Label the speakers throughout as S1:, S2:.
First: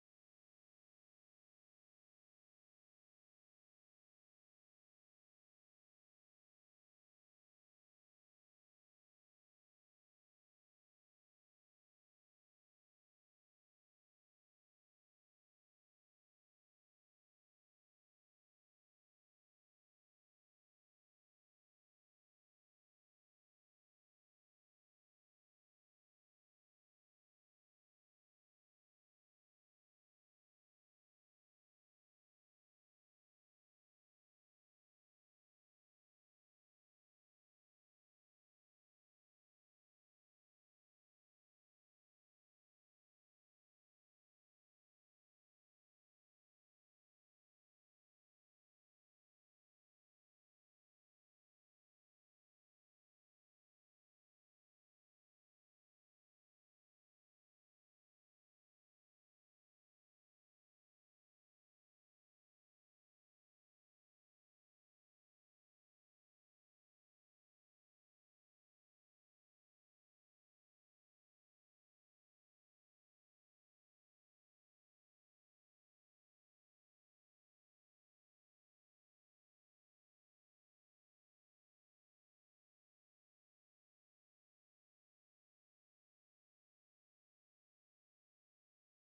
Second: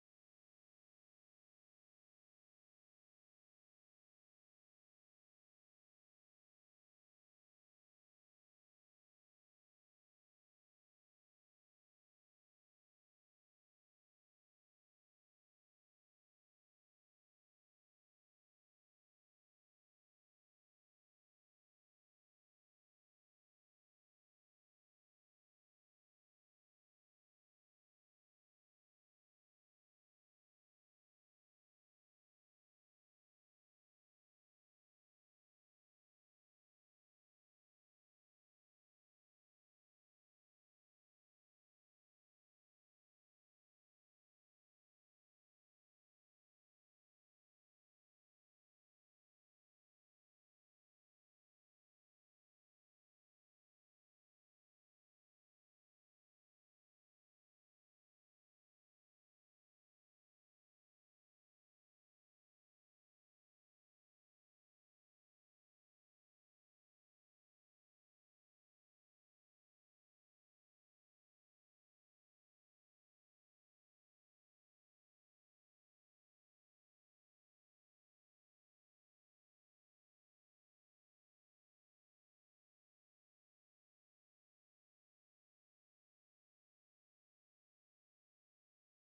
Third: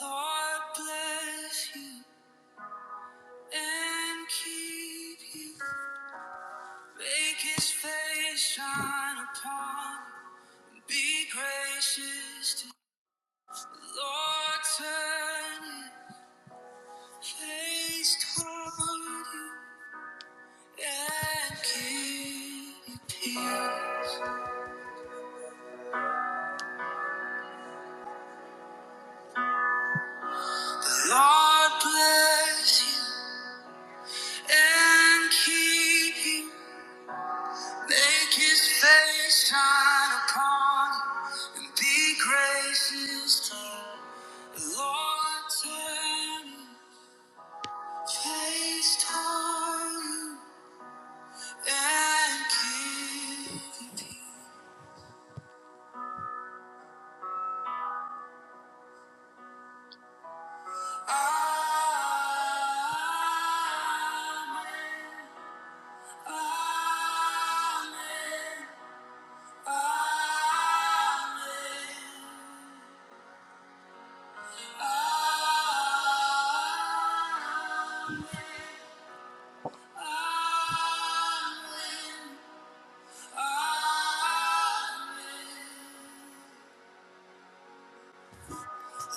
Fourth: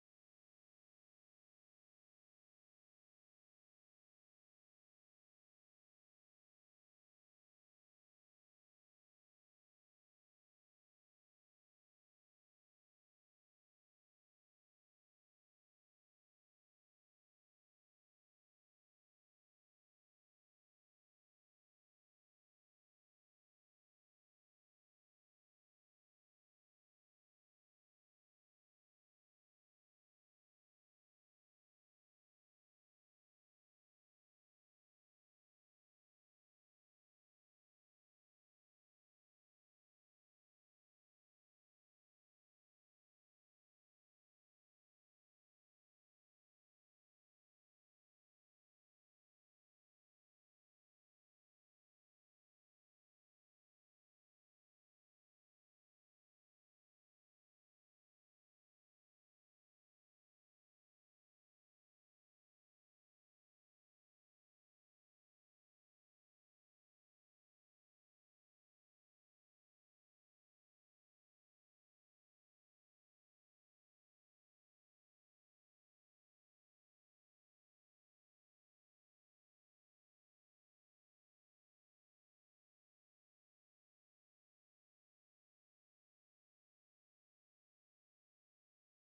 S1: God bless you and keep you. Make his face shine upon you. Be gracious to Lord, turn his face toward you and give you peace. Lord, bless you and keep you. Make his face shine upon you and be gracious to you. Lord, turn his face toward you and give you peace. Amen. Amen. Amen. Amen. Amen. Amen.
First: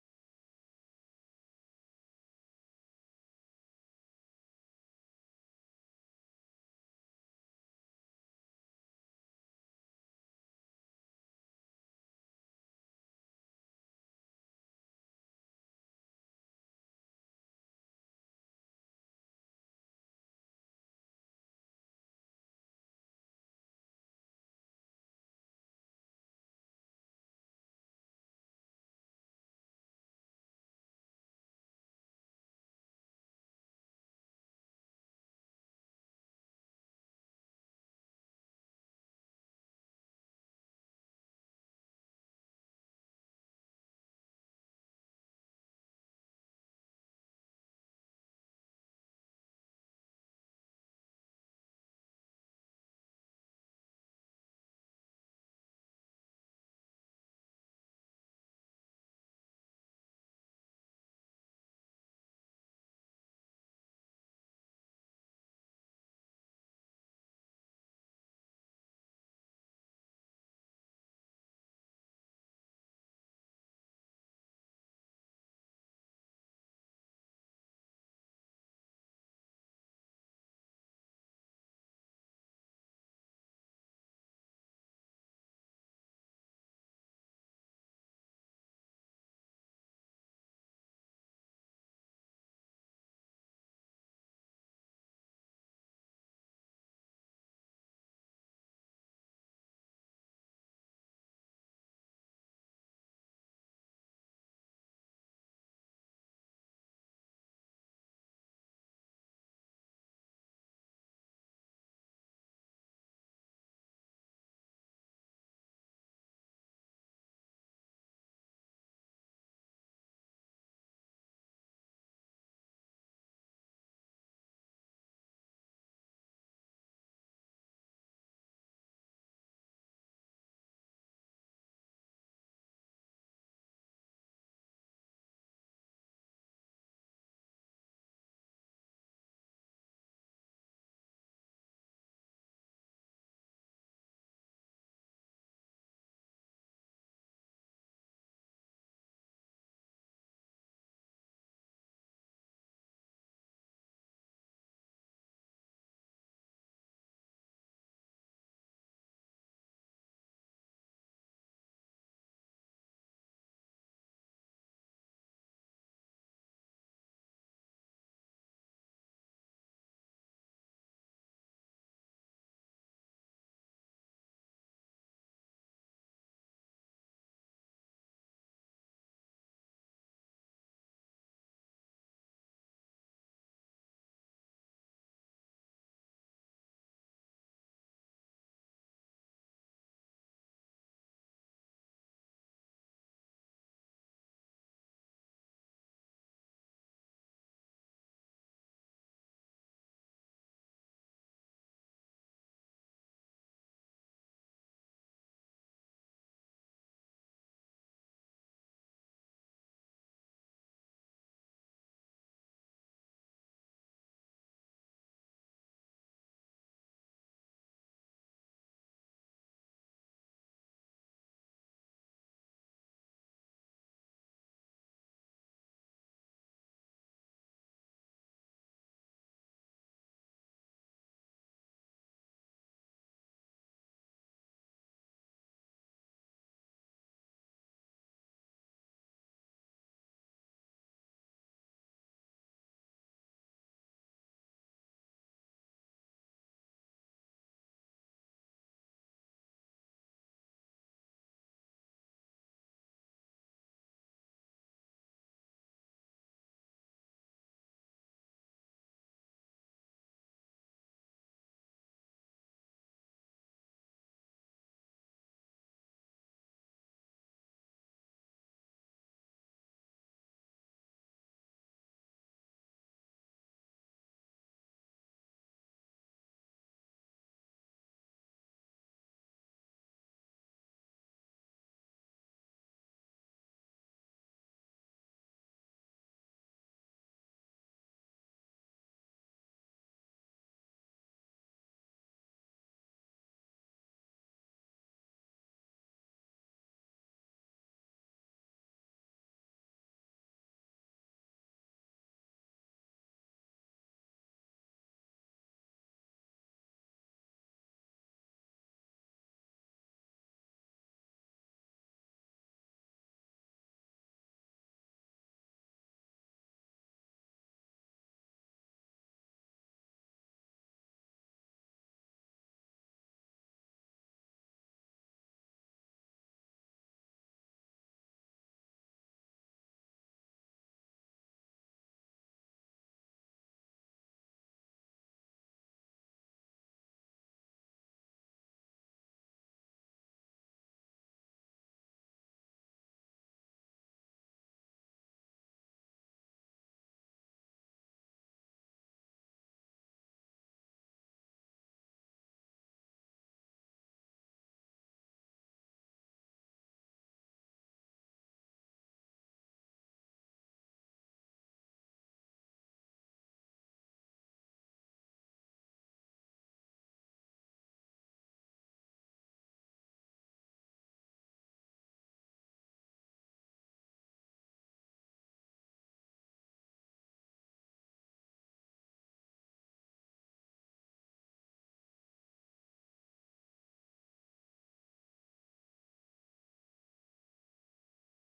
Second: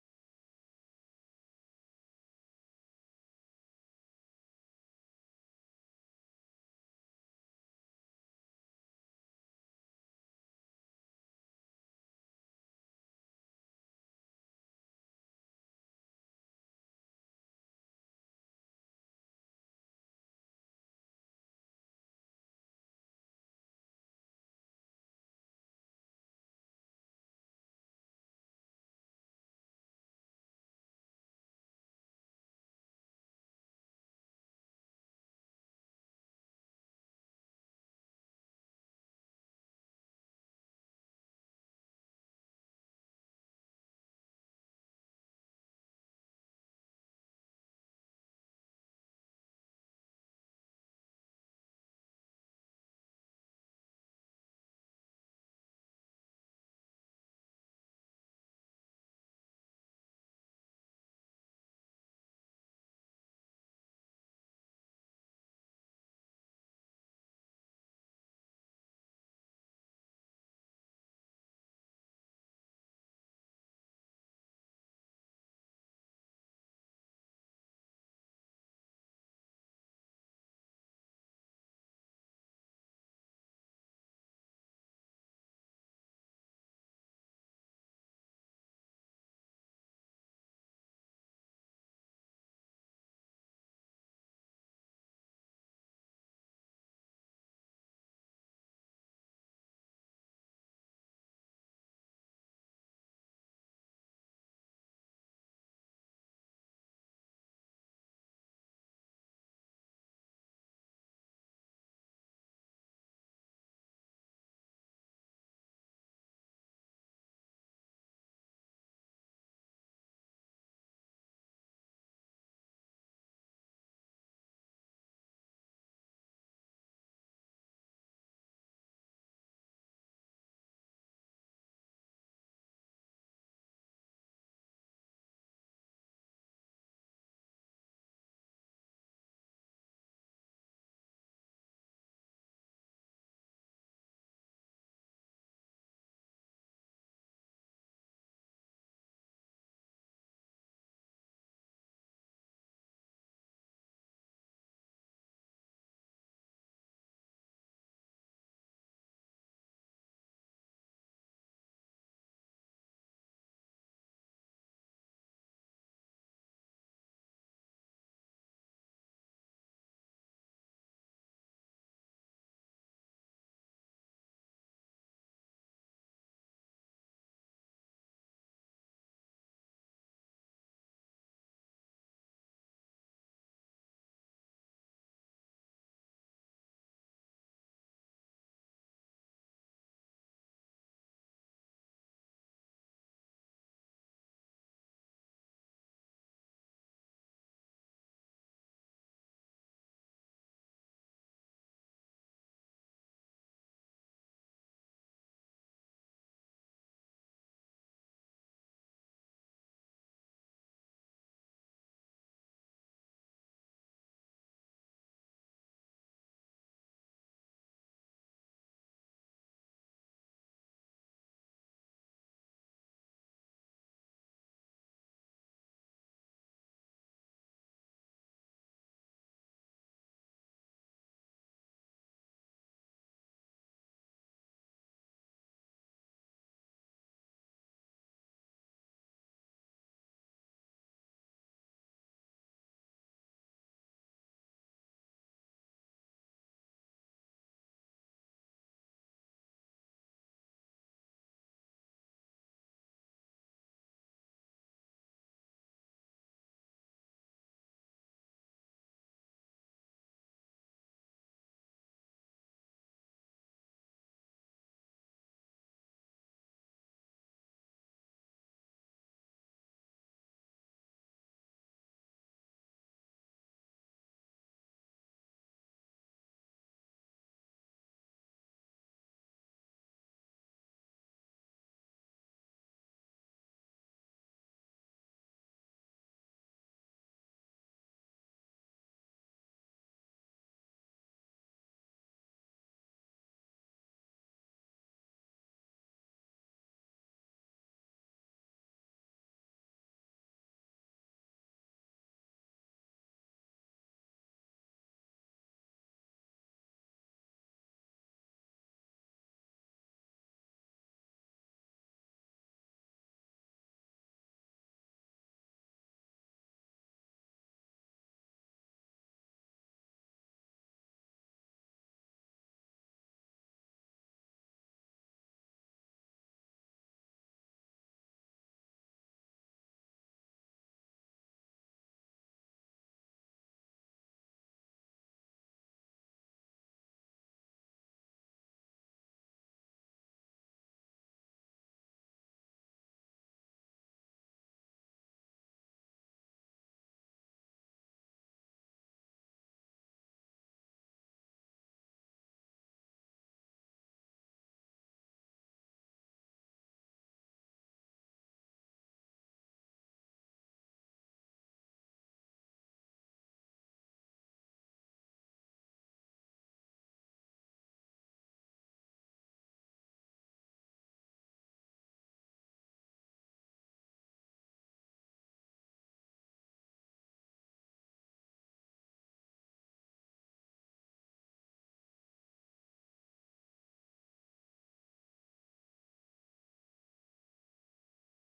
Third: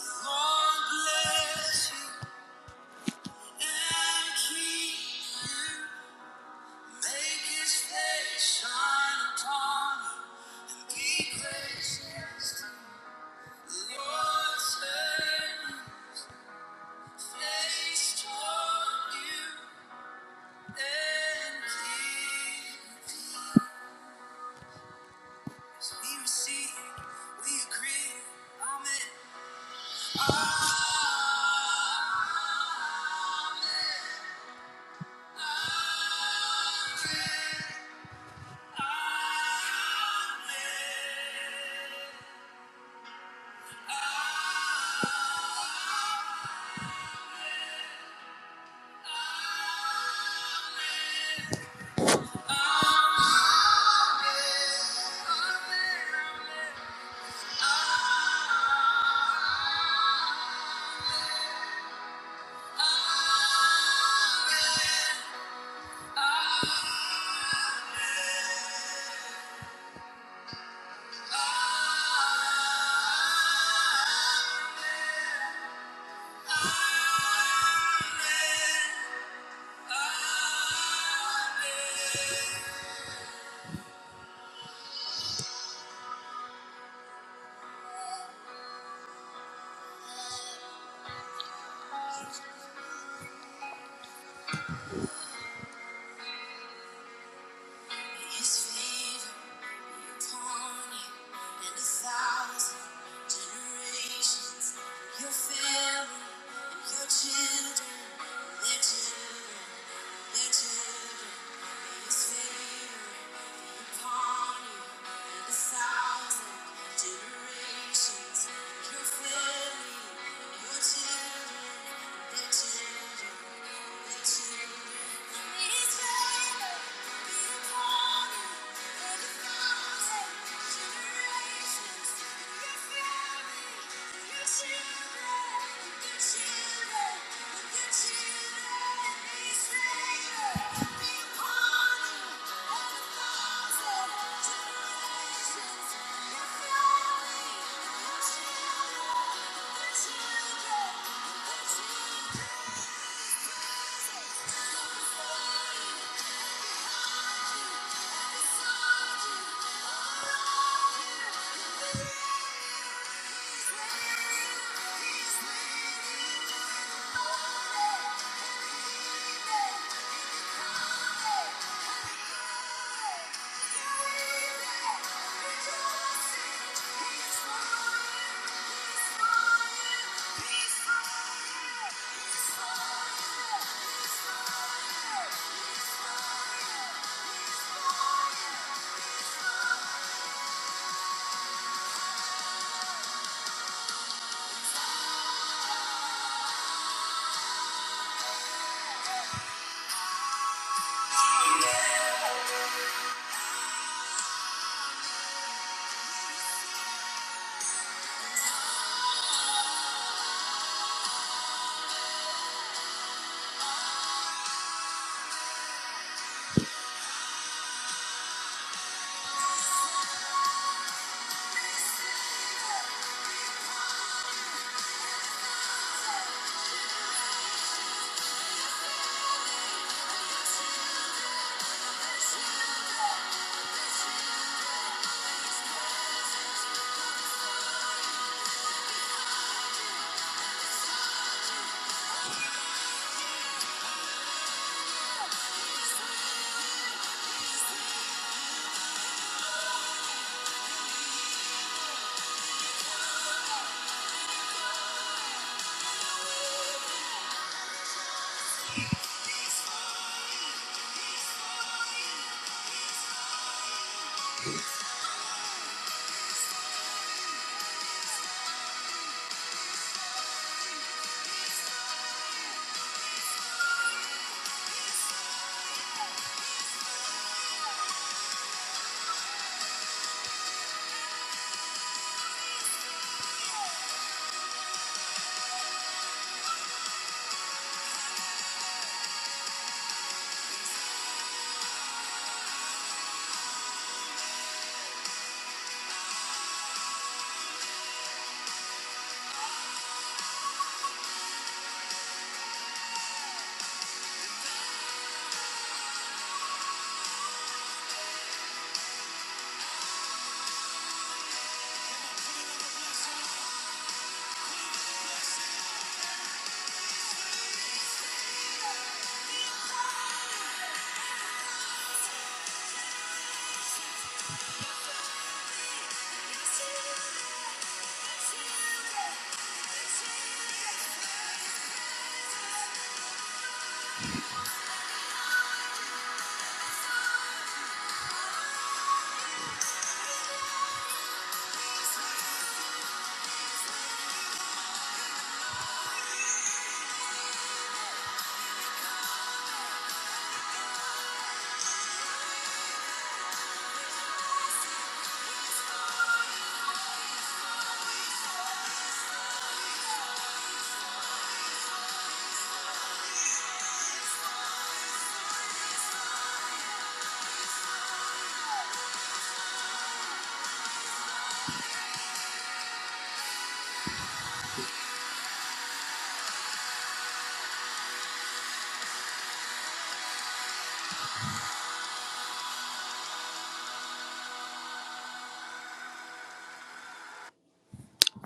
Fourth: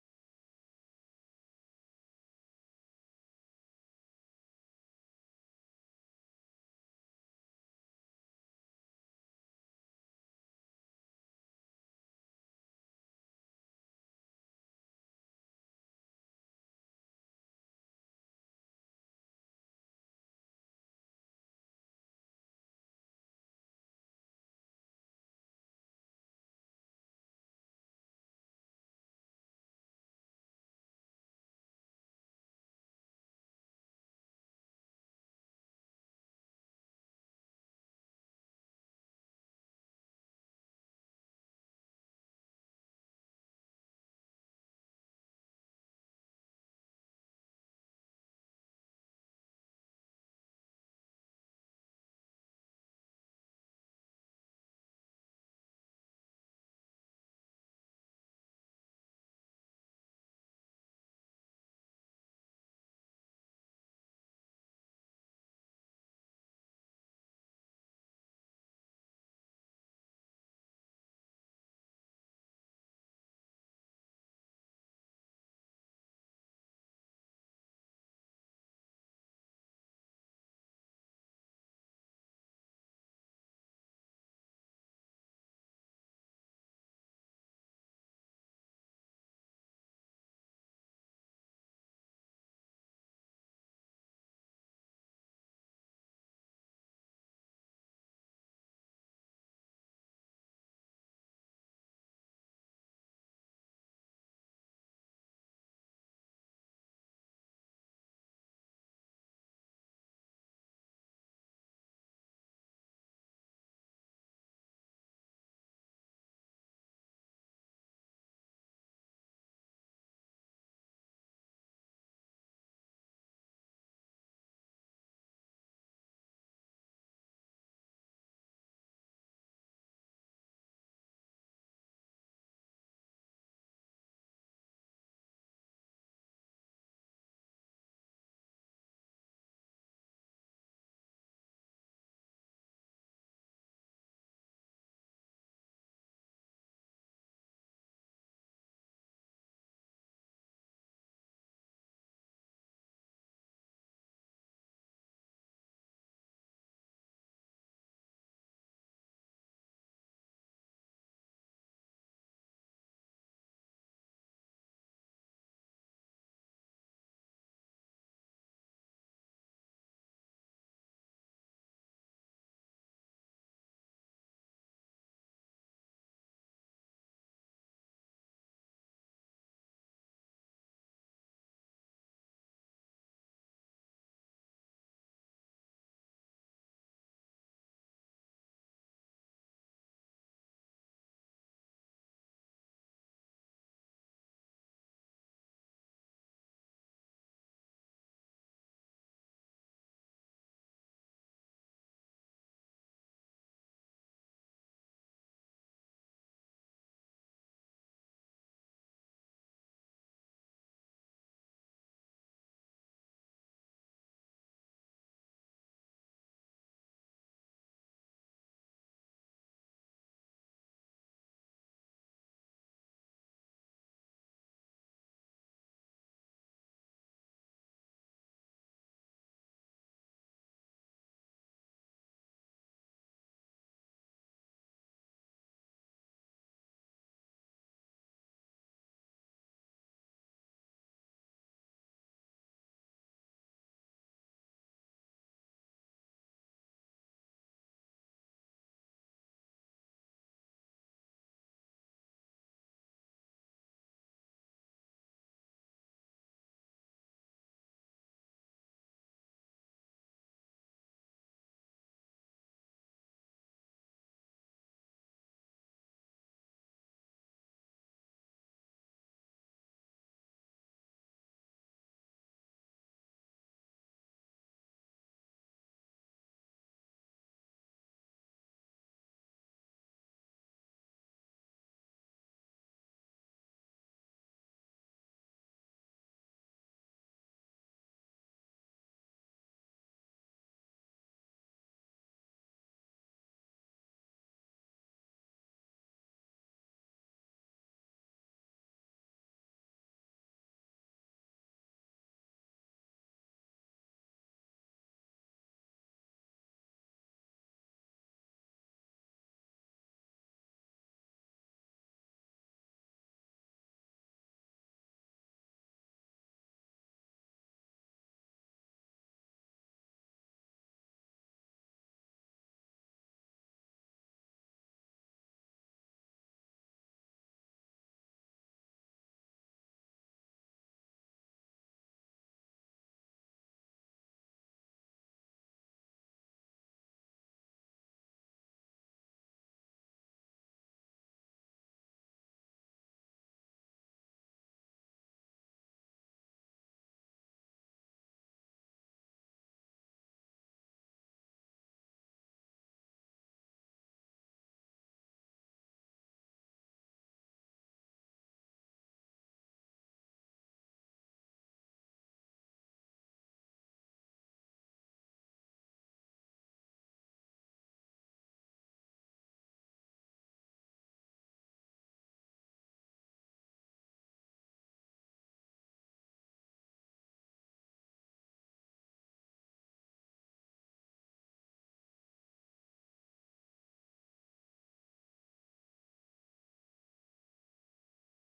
S1: Lord bless you and keep you. Make his face shine upon you and be gracious to you. Lord, turn his face toward you and give you peace. We receive, we agree. Amen. Amen.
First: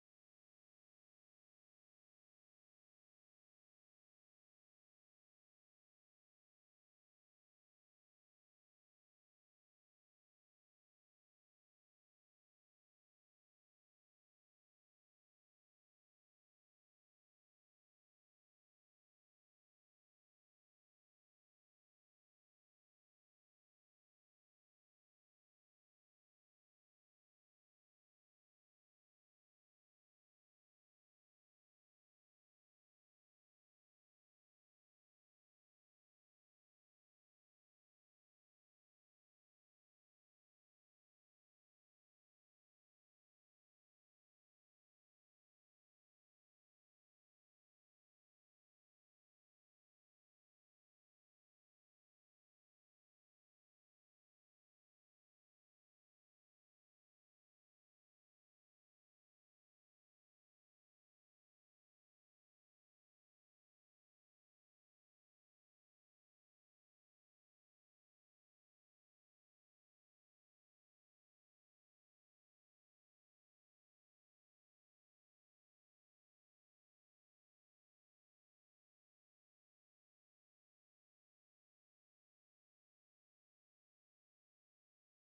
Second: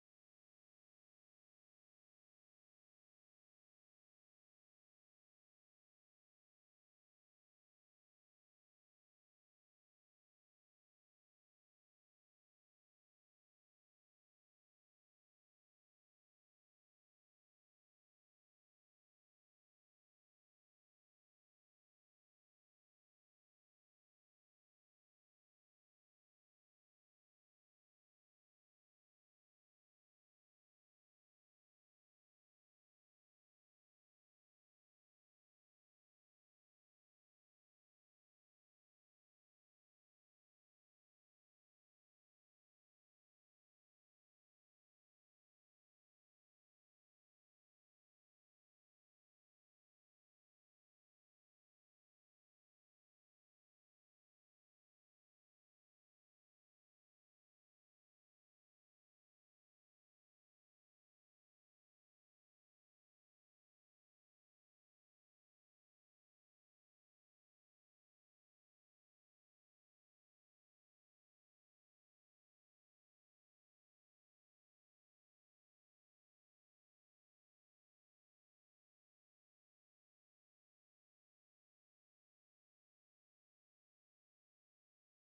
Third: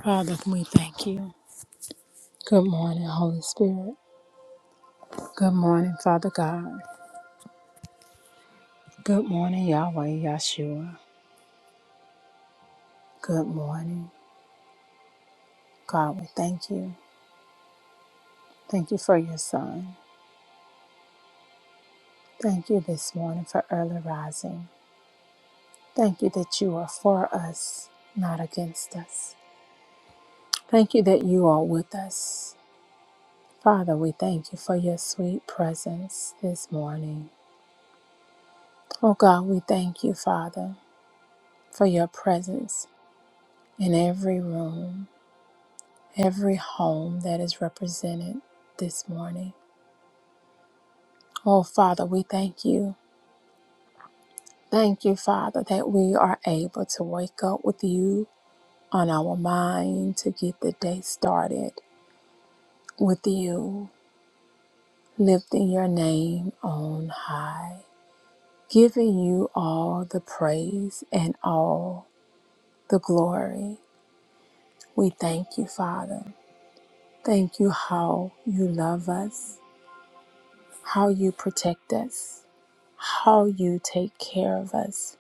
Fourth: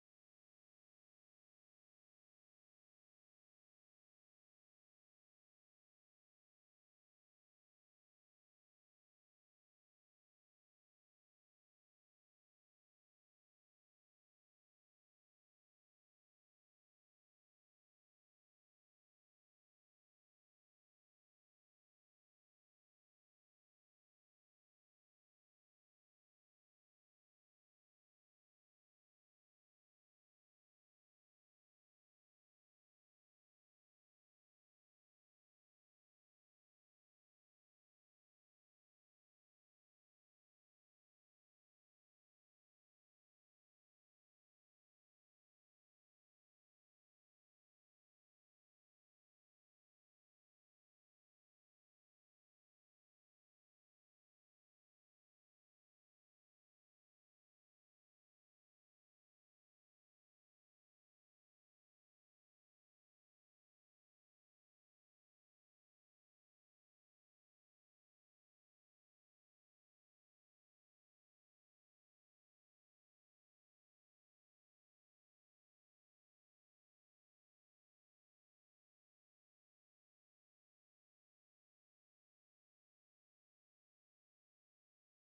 S1: Father, we thank you. Good morning, Holy Spirit. Good morning, Father God. Good morning, Yahweh Yahshua. Good morning, God. We thank you. Thank you for your son. Thank you this morning for early rising. Thank you that you are for us, not against us. Thank you that you are with us. Father, we thank you for your sweet presence this morning. Oh God, we thank you, Father, for your presence in every room, every home that is represented this morning. Oh Father, we thank you. Thank you, Father, that we are able to wake up with you on our mind to get the day started with you. lifting your name on high, giving you all the praise and all the glory. We thank you, Father. Thank you how you love us, how you protect us, how you take care of us,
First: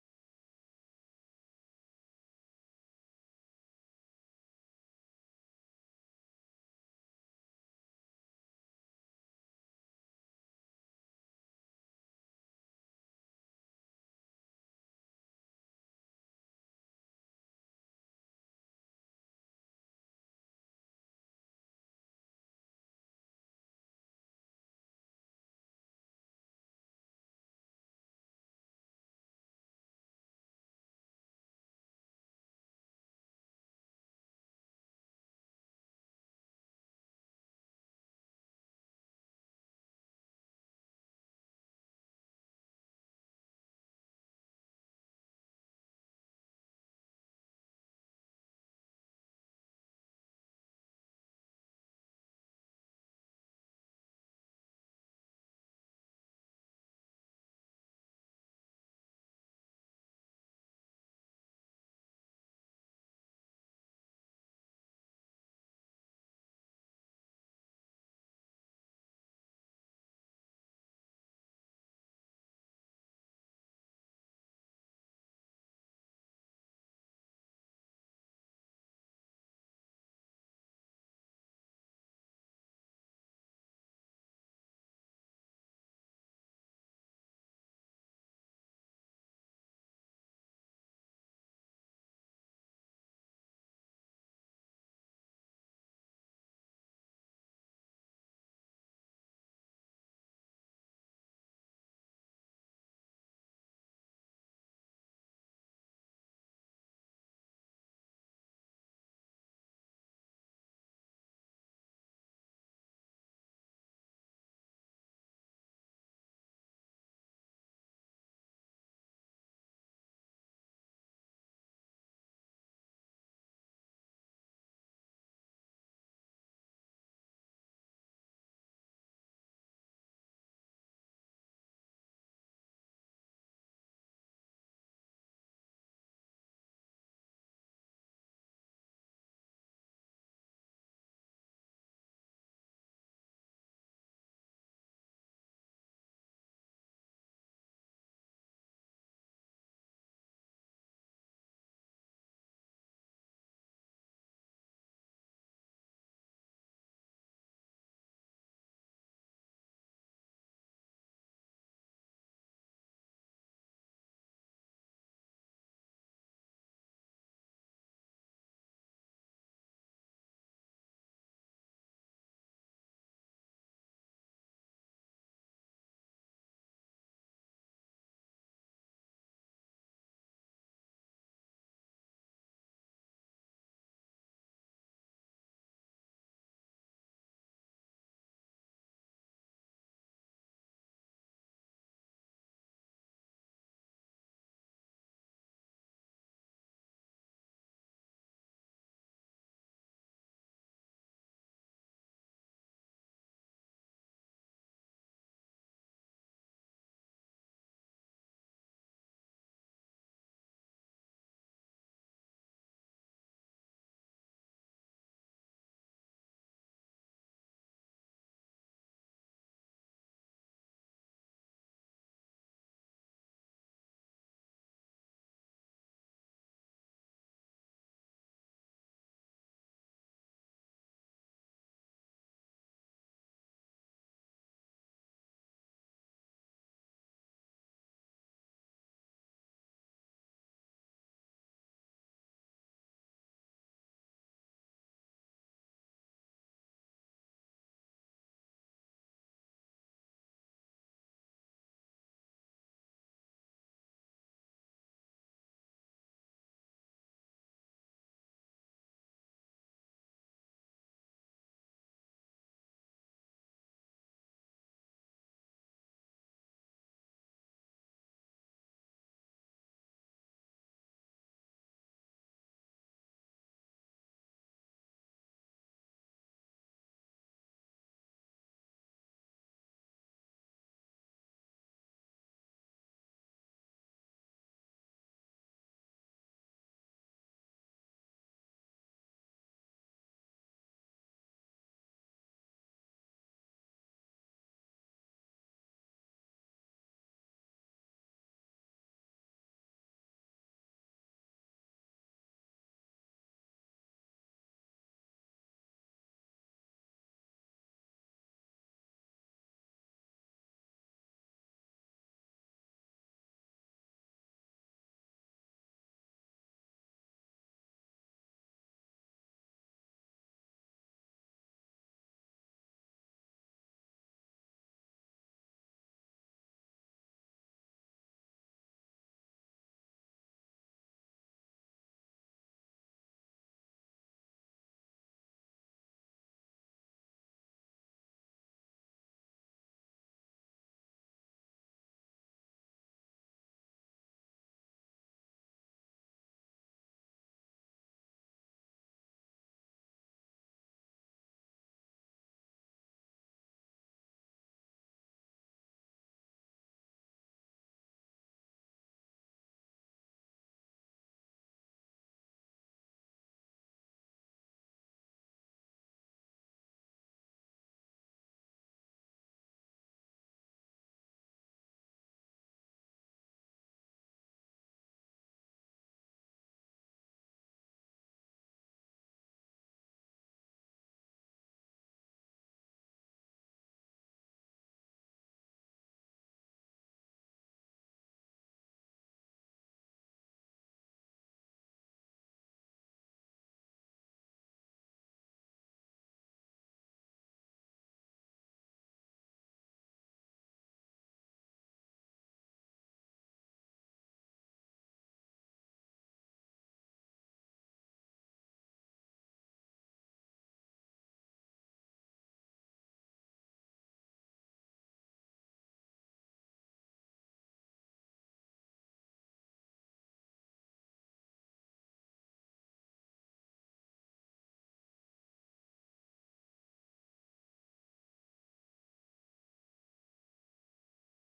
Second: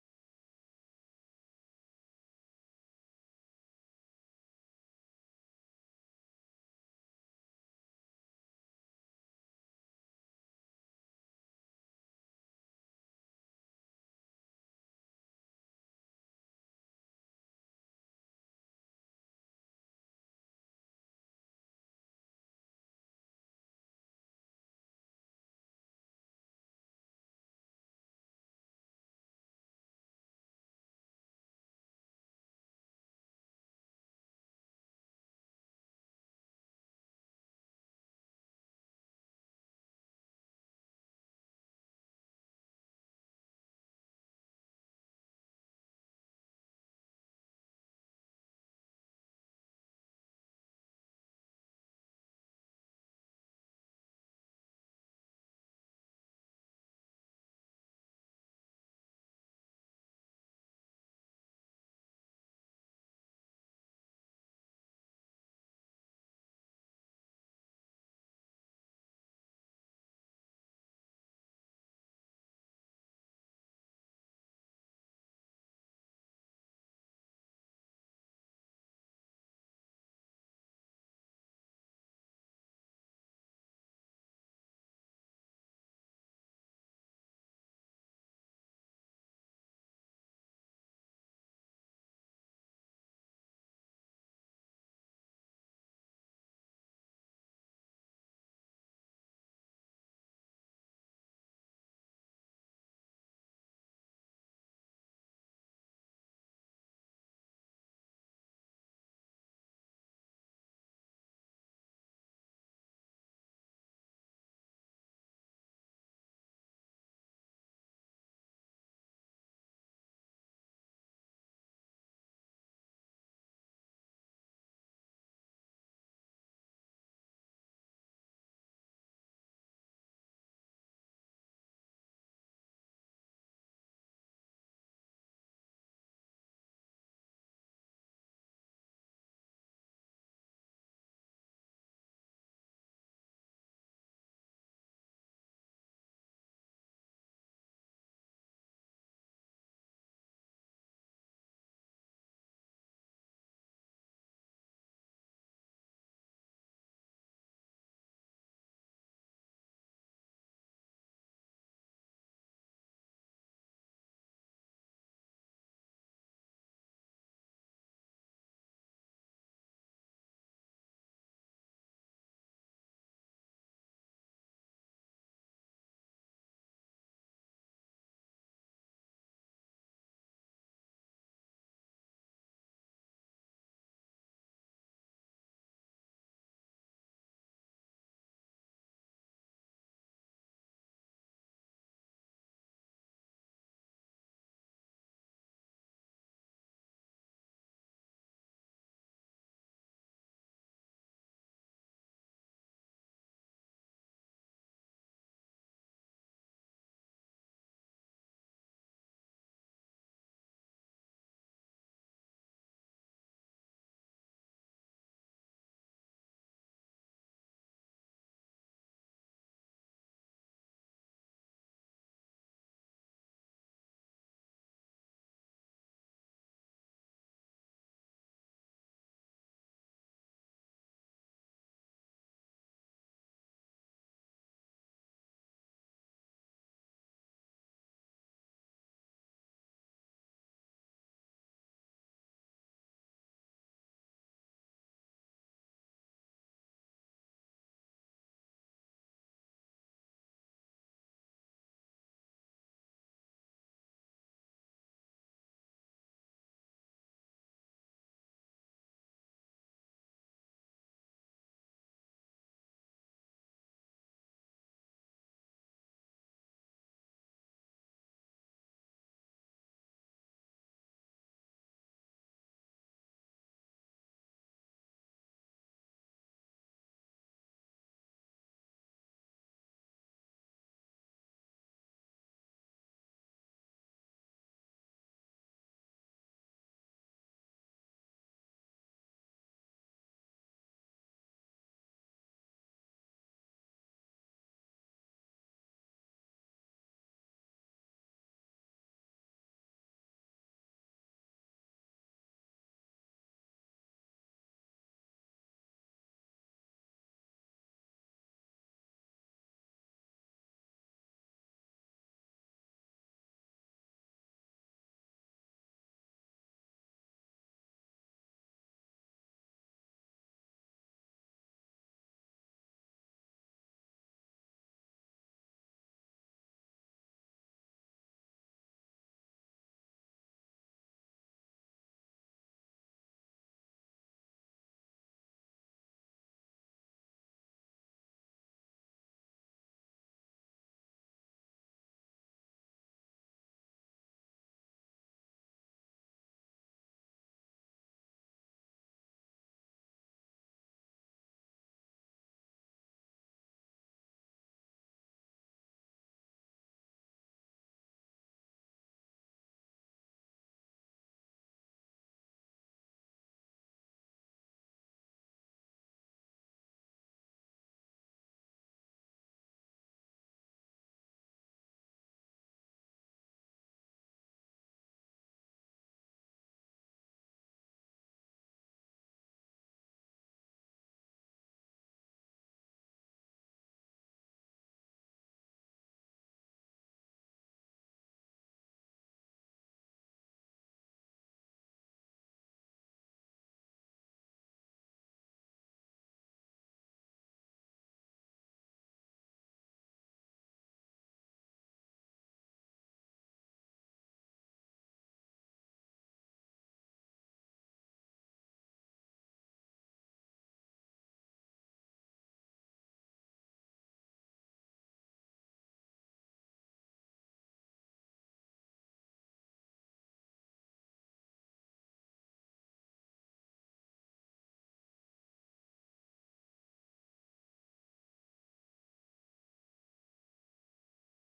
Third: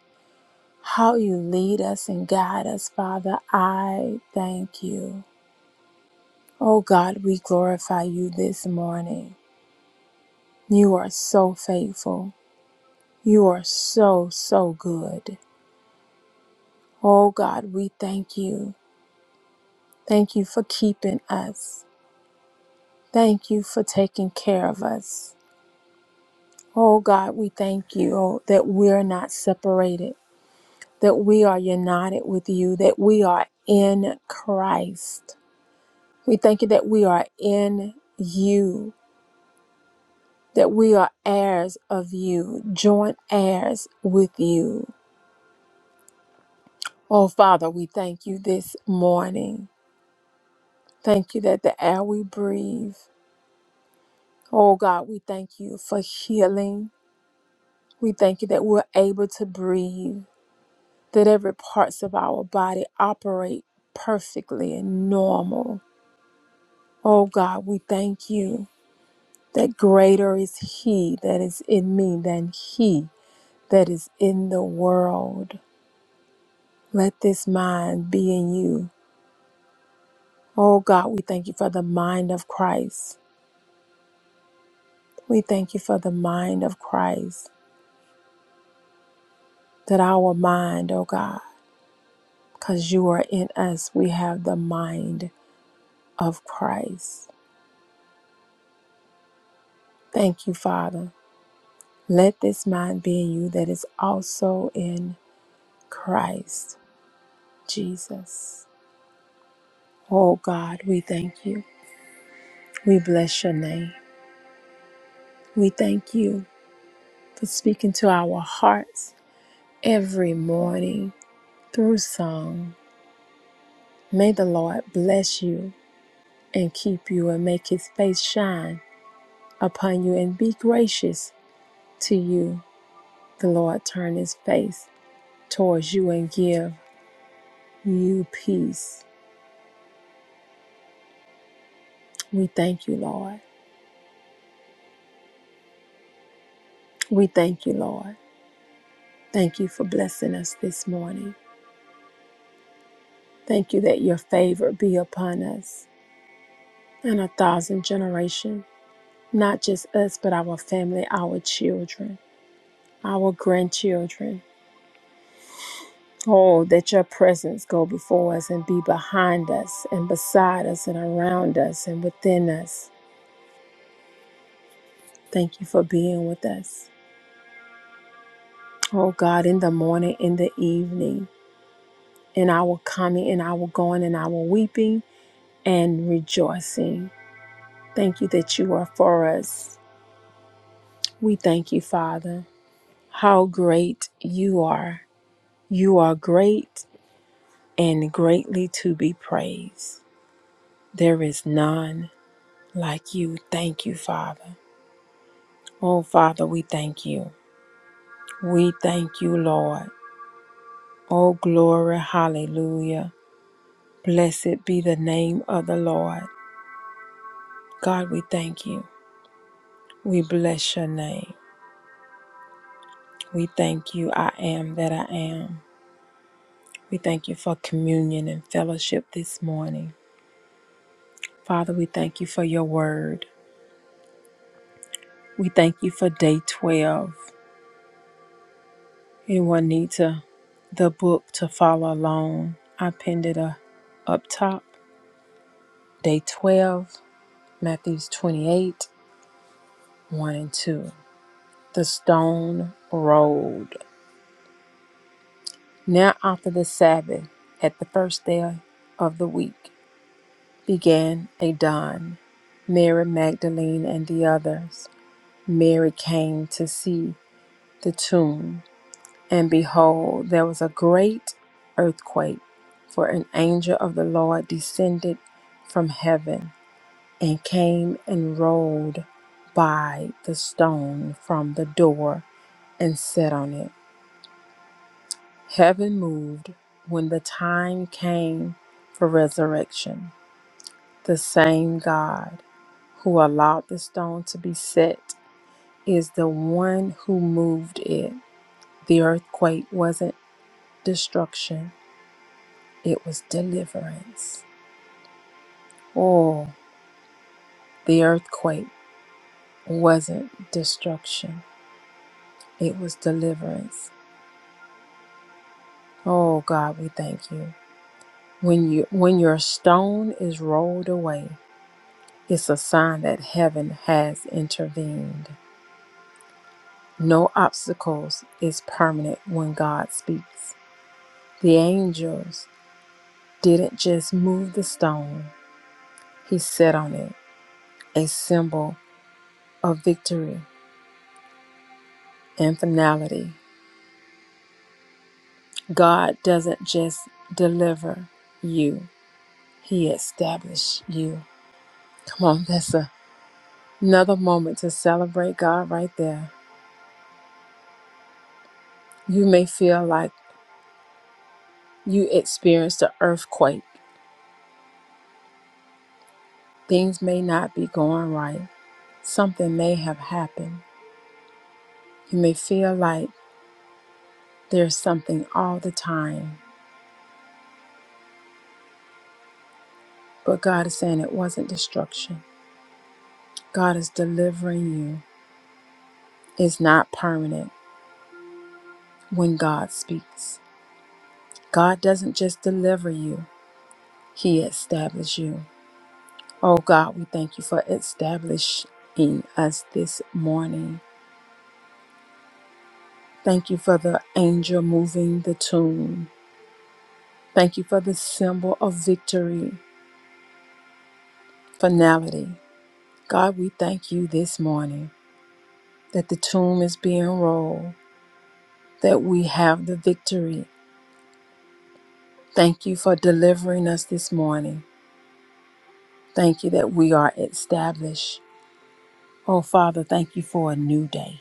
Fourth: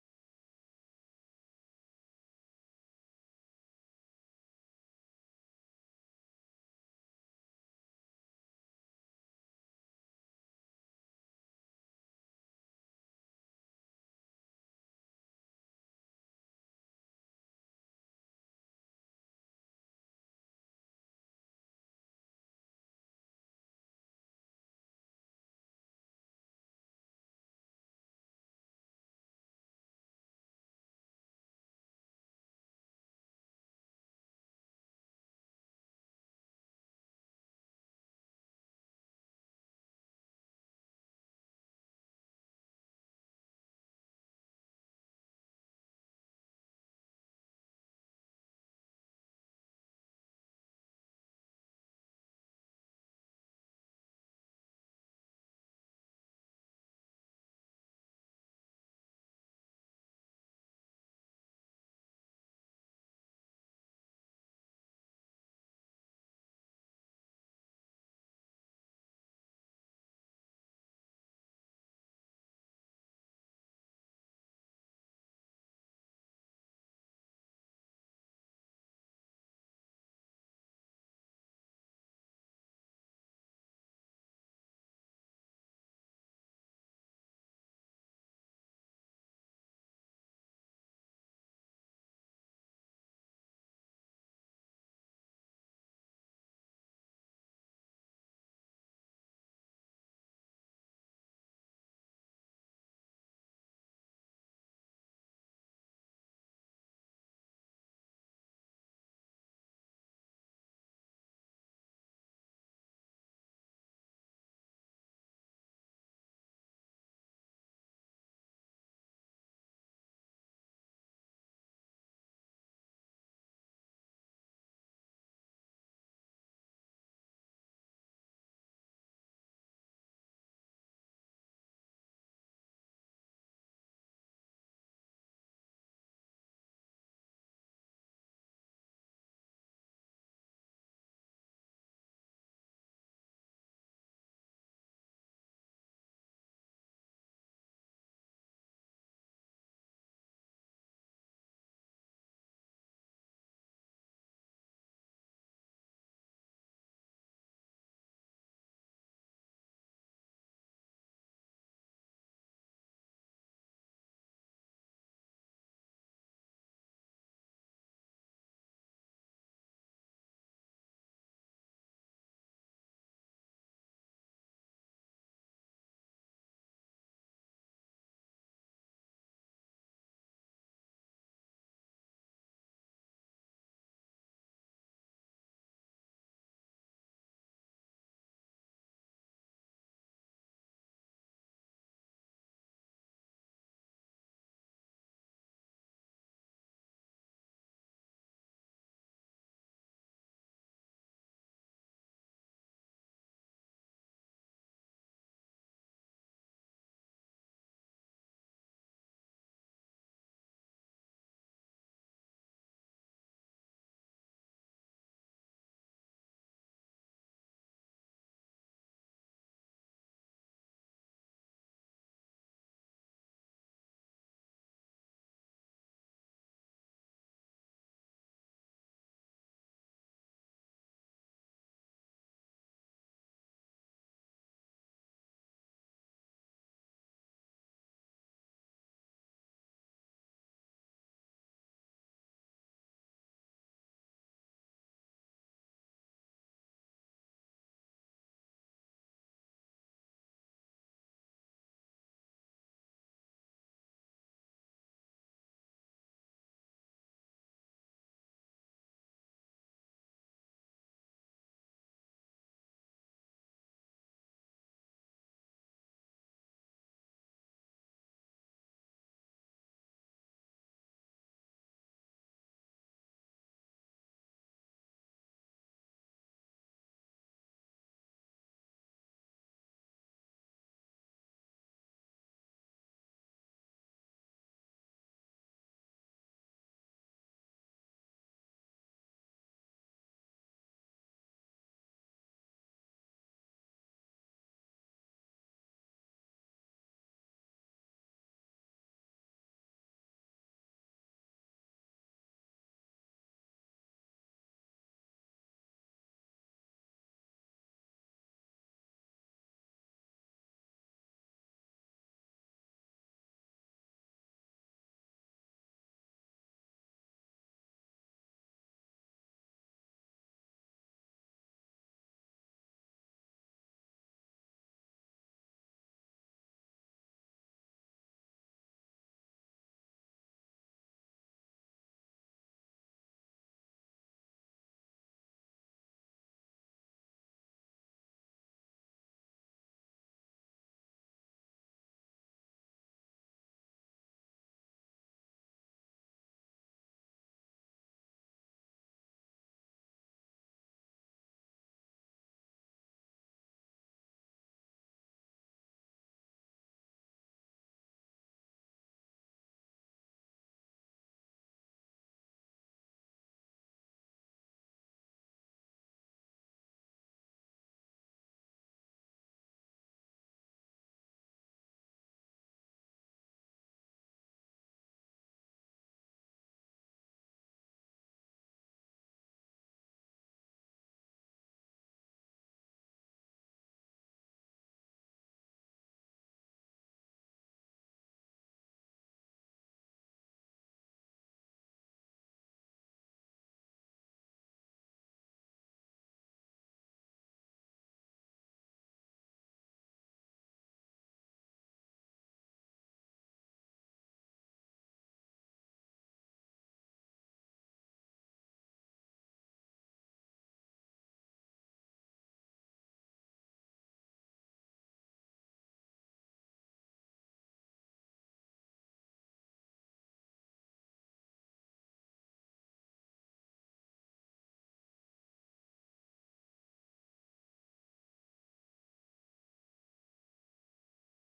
S1: how you lead us and guide us, Father. I thank you. Oh God, we glorify you this morning. You are so faithful. You are so, so good. Oh God, we thank you. Thank you for keeping us. Thank you for taking care of us. Oh God, we thank you oh, that we're not separated, that we are united with you, that we are in Christ. We thank you that we are in you, that we are heirs of you, joint heirs with you. Oh Father, we thank you this morning. Thank you that the air we breathe, Oh God, we thank you for healing. We thank you that we're able to breathe, that every parts of our body operate perfectly and normal. Oh God, we thank you that greater is he that is in me than he that is in the world. Let this mind be in you. Oh God, we thank you for the mind of Christ. We thank you for the mind of Christ, that our mind, oh God, because you are in us. We have the mind of Christ. Thank you, Father. Let this mind be in you that is also in Christ Jesus. Oh God, we thank you. We bless your name. We thank you for speaking to our hearts every morning through song. May the Lord bless you and keep you and make his face shine upon you and be gracious to you. The Lord turn his face towards you and give you peace. We thank you, Lord. We thank you, Lord. Thank you for blessing us this morning. Thank you that your favor be upon us and a thousand generations, not just us, but our family, our children, our grandchildren. Oh, that your presence go before us and be behind us and beside us and around us and within us. Thank you for being with us. Oh God, in the morning, in the evening, in our coming, in our going, in our weeping and rejoicing. Thank you that you are for us. We thank you, Father. How great you are. You are great and greatly to be praised. There is none like you. Thank you, Father. Oh, Father, we thank you. We thank you, Lord. Oh, glory. Hallelujah. Blessed be the name of the Lord. God, we thank you. We bless your name. We thank you, I am that I am. We thank you for communion and fellowship this morning. Father, we thank you for your word. We thank you for day 12. Anyone need to, the book to follow along? I pinned it uh, up top. Day 12, Matthews 28, 1 and 2. The stone rolled. Now, after the Sabbath, at the first day of the week, began a dawn. Mary Magdalene and the others. Mary came to see the tomb, and behold, there was a great earthquake, for an angel of the Lord descended from heaven and came and rolled by the stone from the door and sat on it. Heaven moved when the time came for resurrection. The same God. who allowed the stone to be set is the one who moved it. The earthquake wasn't destruction, it was deliverance. Oh, the earthquake wasn't destruction, it was deliverance. Oh God, we thank you. When you when your stone is rolled away, it's a sign that heaven has intervened. No obstacles is permanent when God speaks. The angels didn't just move the stone, he set on it a symbol of victory and finality. God doesn't just deliver you, he established you. Come on, that's a- another moment to celebrate God right there. You may feel like you experienced an earthquake. Things may not be going right. Something may have happened. You may feel like there's something all the time, but God is saying it wasn't destruction. God is delivering you is not permanent when God speaks. God doesn't just deliver you, He establishes you. Oh God, we thank you for establishing us this morning. Thank you for the angel moving the tomb. Thank you for the symbol of victory, finality. God, we thank you this morning that the tomb is being rolled, that we have the victory. Thank you for delivering us this morning. Thank you that we are established. Oh, Father, thank you for a new day.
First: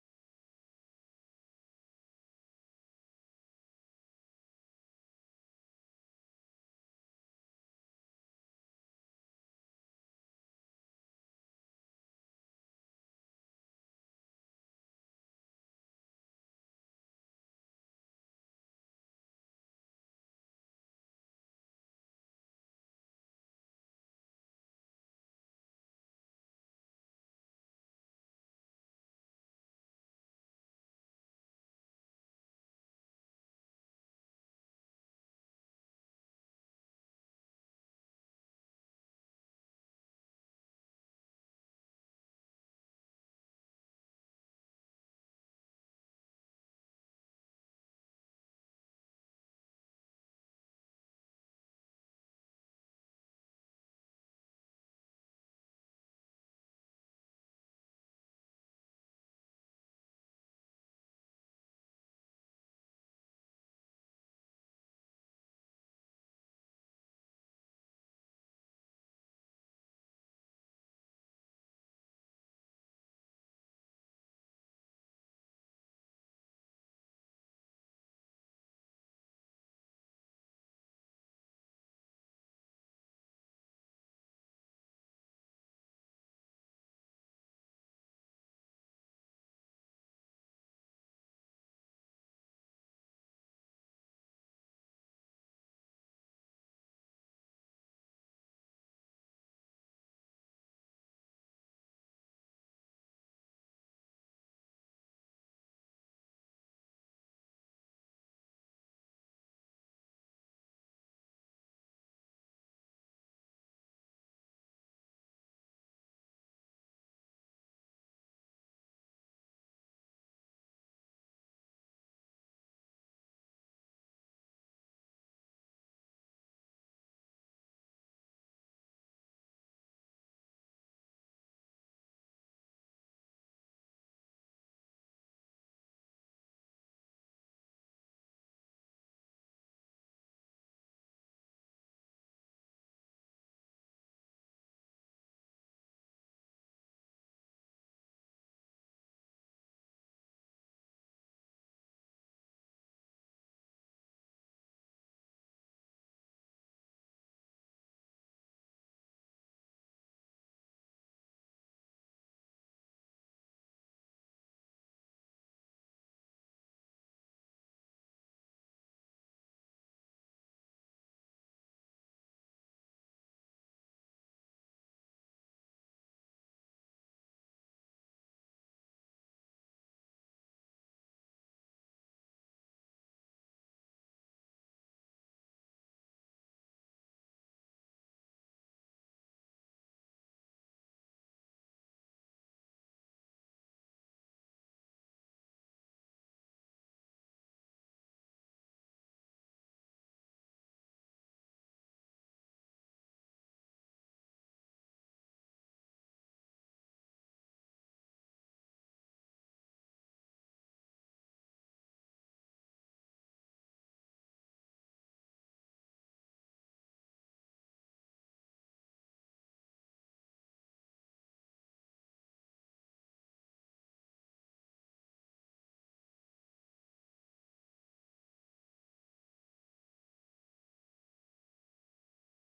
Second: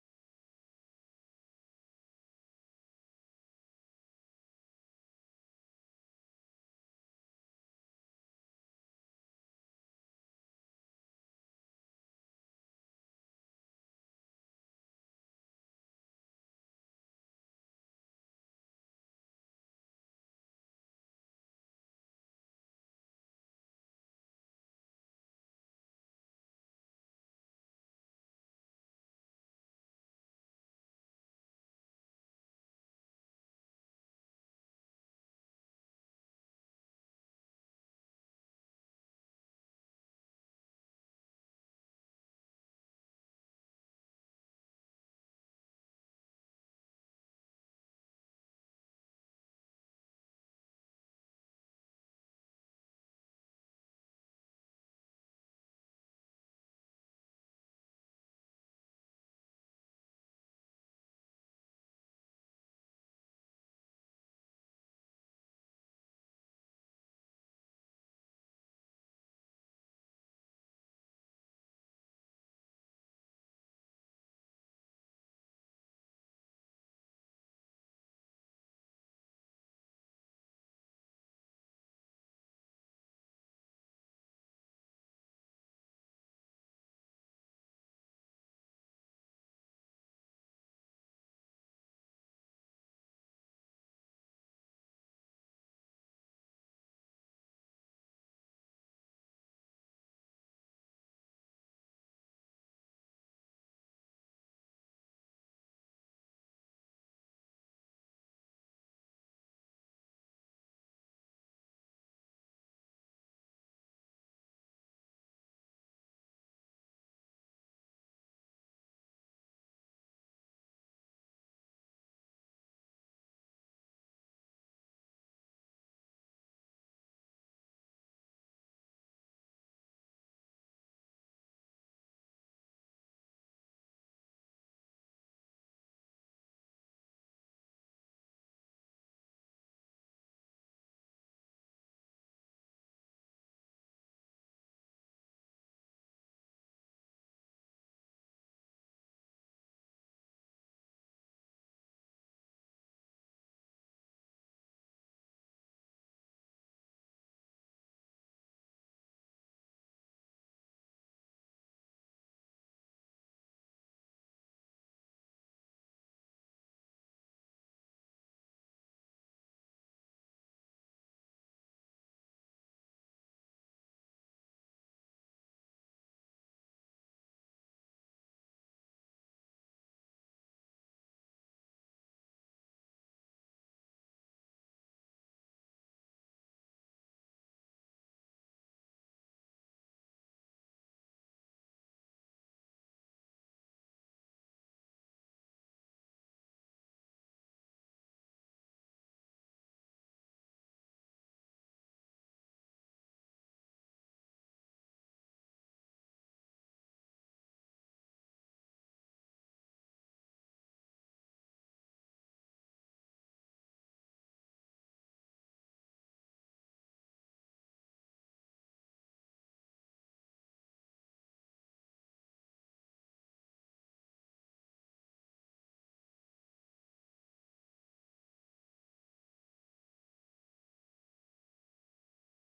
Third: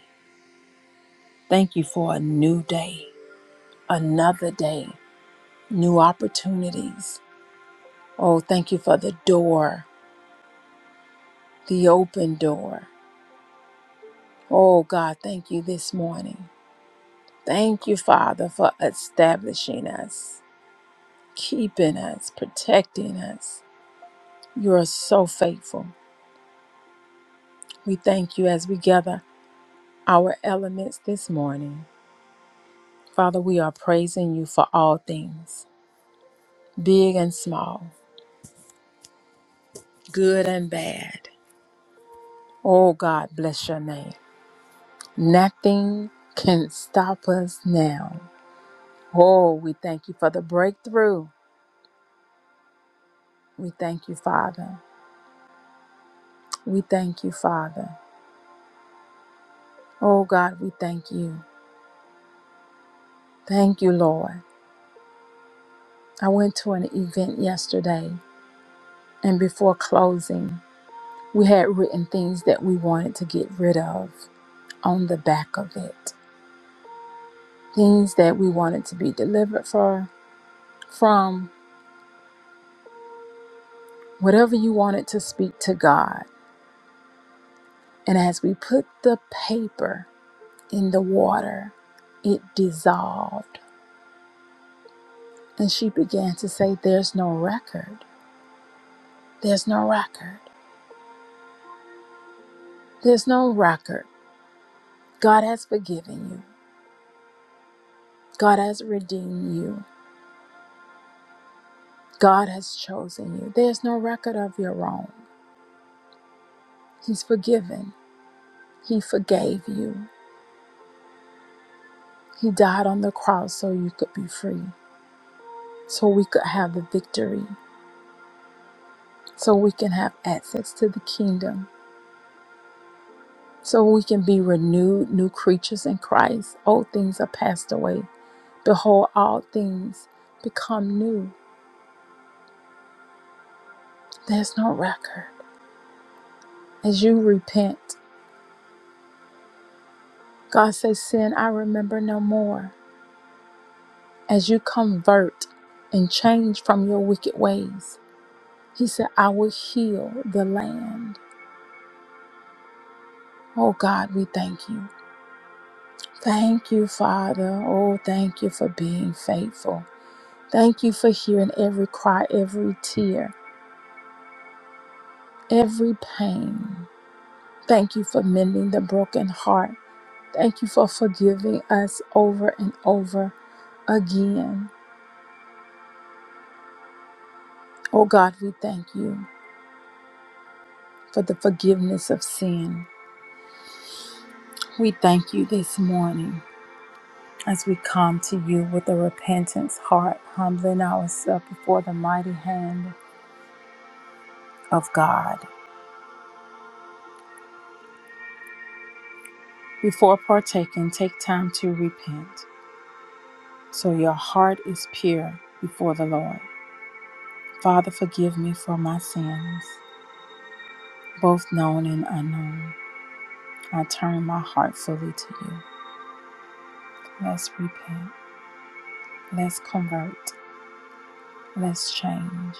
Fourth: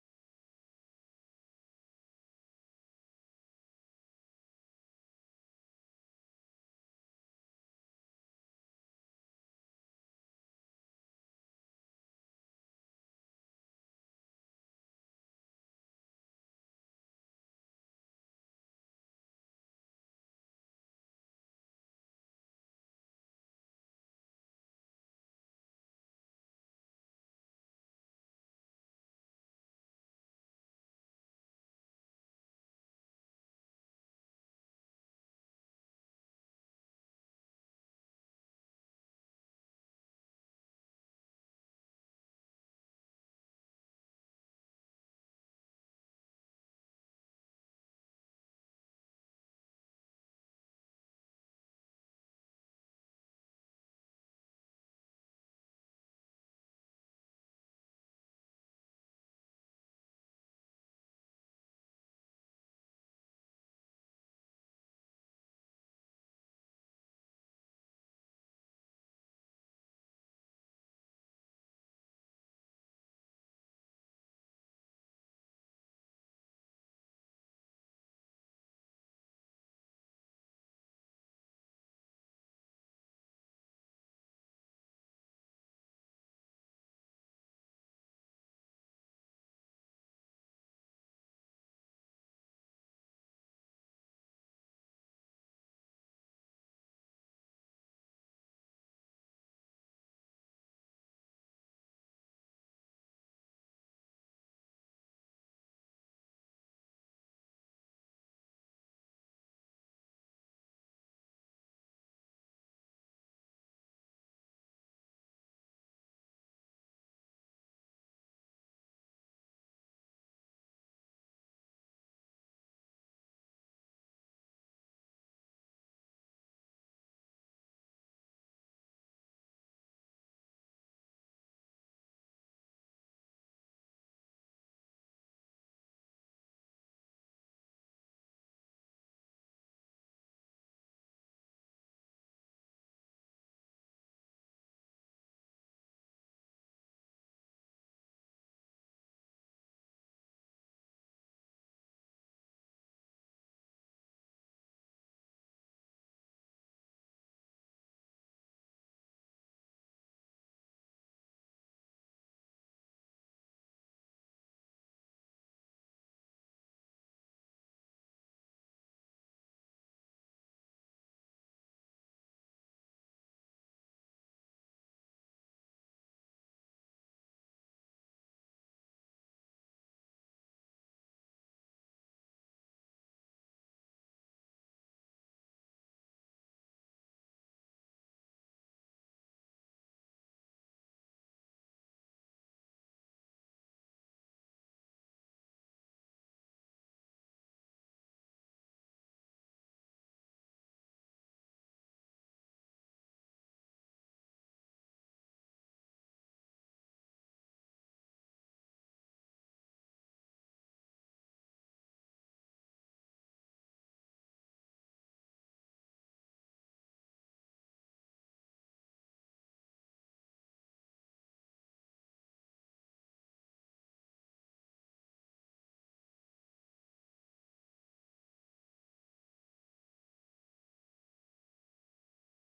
S1: Thank you for a new day, another day, new opportunities. Oh, thank you for the door, the open door. Oh, God, thank you this morning. Thank you, Father, for establishing us, keeping us, protecting us. You are so faithful. We thank you as we gather our elements this morning. Father, we are praising you for all things. big and small, good and bad. Oh God, bless your name. Nothing can stop us now. Oh, we thank you for the breakthrough. We thank you, Father. We thank you, Father. Oh God, we thank you. Thank you, Lord. I went to an event yesterday, and before closing, we had written things that we wanted to get rid of on the back of it. Things that we wanted to be delivered for, from, whatever you wanted to speak to God. And as we put the paper in the water, it dissolved. And she began to say, There's no record. There's no record. There's no record. God has forgiven you. God has redeemed you. God has chosen you. There's no record of your wrong. He's forgiven. He forgave you. He died on the cross so you could be free, so we could have the victory, so we can have access to the kingdom so we can be renewed new creatures in Christ. Old things are passed away. Behold, all things become new. There's no record. As you repent, God says, Sin I remember no more. As you convert and change from your wicked ways, He said, I will heal the land. Oh God, we thank you. Thank you, Father. Oh, thank you for being faithful. Thank you for hearing every cry, every tear, every pain. Thank you for mending the broken heart. Thank you for forgiving us over and over again. Oh God, we thank you for the forgiveness of sin. We thank you this morning as we come to you with a repentance heart, humbling ourselves before the mighty hand of God. Before partaking, take time to repent so your heart is pure before the Lord. Father, forgive me for my sins, both known and unknown. I turn my heart fully to you. Let's repent. Let's convert. Let's change.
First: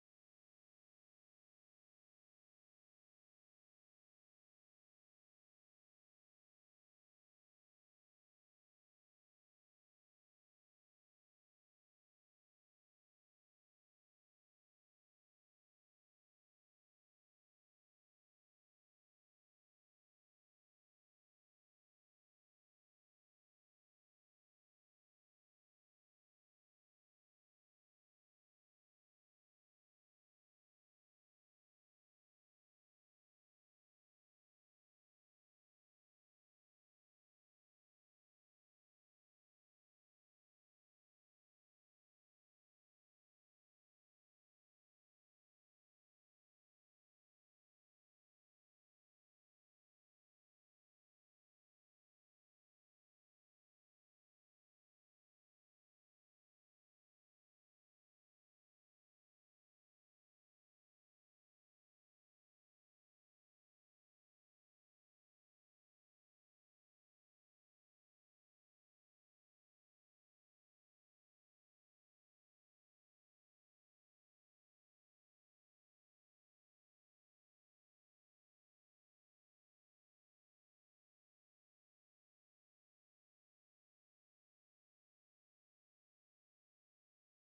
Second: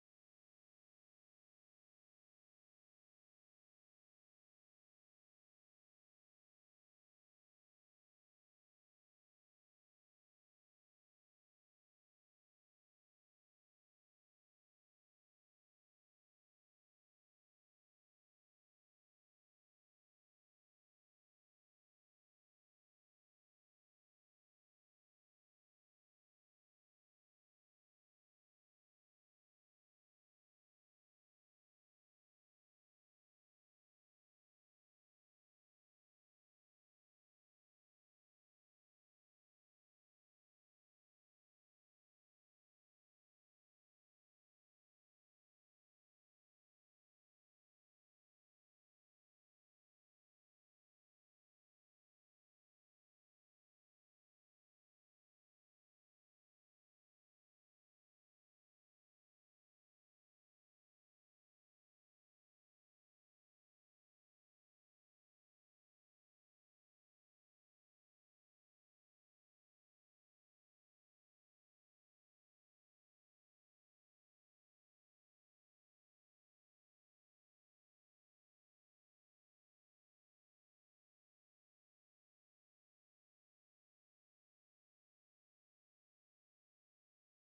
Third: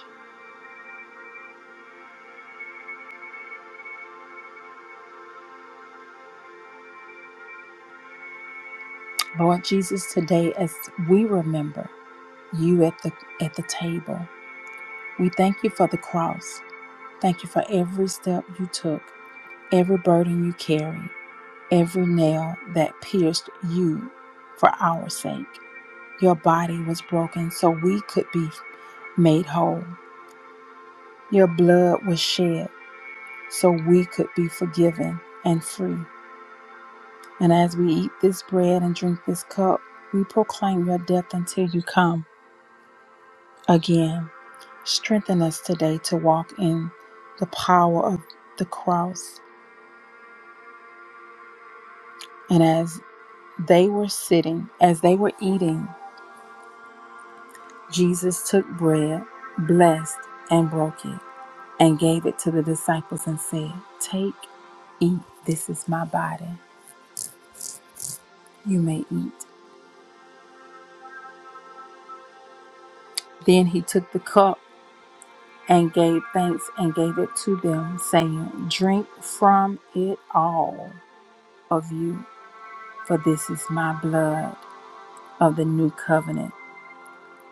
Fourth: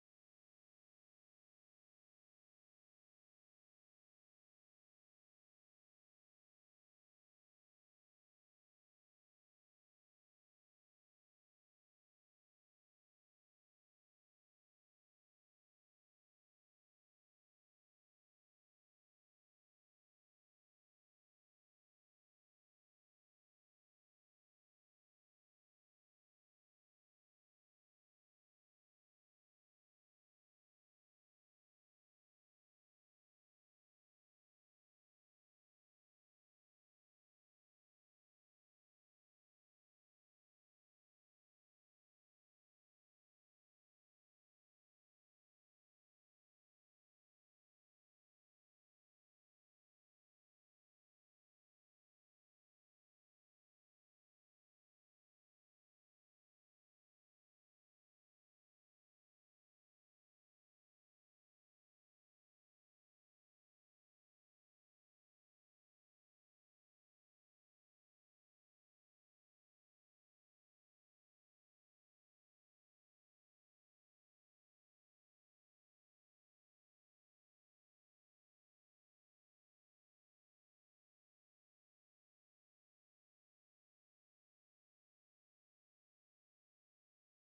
S1: Lord Jesus, today as we remember you at the at the table, we thank you for the cross. Thank you for every step you took, every burden you carried, every nail that pierced you for our sake. Your body was broken so we could be made whole. Your blood was shed so we could be forgiven and free. And as we eat this bread and drink this cup, we proclaim your death until you come again. Strengthen us today to walk in the power of the cross. And as they were sitting, as they were eating, Jesus took bread, blessed, and broke it, and gave it to the disciples and said, Take, eat, this is my body. You may eat. Then he took the cup and gave thanks and gave it to them, saying, Drink from it all of you, for this is my blood of the new covenant,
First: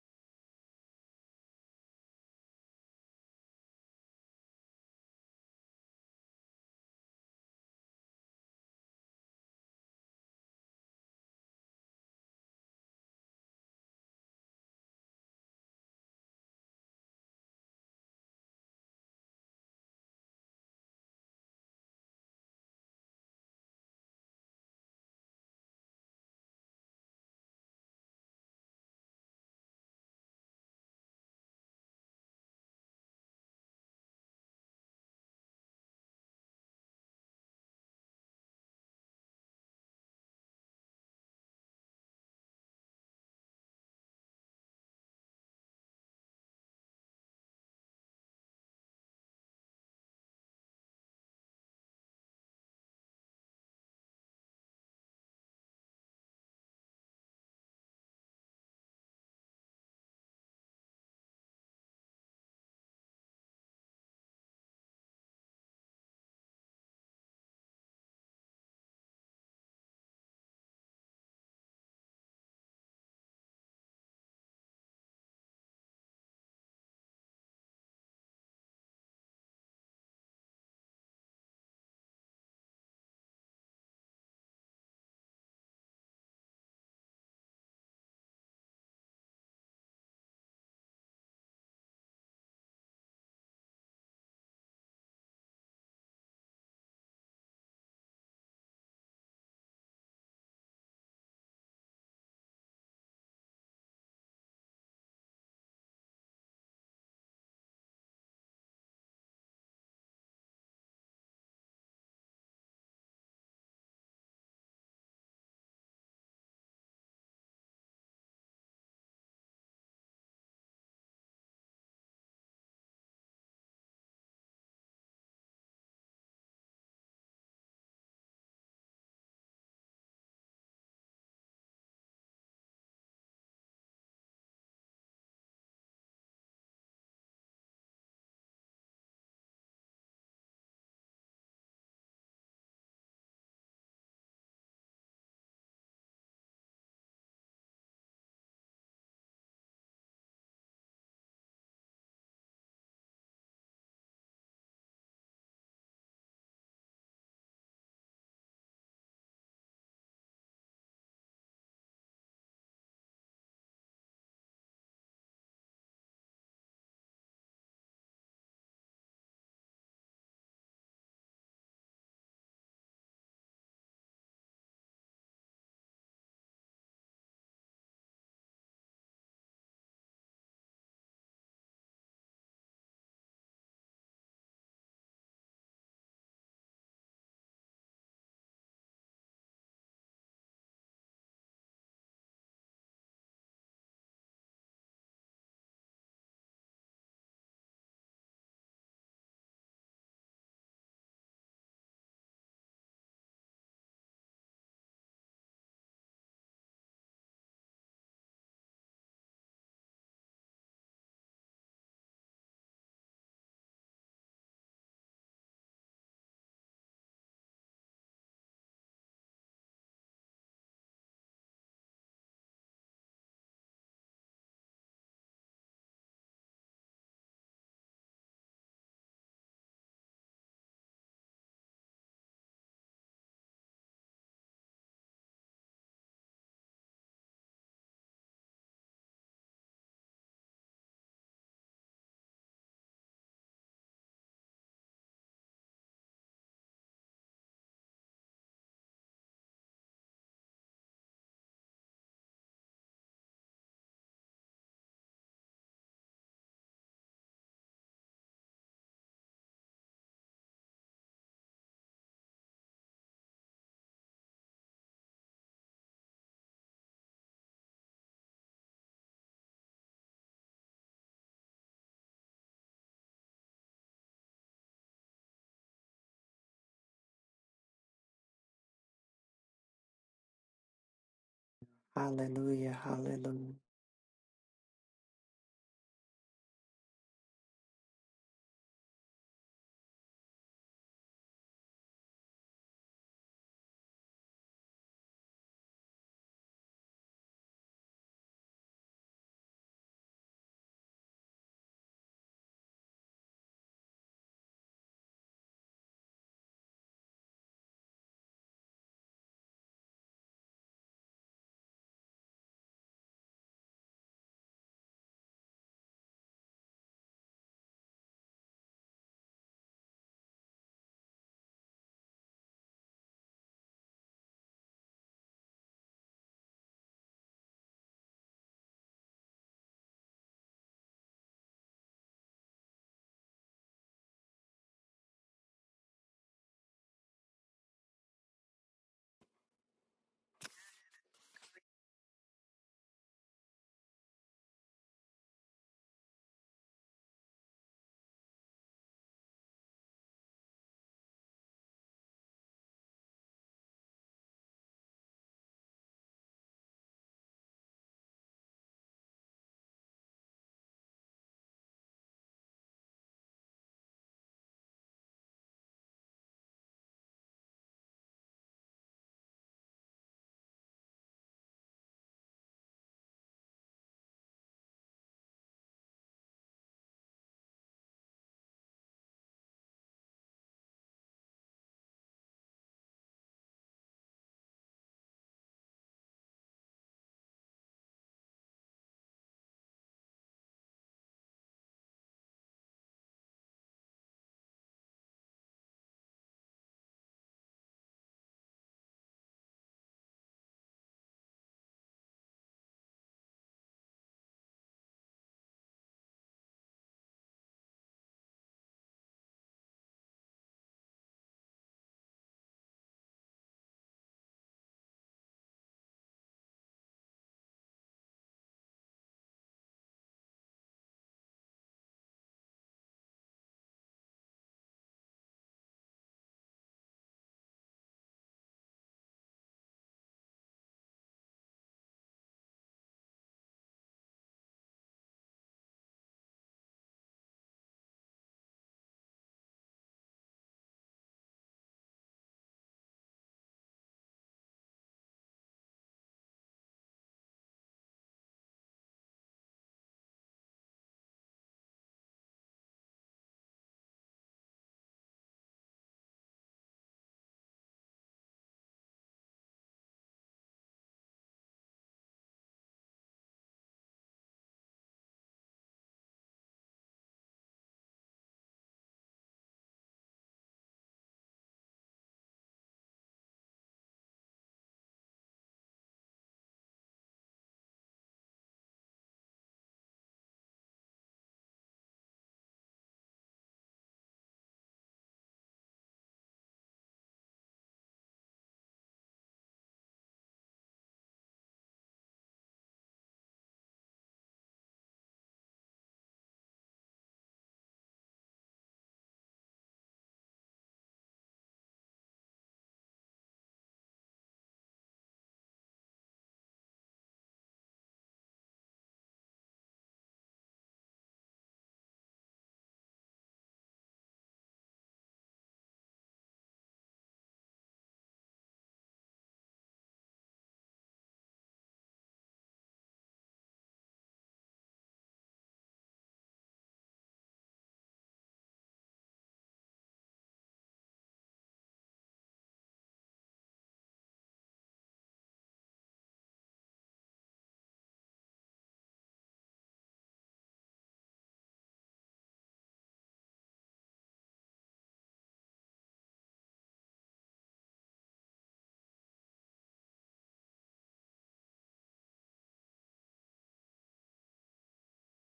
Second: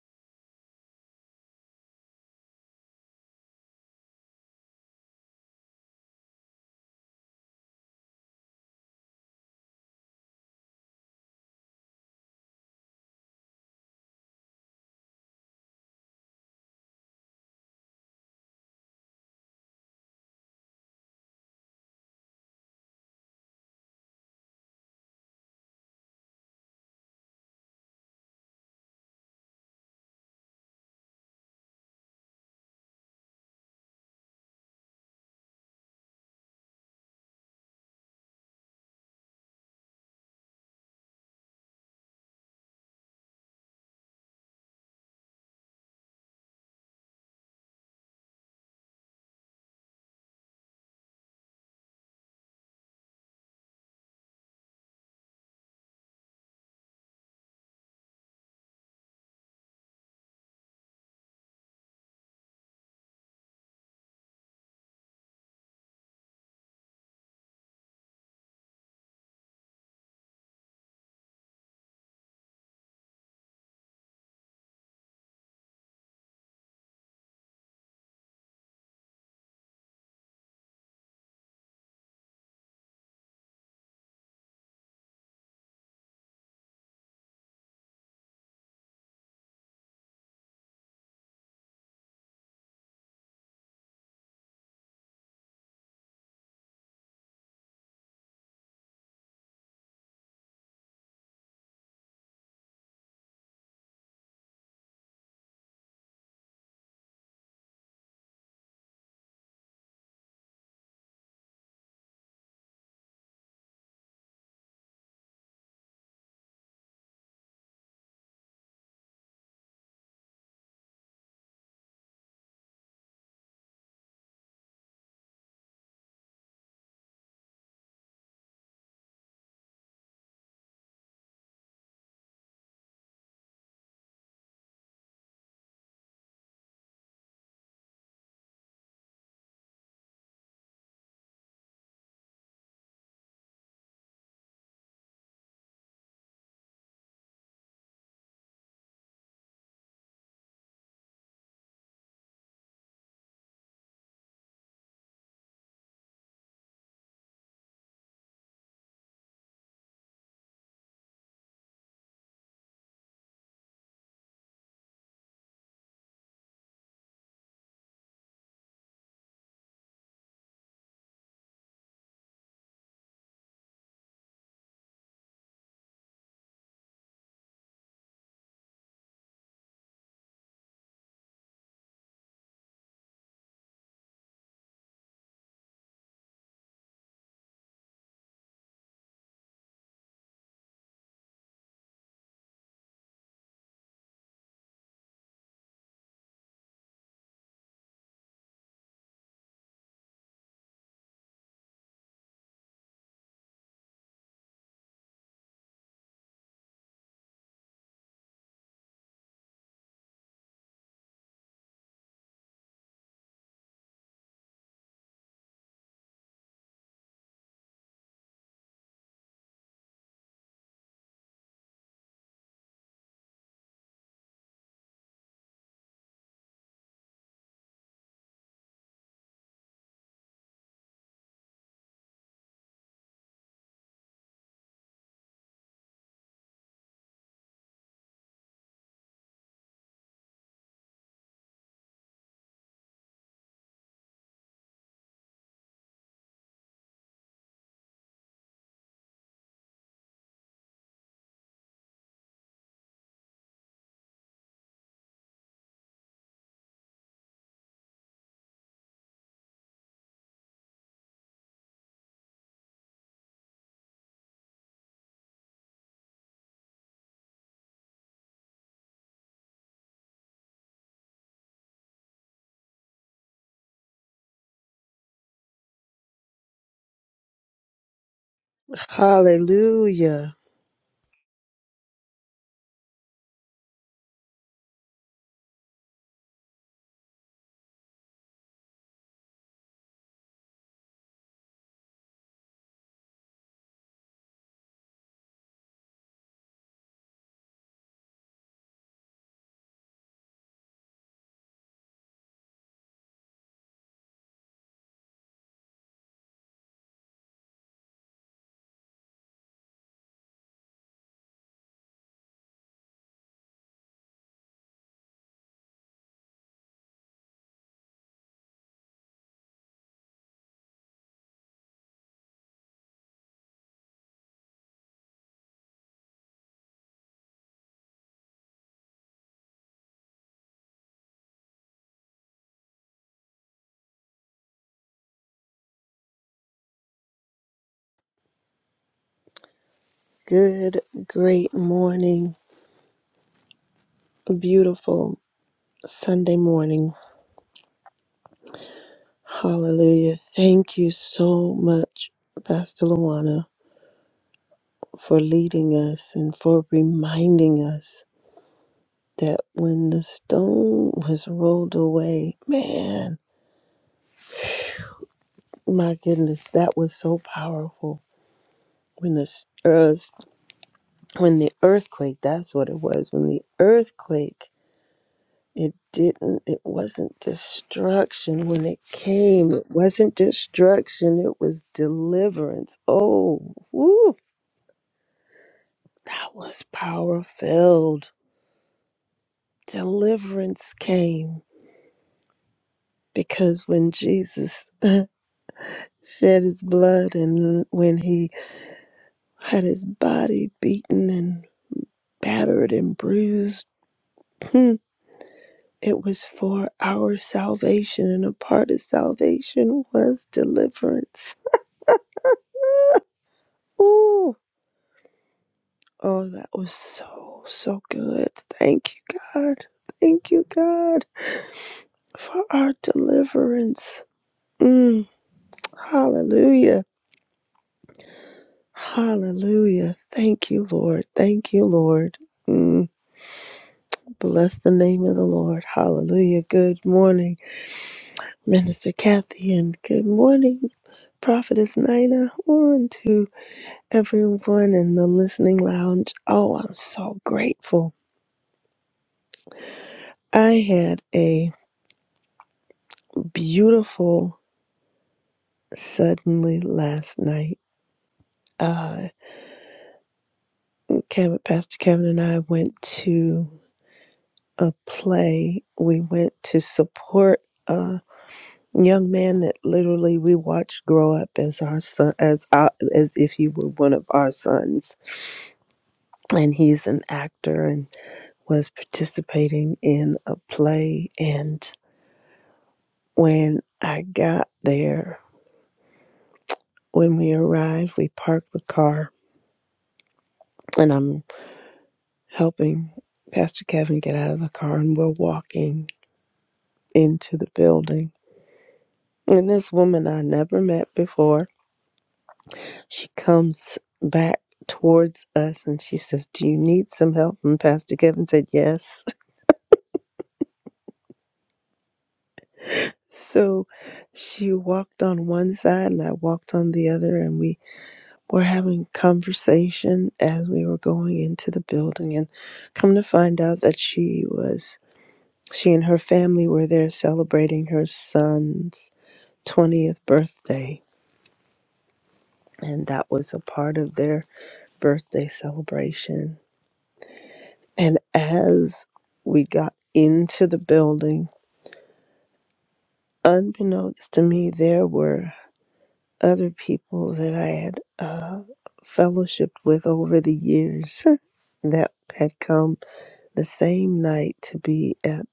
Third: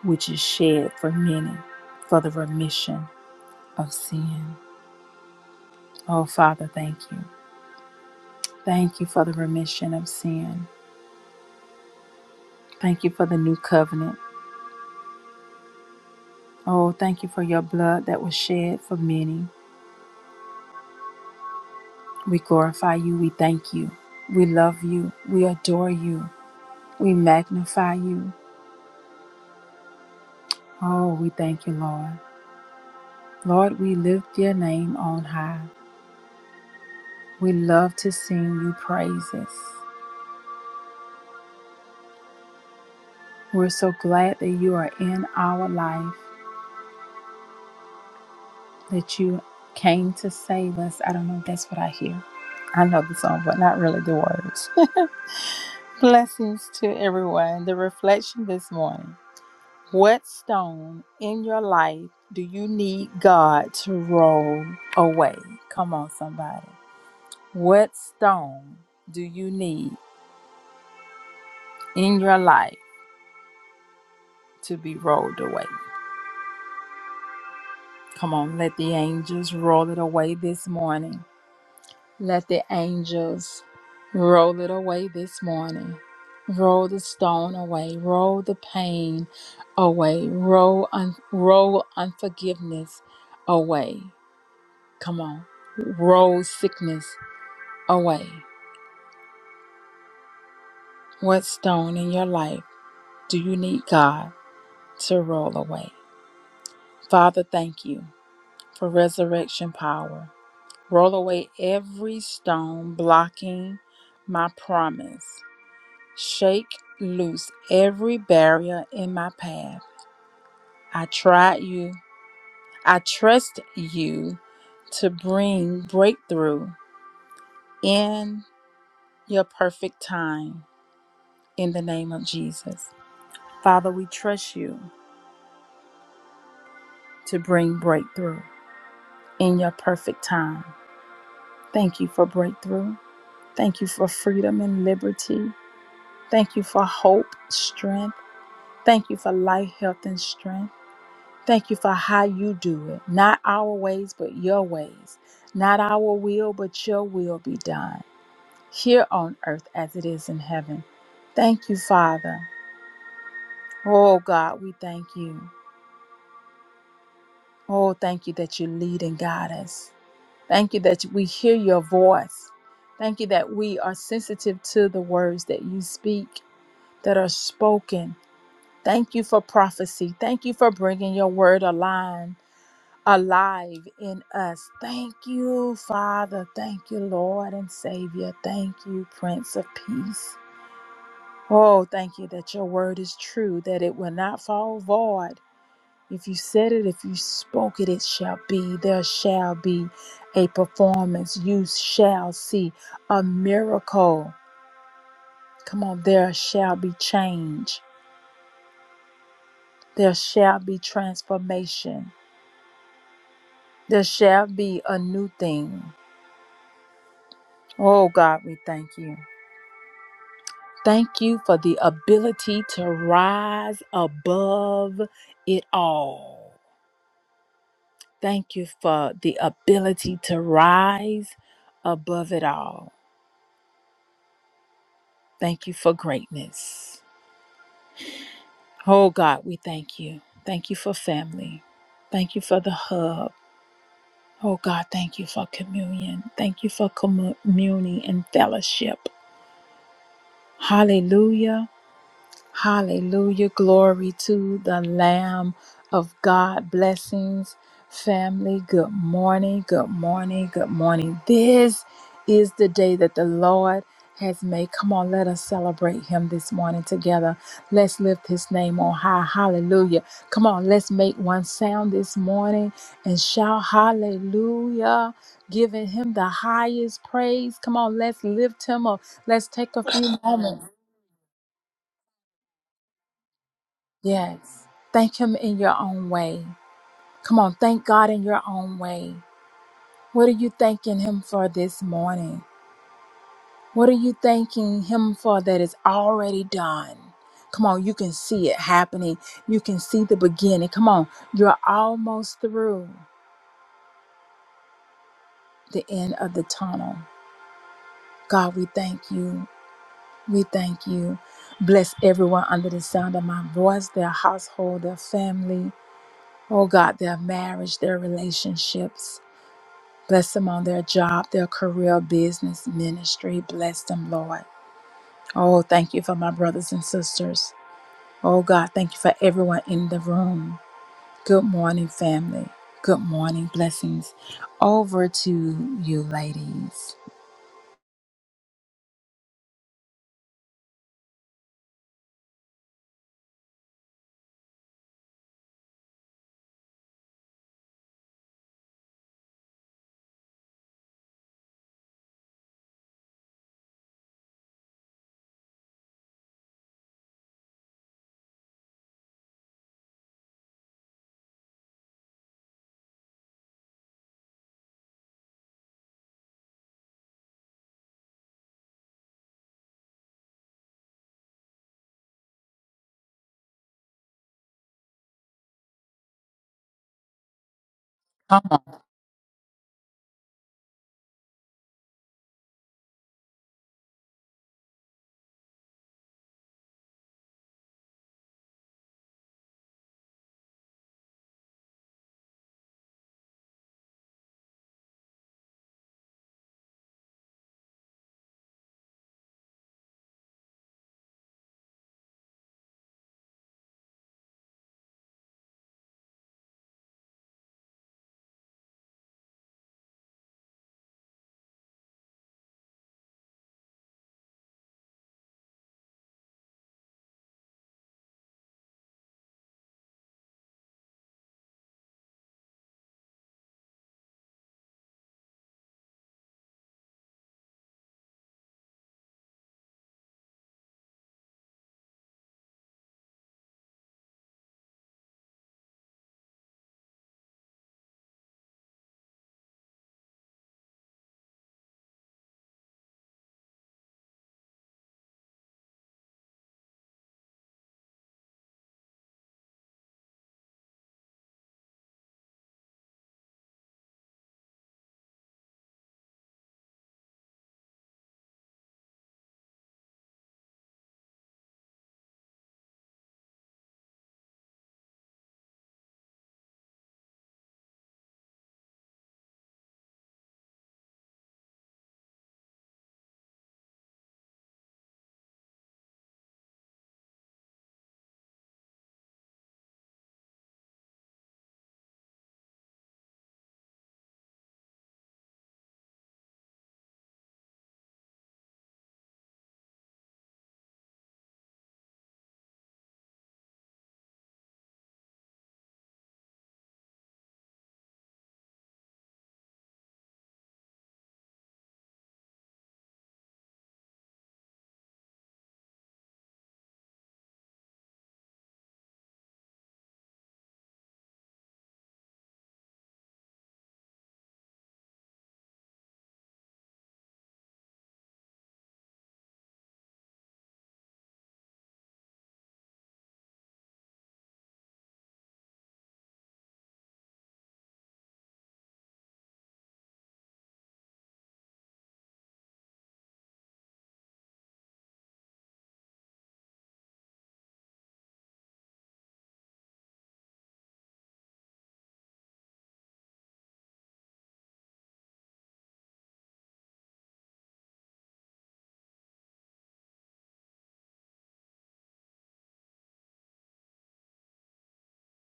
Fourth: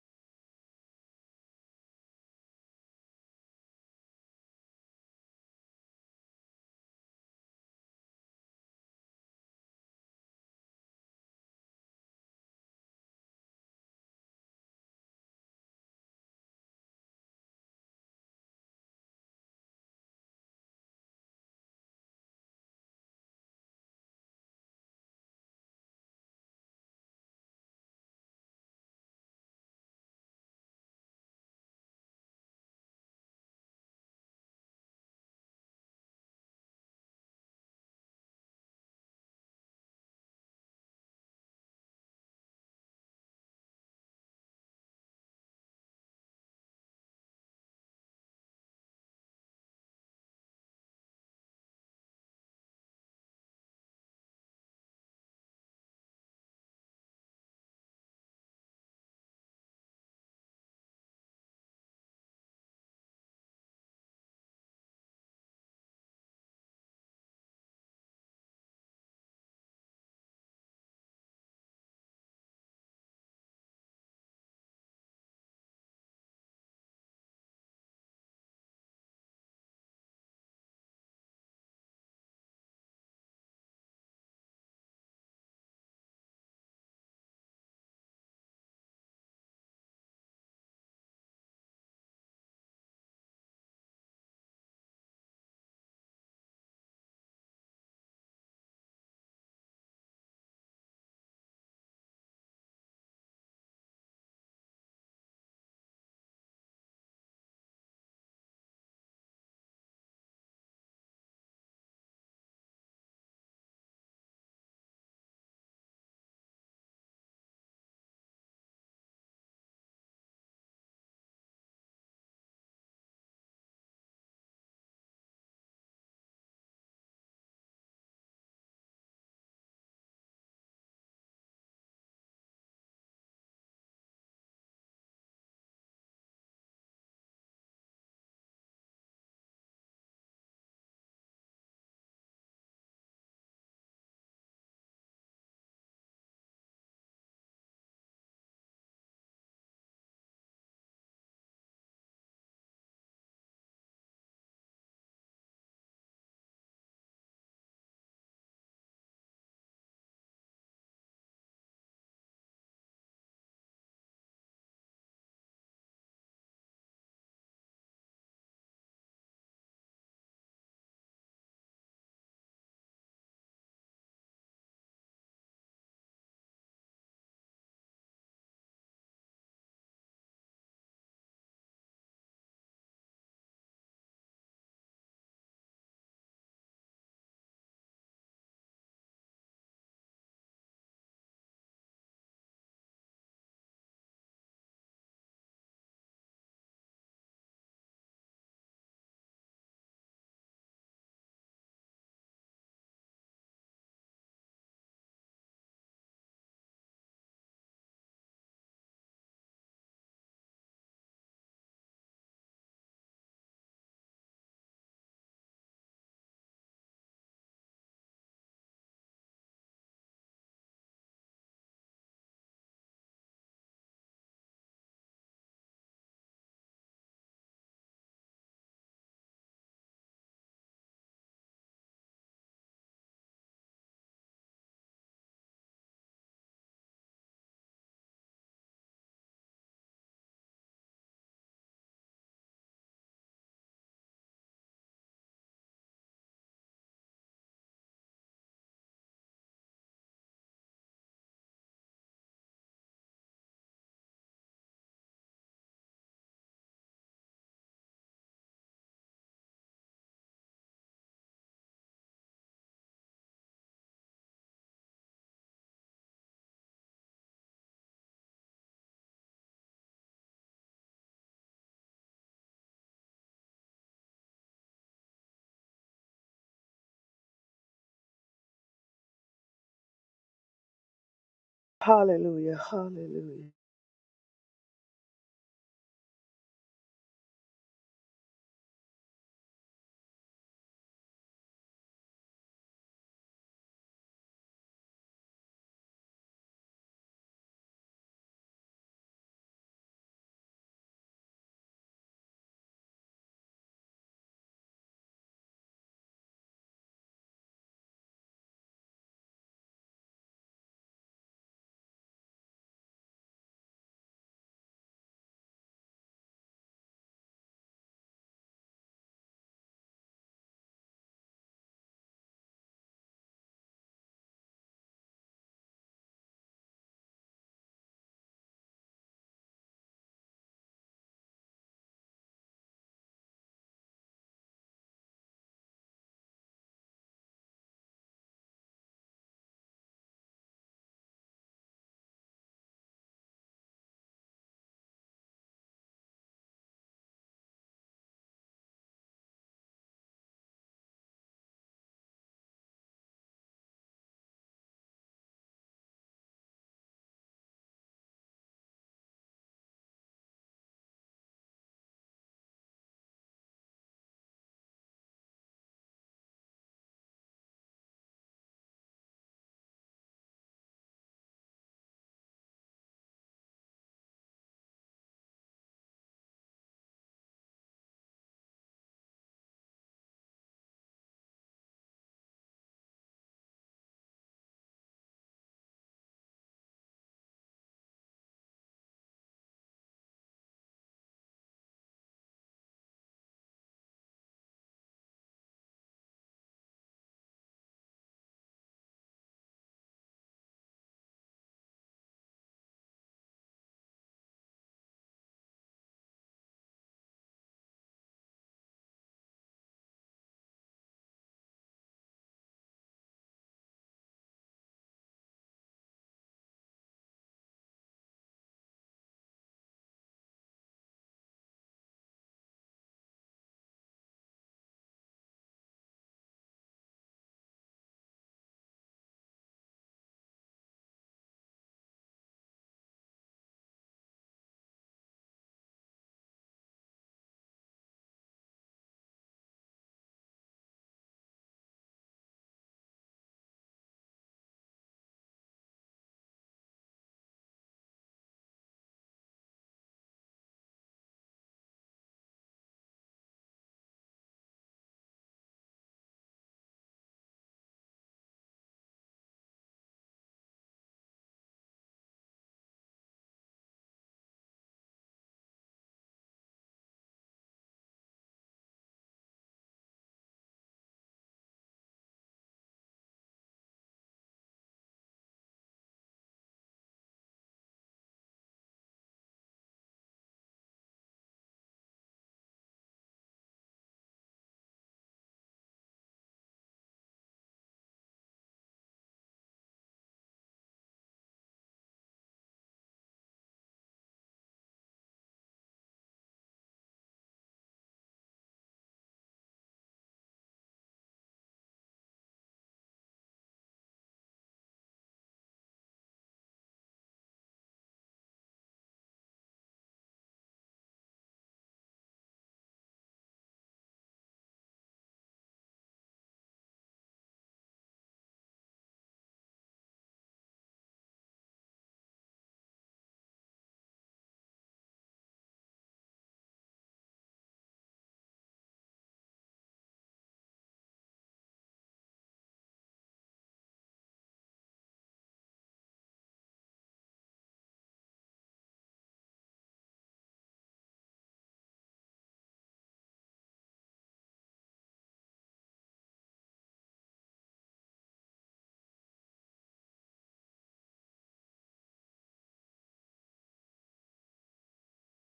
S1: which is shed for many for the remission of sin. Oh, Father, thank you. Thank you for the remission of sin. Thank you for the new covenant. Oh, thank you for your blood that was shed for many. We glorify you. We thank you. We love you. We adore you. We magnify you. Oh, we thank you, Lord. Lord, we lift your name on high. We love to sing you praises. We're so glad that you are in our life, that you came to save us. I don't know if that's what I hear. I know the song, but not really the words. Blessings to everyone. The reflection this morning. What stone in your life do you need God to roll away? Come on, somebody. What stone do you need? in your life to be rolled away. Come on, let the angels roll it away this morning. Let the angels roll it away this morning. Roll the stone away, roll the pain away, roll un- roll unforgiveness away. Come on. Roll sickness away. What stone in your life do you need God to roll away? Father, thank you for resurrection power. Roll away every stone blocking my promise. Shake loose every barrier in my path. I tried you. I trust you to bring breakthrough in your perfect time in the name of Jesus. Father, we trust you to bring breakthrough in your perfect time. Thank you for breakthrough. Thank you for freedom and liberty. Thank you for hope, strength Thank you for life, health, and strength. Thank you for how you do it. Not our ways, but your ways. Not our will, but your will be done here on earth as it is in heaven. Thank you, Father. Oh, God, we thank you. Oh, thank you that you lead and guide us. Thank you that we hear your voice. Thank you that we are sensitive to the words that you speak, that are spoken. Thank you for prophecy. Thank you for bringing your word alive. alive in us. Thank you, Father. Thank you, Lord and Savior. Thank you, Prince of Peace. Oh, thank you that your word is true, that it will not fall void. If you said it, if you spoke it, it shall be. There shall be a performance. You shall see a miracle. Come on, there shall be change. There shall be transformation. There shall be a new thing. Oh, God, we thank you. Thank you for the ability to rise above it all. Thank you for the ability to rise above it all. Thank you for greatness. Oh God, we thank you. Thank you for family. Thank you for the hub. Oh God, thank you for communion. Thank you for commu- communing and fellowship. Hallelujah. Hallelujah. Glory to the Lamb of God. Blessings, family. Good morning. Good morning. Good morning. This is the day that the Lord has made. Come on, let us celebrate Him this morning together. Let's lift His name on high. Hallelujah. Come on, let's make one sound this morning and shout hallelujah. Giving him the highest praise. Come on, let's lift him up. Let's take a few
S2: Hallelujah.
S1: moments
S3: Hallelujah.
S4: Hallelujah,
S3: Hallelujah.
S4: hallelujah.
S1: Yes. Thank Him in your own way. Come on, thank God in your own way. What are you thanking Him for this morning? What are you thanking Him for that is already done? Come on, you can see it happening. You can see the beginning. Come on, you're almost through the end of the tunnel. God, we thank you. We thank you. Bless everyone under the sound of my voice, their household, their family. Oh God, their marriage, their relationships. Bless them on their job, their career, business, ministry. Bless them, Lord. Oh, thank you for my brothers and sisters. Oh, God, thank you for everyone in the room. Good morning, family. Good morning. Blessings over to you, ladies.
S2: Good, great morning. Beautiful Sunday morning. Hallelujah. Thank you so much, Pastor Luana, for leading us and for reminding us that when the stone was rolled away, man, my goodness, that was so powerful. When the s- earth, when the earthquake, that's what it was, when the earthquake It didn't, it wasn't destruction when it came. It wasn't destruction, it was deliverance. Oh, woo, that was power filled. Deliverance came because when Jesus shed his blood and when he had his body beaten and battered and bruised, hmm, it was for our salvation, and a part of salvation was deliverance. Ooh Oh, that was so, so good. Thank you, God. Thank you, God, for our deliverance. Mm, hallelujah. Hallelujah. Thank you, Lord. Thank you, Lord. Mm, bless the name of the Lord. Hallelujah. Good morning, Minister Kathy, and good morning, Prophetess Nina, Oh, and to everyone in the listening lounge. Oh, I'm so grateful. I had a beautiful suddenly last night. Uh, Kevin, Pastor Kevin and I went to a play. We went to support a young man that literally we watched grow up as our son, as our, as if he were one of our sons. And he's an actor and was participating in a play. And when I got there, when we arrived, we parked the car, and I'm helping Pastor Kevin get out of the car, and we're walking into the building. And this woman I never met before, she comes back towards us and she says, Do you need some help? And Pastor Kevin said, Yes. So she walked on one side and I walked on the other, and we were having conversation as we were going into the building. And come to find out that she was, she and her family were there celebrating her son's 20th birthday, and that was a part of their birthday celebration. And as we got into the building, unbeknownst to me, there were other people that I had uh, fellowshipped with over the years that had come the same night to be at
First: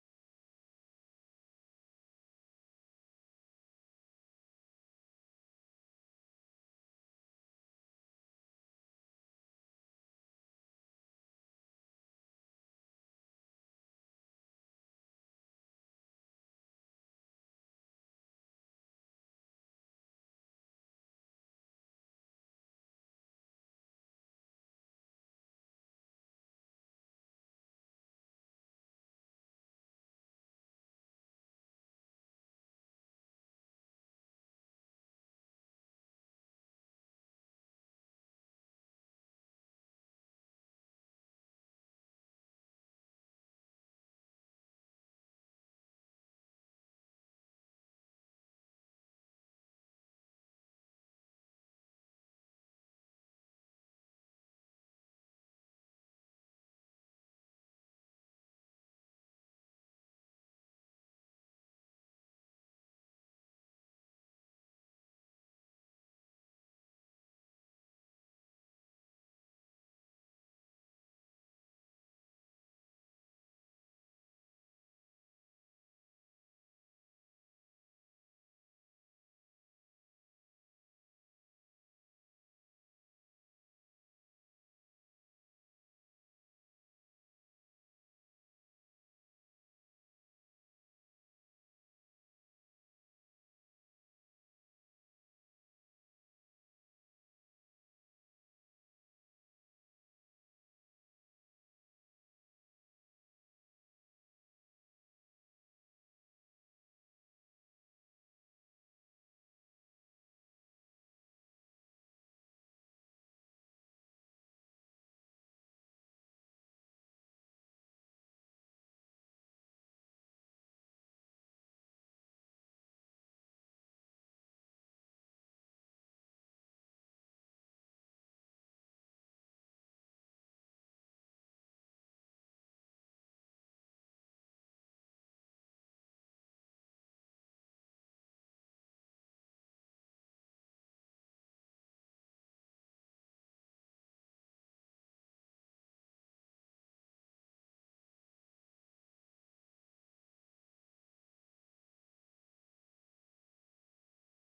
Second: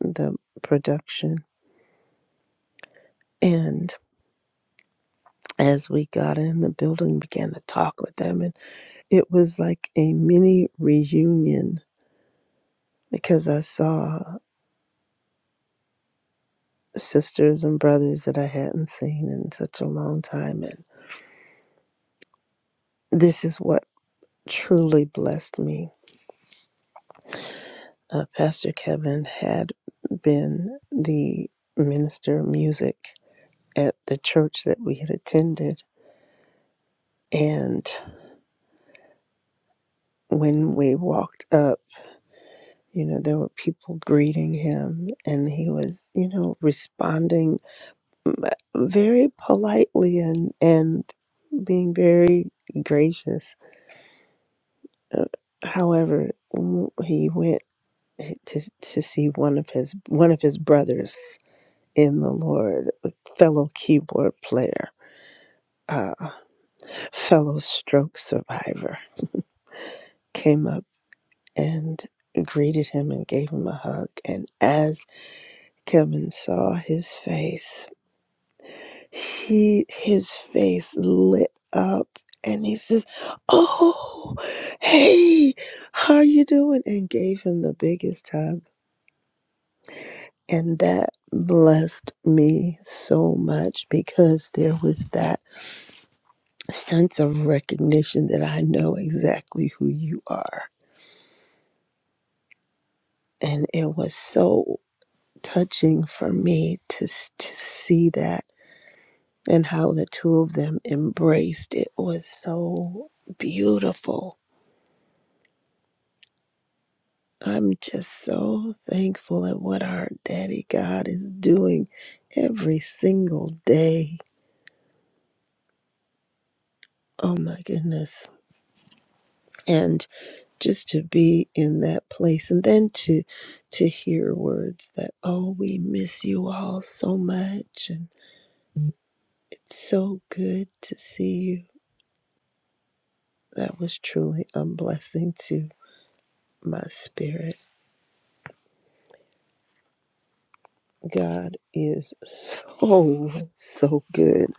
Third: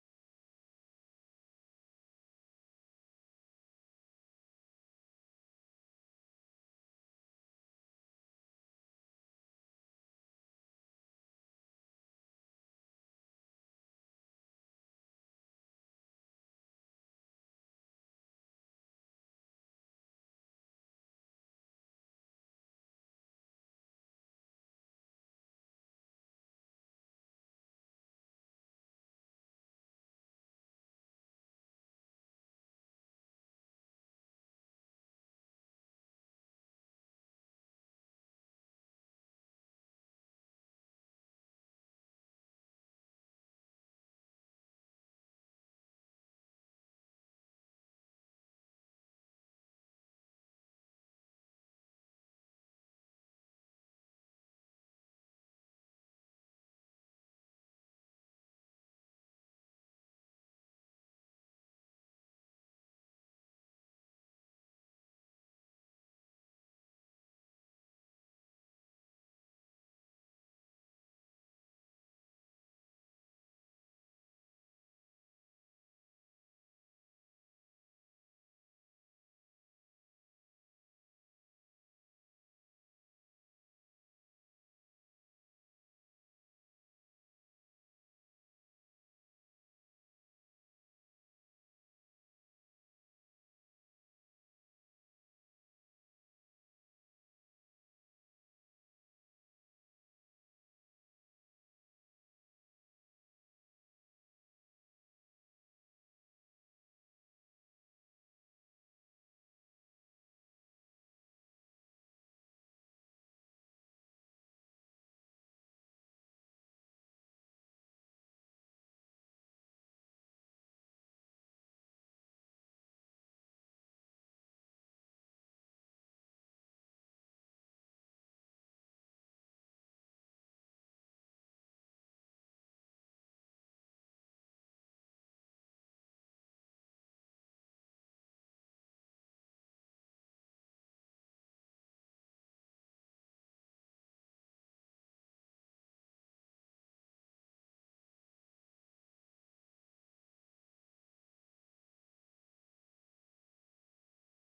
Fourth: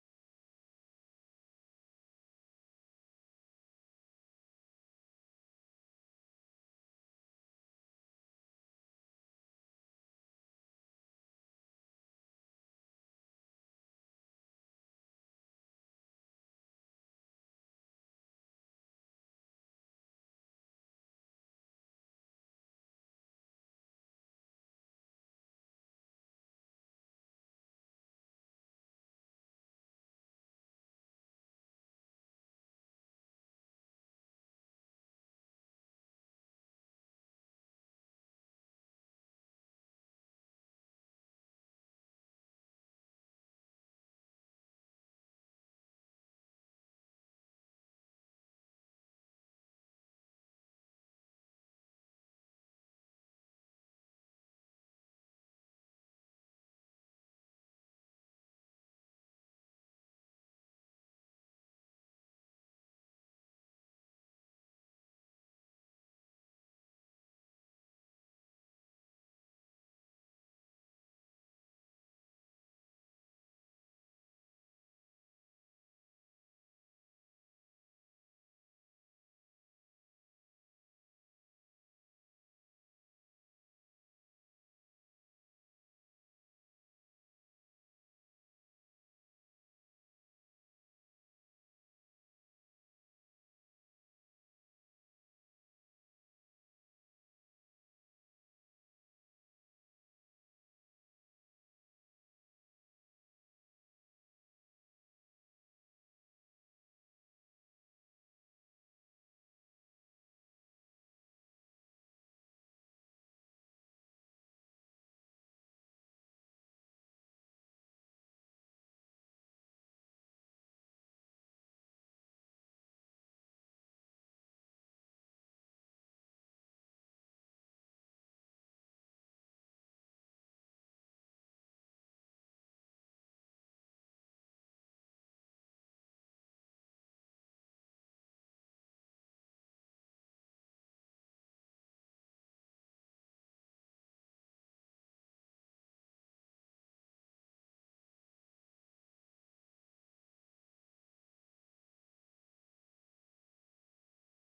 S2: the production. And as we got in the building, began to talk with them, and it was like a mini reunion because I saw sisters and brothers that I hadn't seen in such a long time. And this is what truly blessed me. Uh, Pastor Kevin had been the minister of music at the church that we had attended. And when we walked up, you know, there were people greeting him, and he was, you know, responding mm, uh, very politely and, and being very gracious Uh, however, he went to to see one of his one of his brothers in the Lord, a fellow keyboard player, uh, fellow stroke survivor, came up and greeted him and gave him a hug. And as Kevin saw his face, he his face lit up. And he says, "Oh, hey, how are you doing?" And gave him the biggest hug And that blessed me so much because there was that sense of recognition that I know exactly who you are. And it was so touching for me to, to see that and how the two of them embraced. It was so beautiful. I'm just so thankful at what our daddy God is doing every single day. Oh my goodness. And just to be in that place and then to to hear words that oh we miss you all so much and it's so good to see you that was truly a blessing to my spirit god is so so good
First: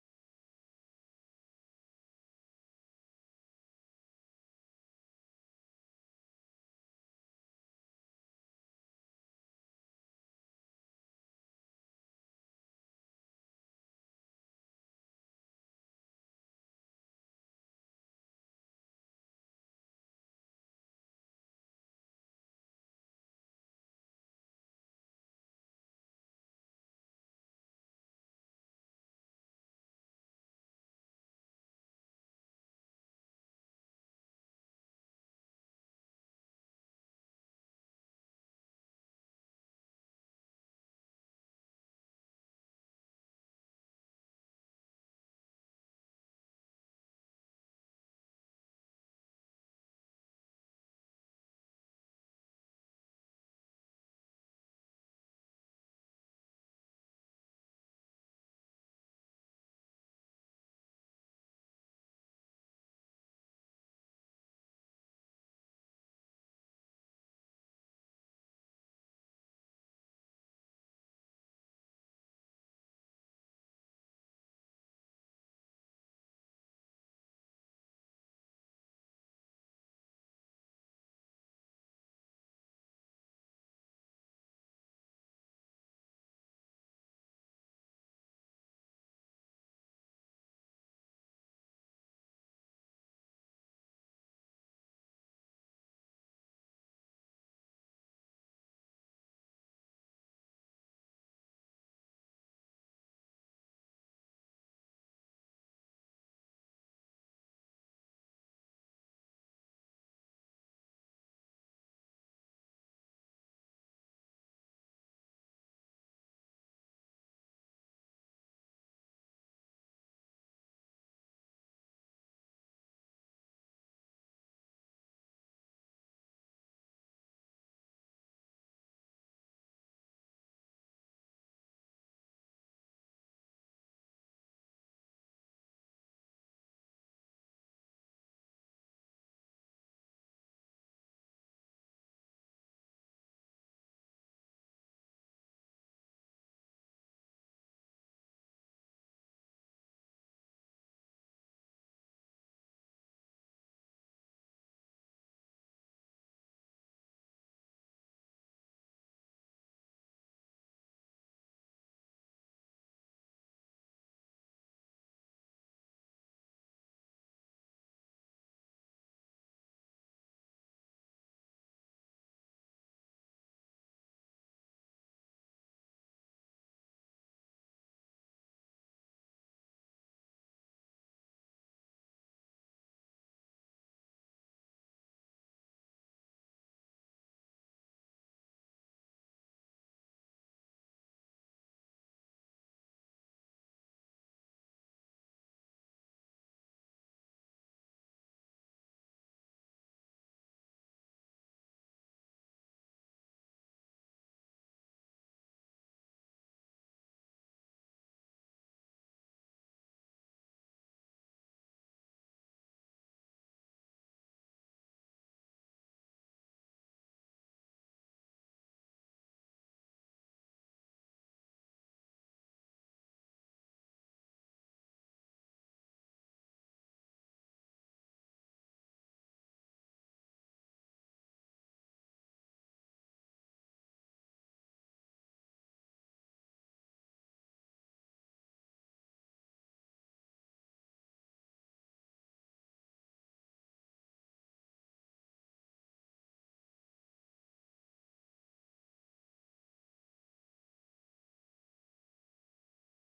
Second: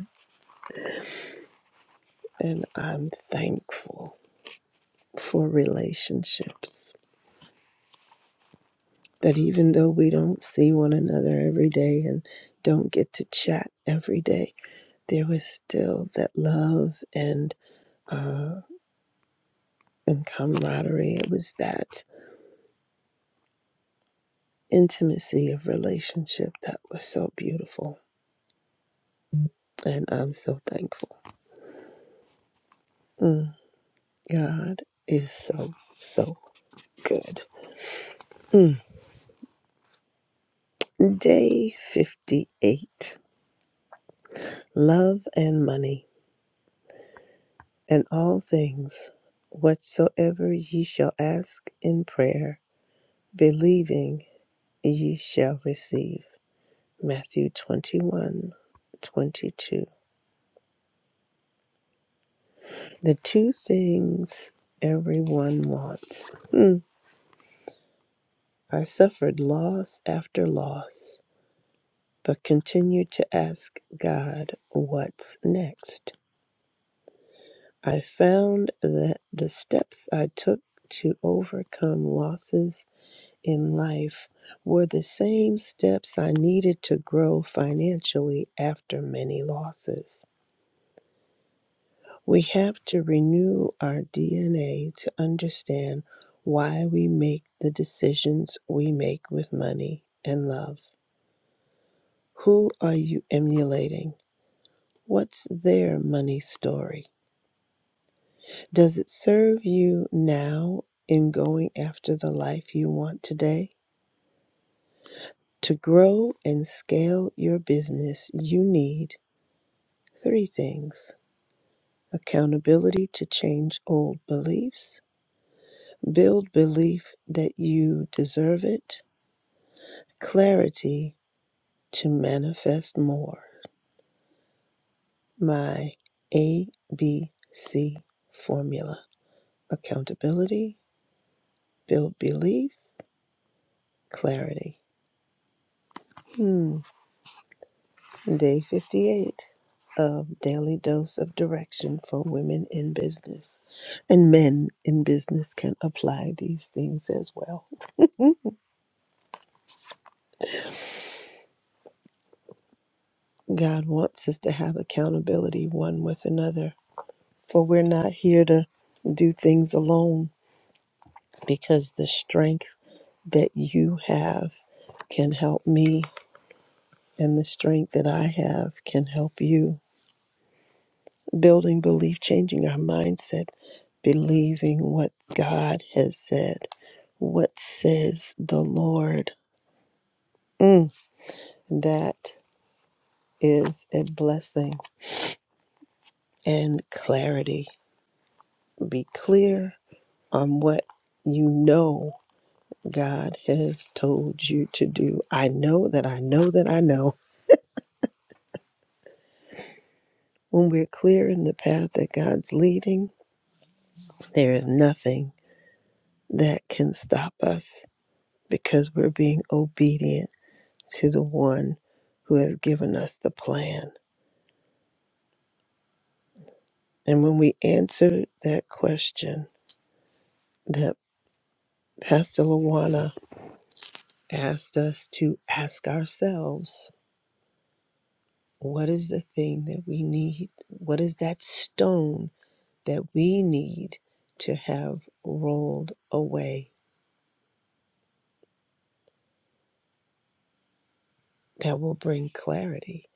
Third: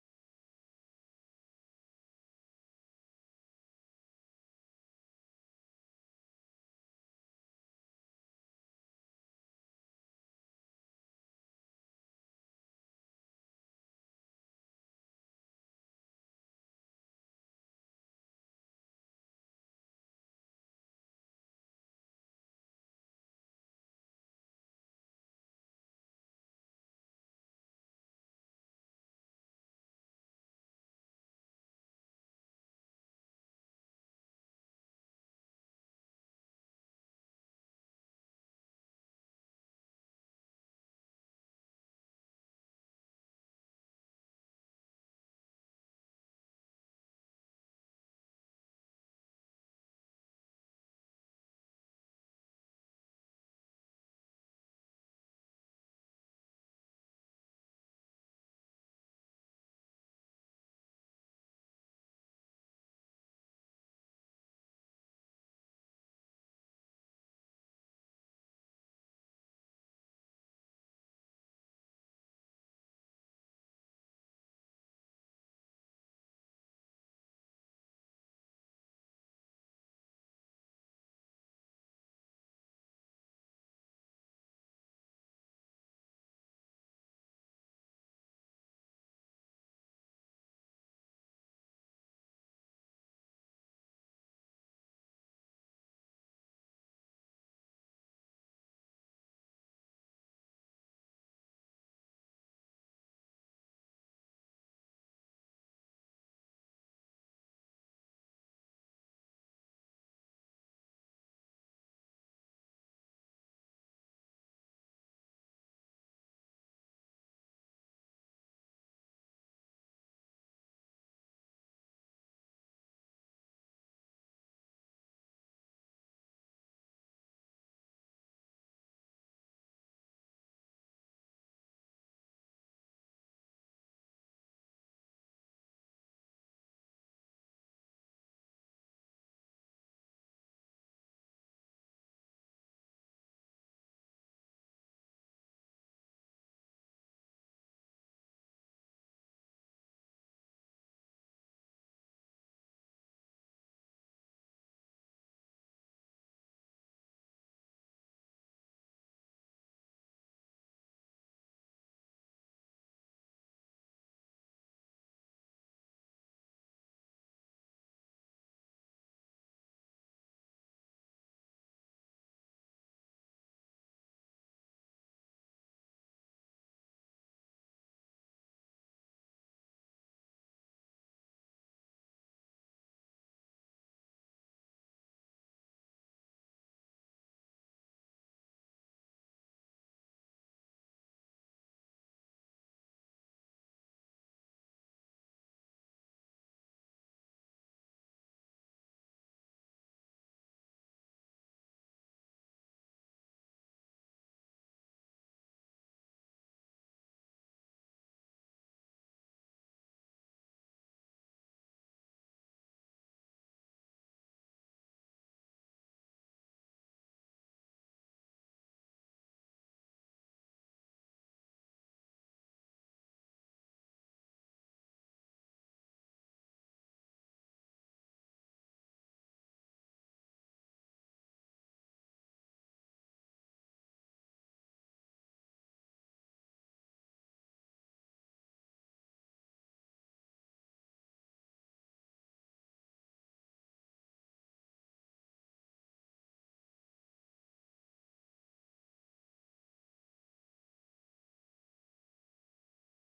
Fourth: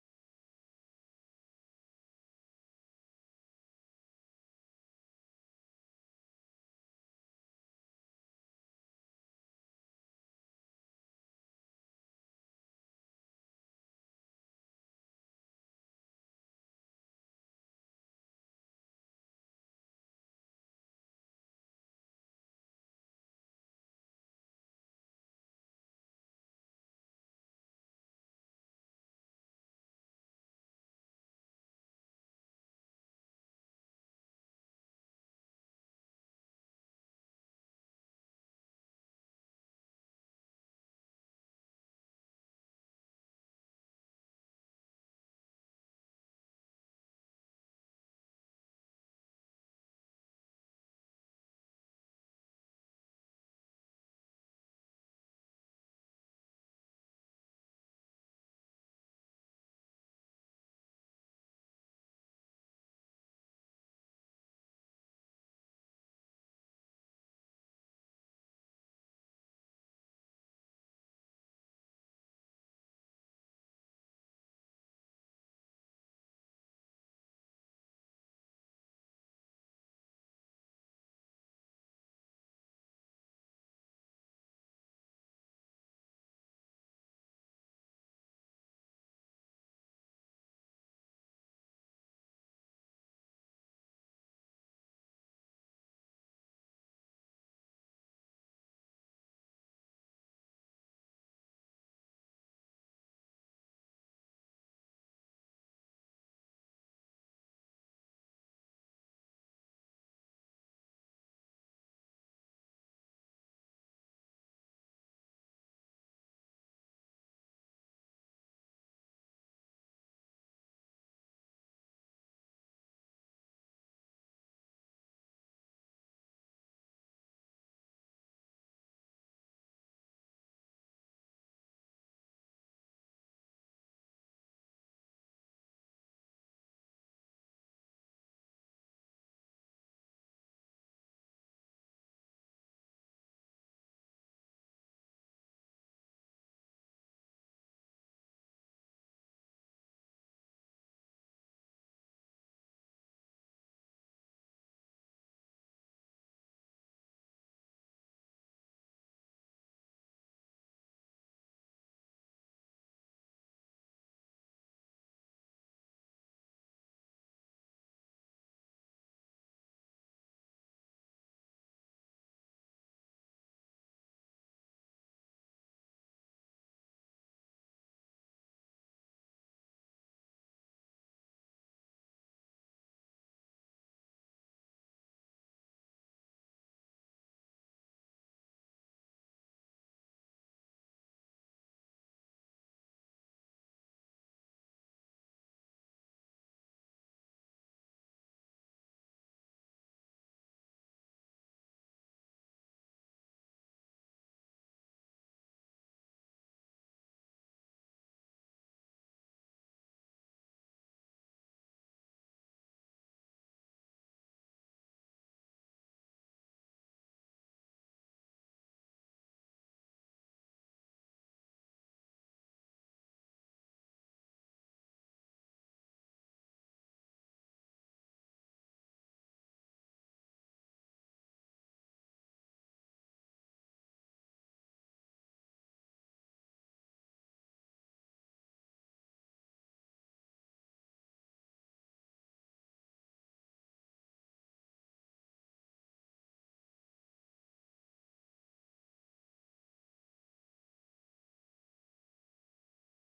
S2: and i'm thankful for relationships that even though we don't see one another every day and don't get to chat every day there was still that love and uh, and camaraderie. It was that intimacy of relationship that was so beautiful. And I'm so thankful. Mm, God is so, so good. Mm. Day 58 Love and Money, and all things whatsoever ye shall ask in prayer, believing ye shall receive. Matthew 21, 22. The two things everyone wants. Hmm. I suffered loss after loss, but continued to ask God, what's next? I found that the steps I took to overcome losses in life were the same steps I needed to grow financially after many losses. We have to renew our DNA to understand why we make the decisions we make with money and love. Who are you emulating? What's their money story? Does it serve you now in going after the life you want today? To grow and scale your business, you need three things accountability to change old beliefs Build belief that you deserve it, clarity to manifest more. My ABC formula accountability, build belief, clarity. Hmm. Day 58 of Daily Dose of Direction for Women in Business. And men in business can apply these things as well. God wants us to have accountability one with another For we're not here to do things alone because the strength that you have can help me, and the strength that I have can help you. Building belief, changing our mindset, believing what God has said. What says the Lord? Mm, that is a blessing and clarity. Be clear on what you know God has told you to do. I know that I know that I know. When we're clear in the path that God's leading, there is nothing that can stop us because we're being obedient to the one who has given us the plan. And when we answer that question that Pastor Lawana asked us to ask ourselves, what is the thing that we need? What is that stone that we need to have rolled away that will bring clarity?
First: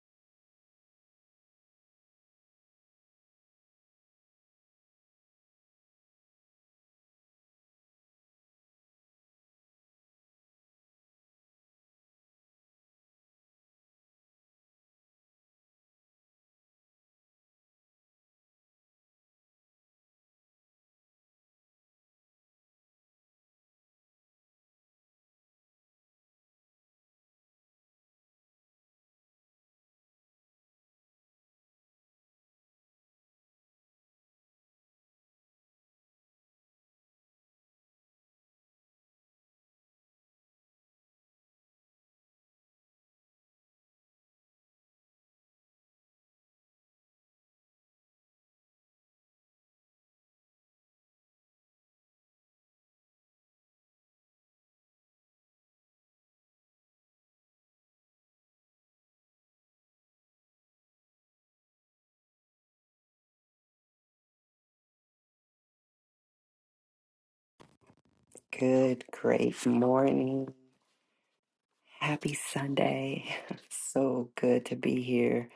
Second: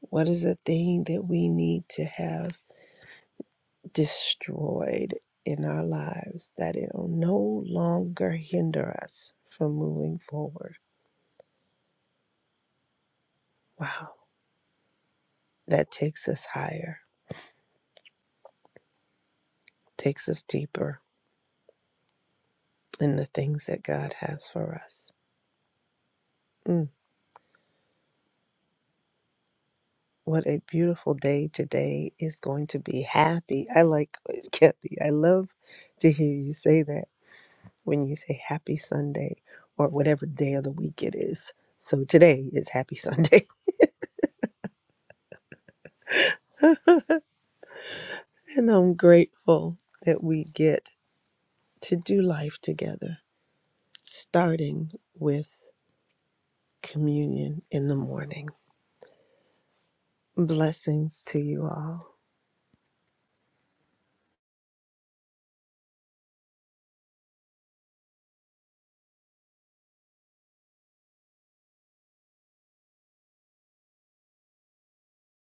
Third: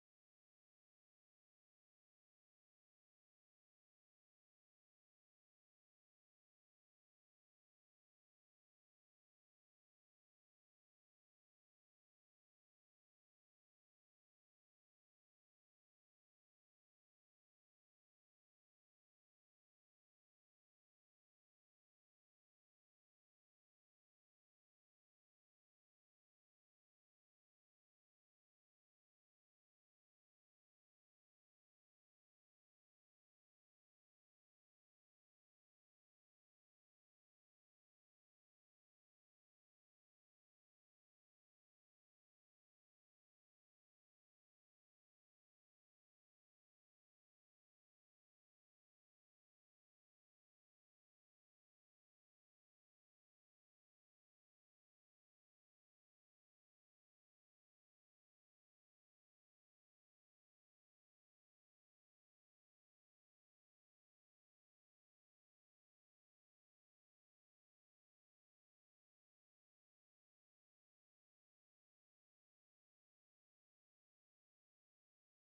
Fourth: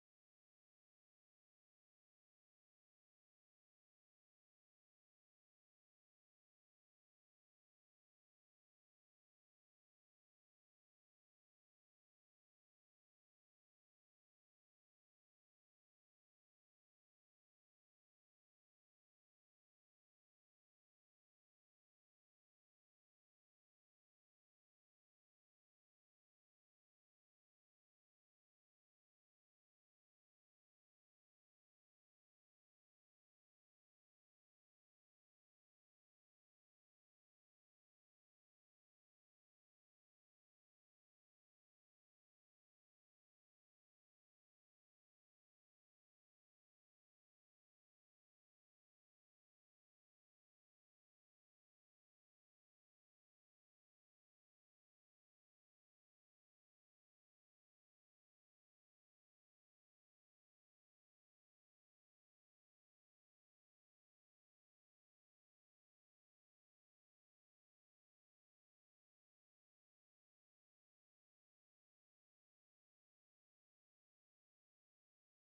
S2: What is the thing that we need to have destroyed in our lives that it will no longer hinder us from moving forward? Wow, that takes us higher, takes us deeper in the things that God has for us. Mm what a beautiful day today is going to be happy. I like Kathy. I love to hear you say that when you say happy Sunday or whatever day of the week it is. So today is happy Sunday. And I'm grateful that we get to do life together, starting with communion in the morning. Blessings to you all.
S4: Good, great morning. Happy Sunday. So good to be here.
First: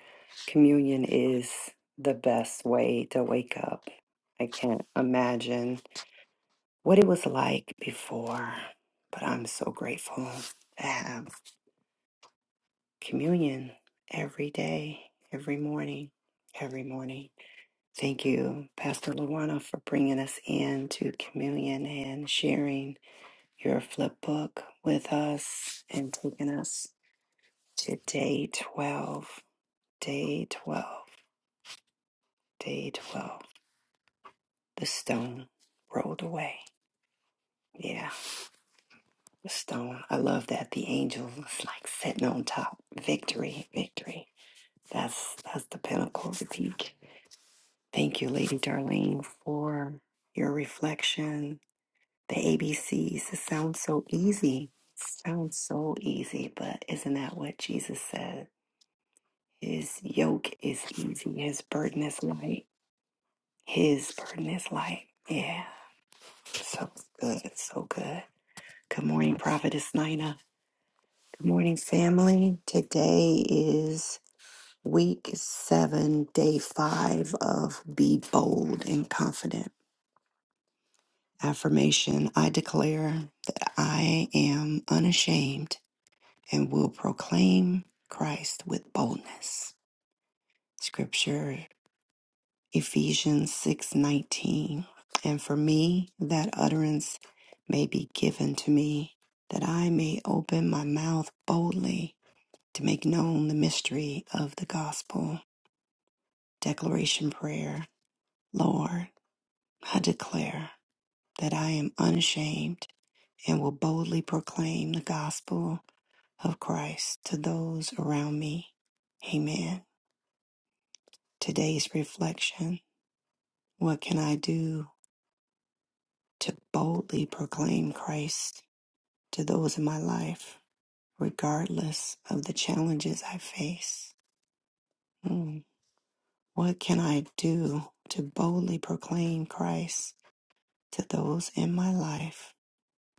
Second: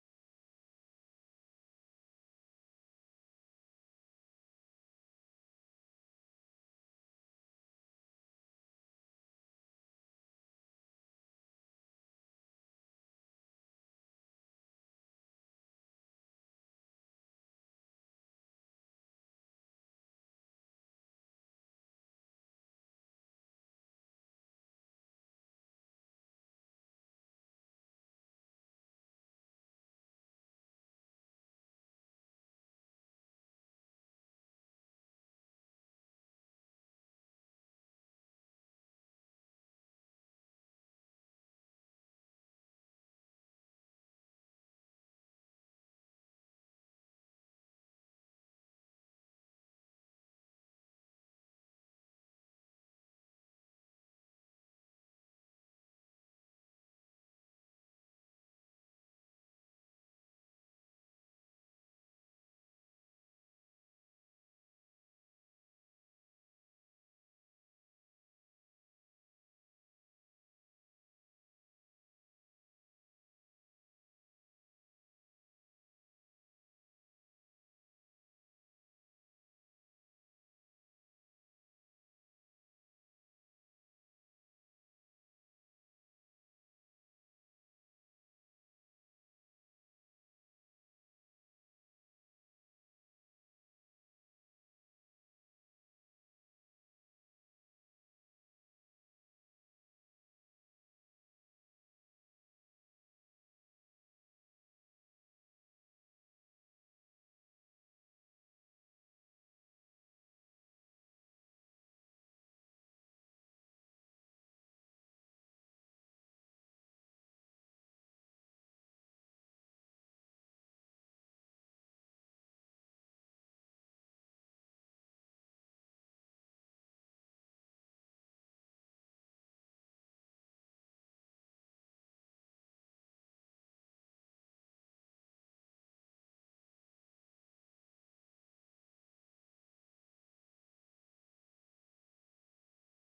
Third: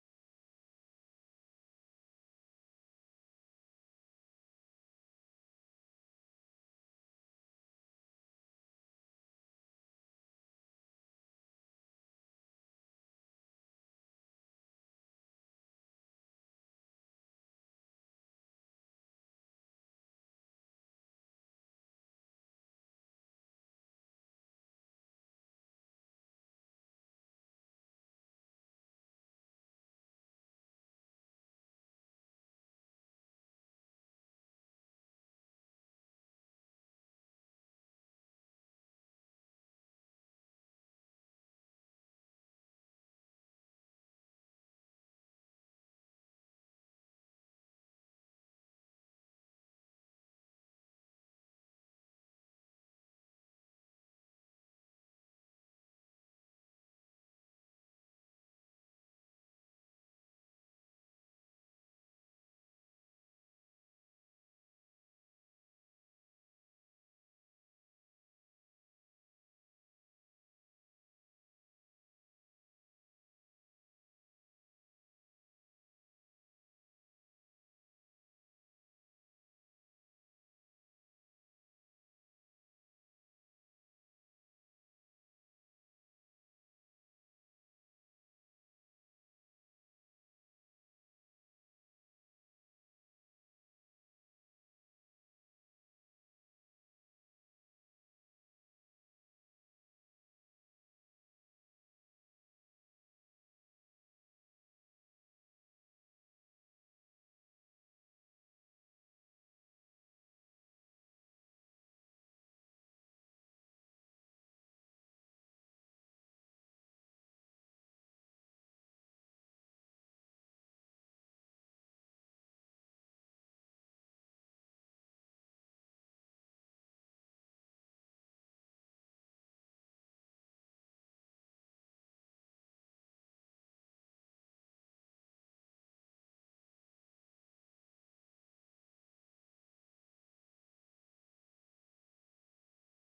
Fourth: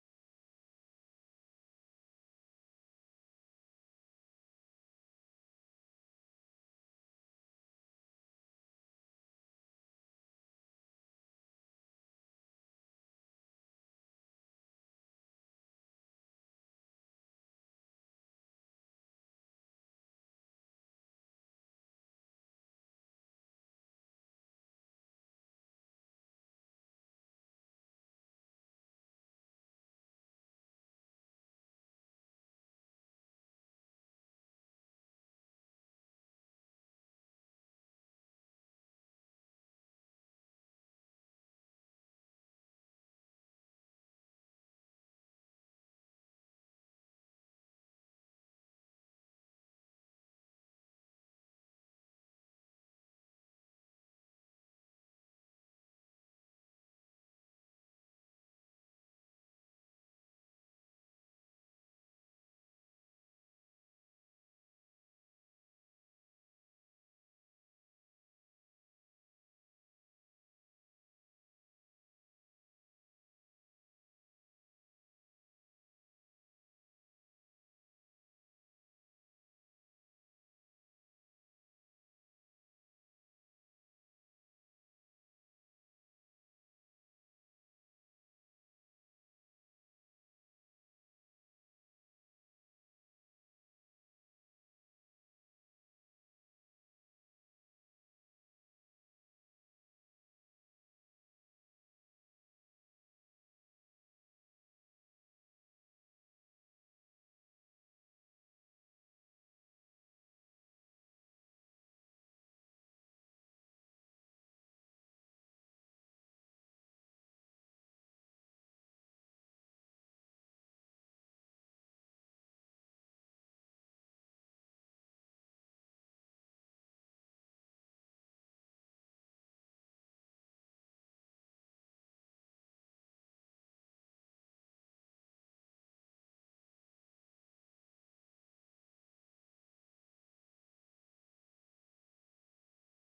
S4: Communion is the best way to wake up. I can't imagine what it was like before, but I'm so grateful to have communion every day, every morning, every morning. Thank you, Pastor Luana, for bringing us in to communion and sharing. your flip book with us and taking us to day 12. Day 12. Day 12. The stone rolled away. Yeah, the stone. I love that. The angel was like sitting on top. Victory, victory. That's that's the pinnacle of the peak. Thank you, Lady Darlene, for your reflection. The ABCs. It sounds so easy. Sounds so easy, but isn't that what Jesus said? His yoke is easy, his burden is light. His burden is light. Yeah, so good, so good. Good morning, Prophetess Nina. Good morning, family. Today is week seven, day five of Be Bold and Confident. Affirmation I declare that I am unashamed and will proclaim Christ with boldness. Scripture Ephesians 6:19. And for me that utterance may be given to me that I may open my mouth boldly to make known the mystery of the gospel. Declaration prayer. Lord, I declare that I am unashamed and will boldly proclaim the gospel of Christ to those around me. Amen. Today's reflection. What can I do to boldly proclaim Christ to those in my life, regardless of the challenges I face. Hmm. What can I do to boldly proclaim Christ to those in my life,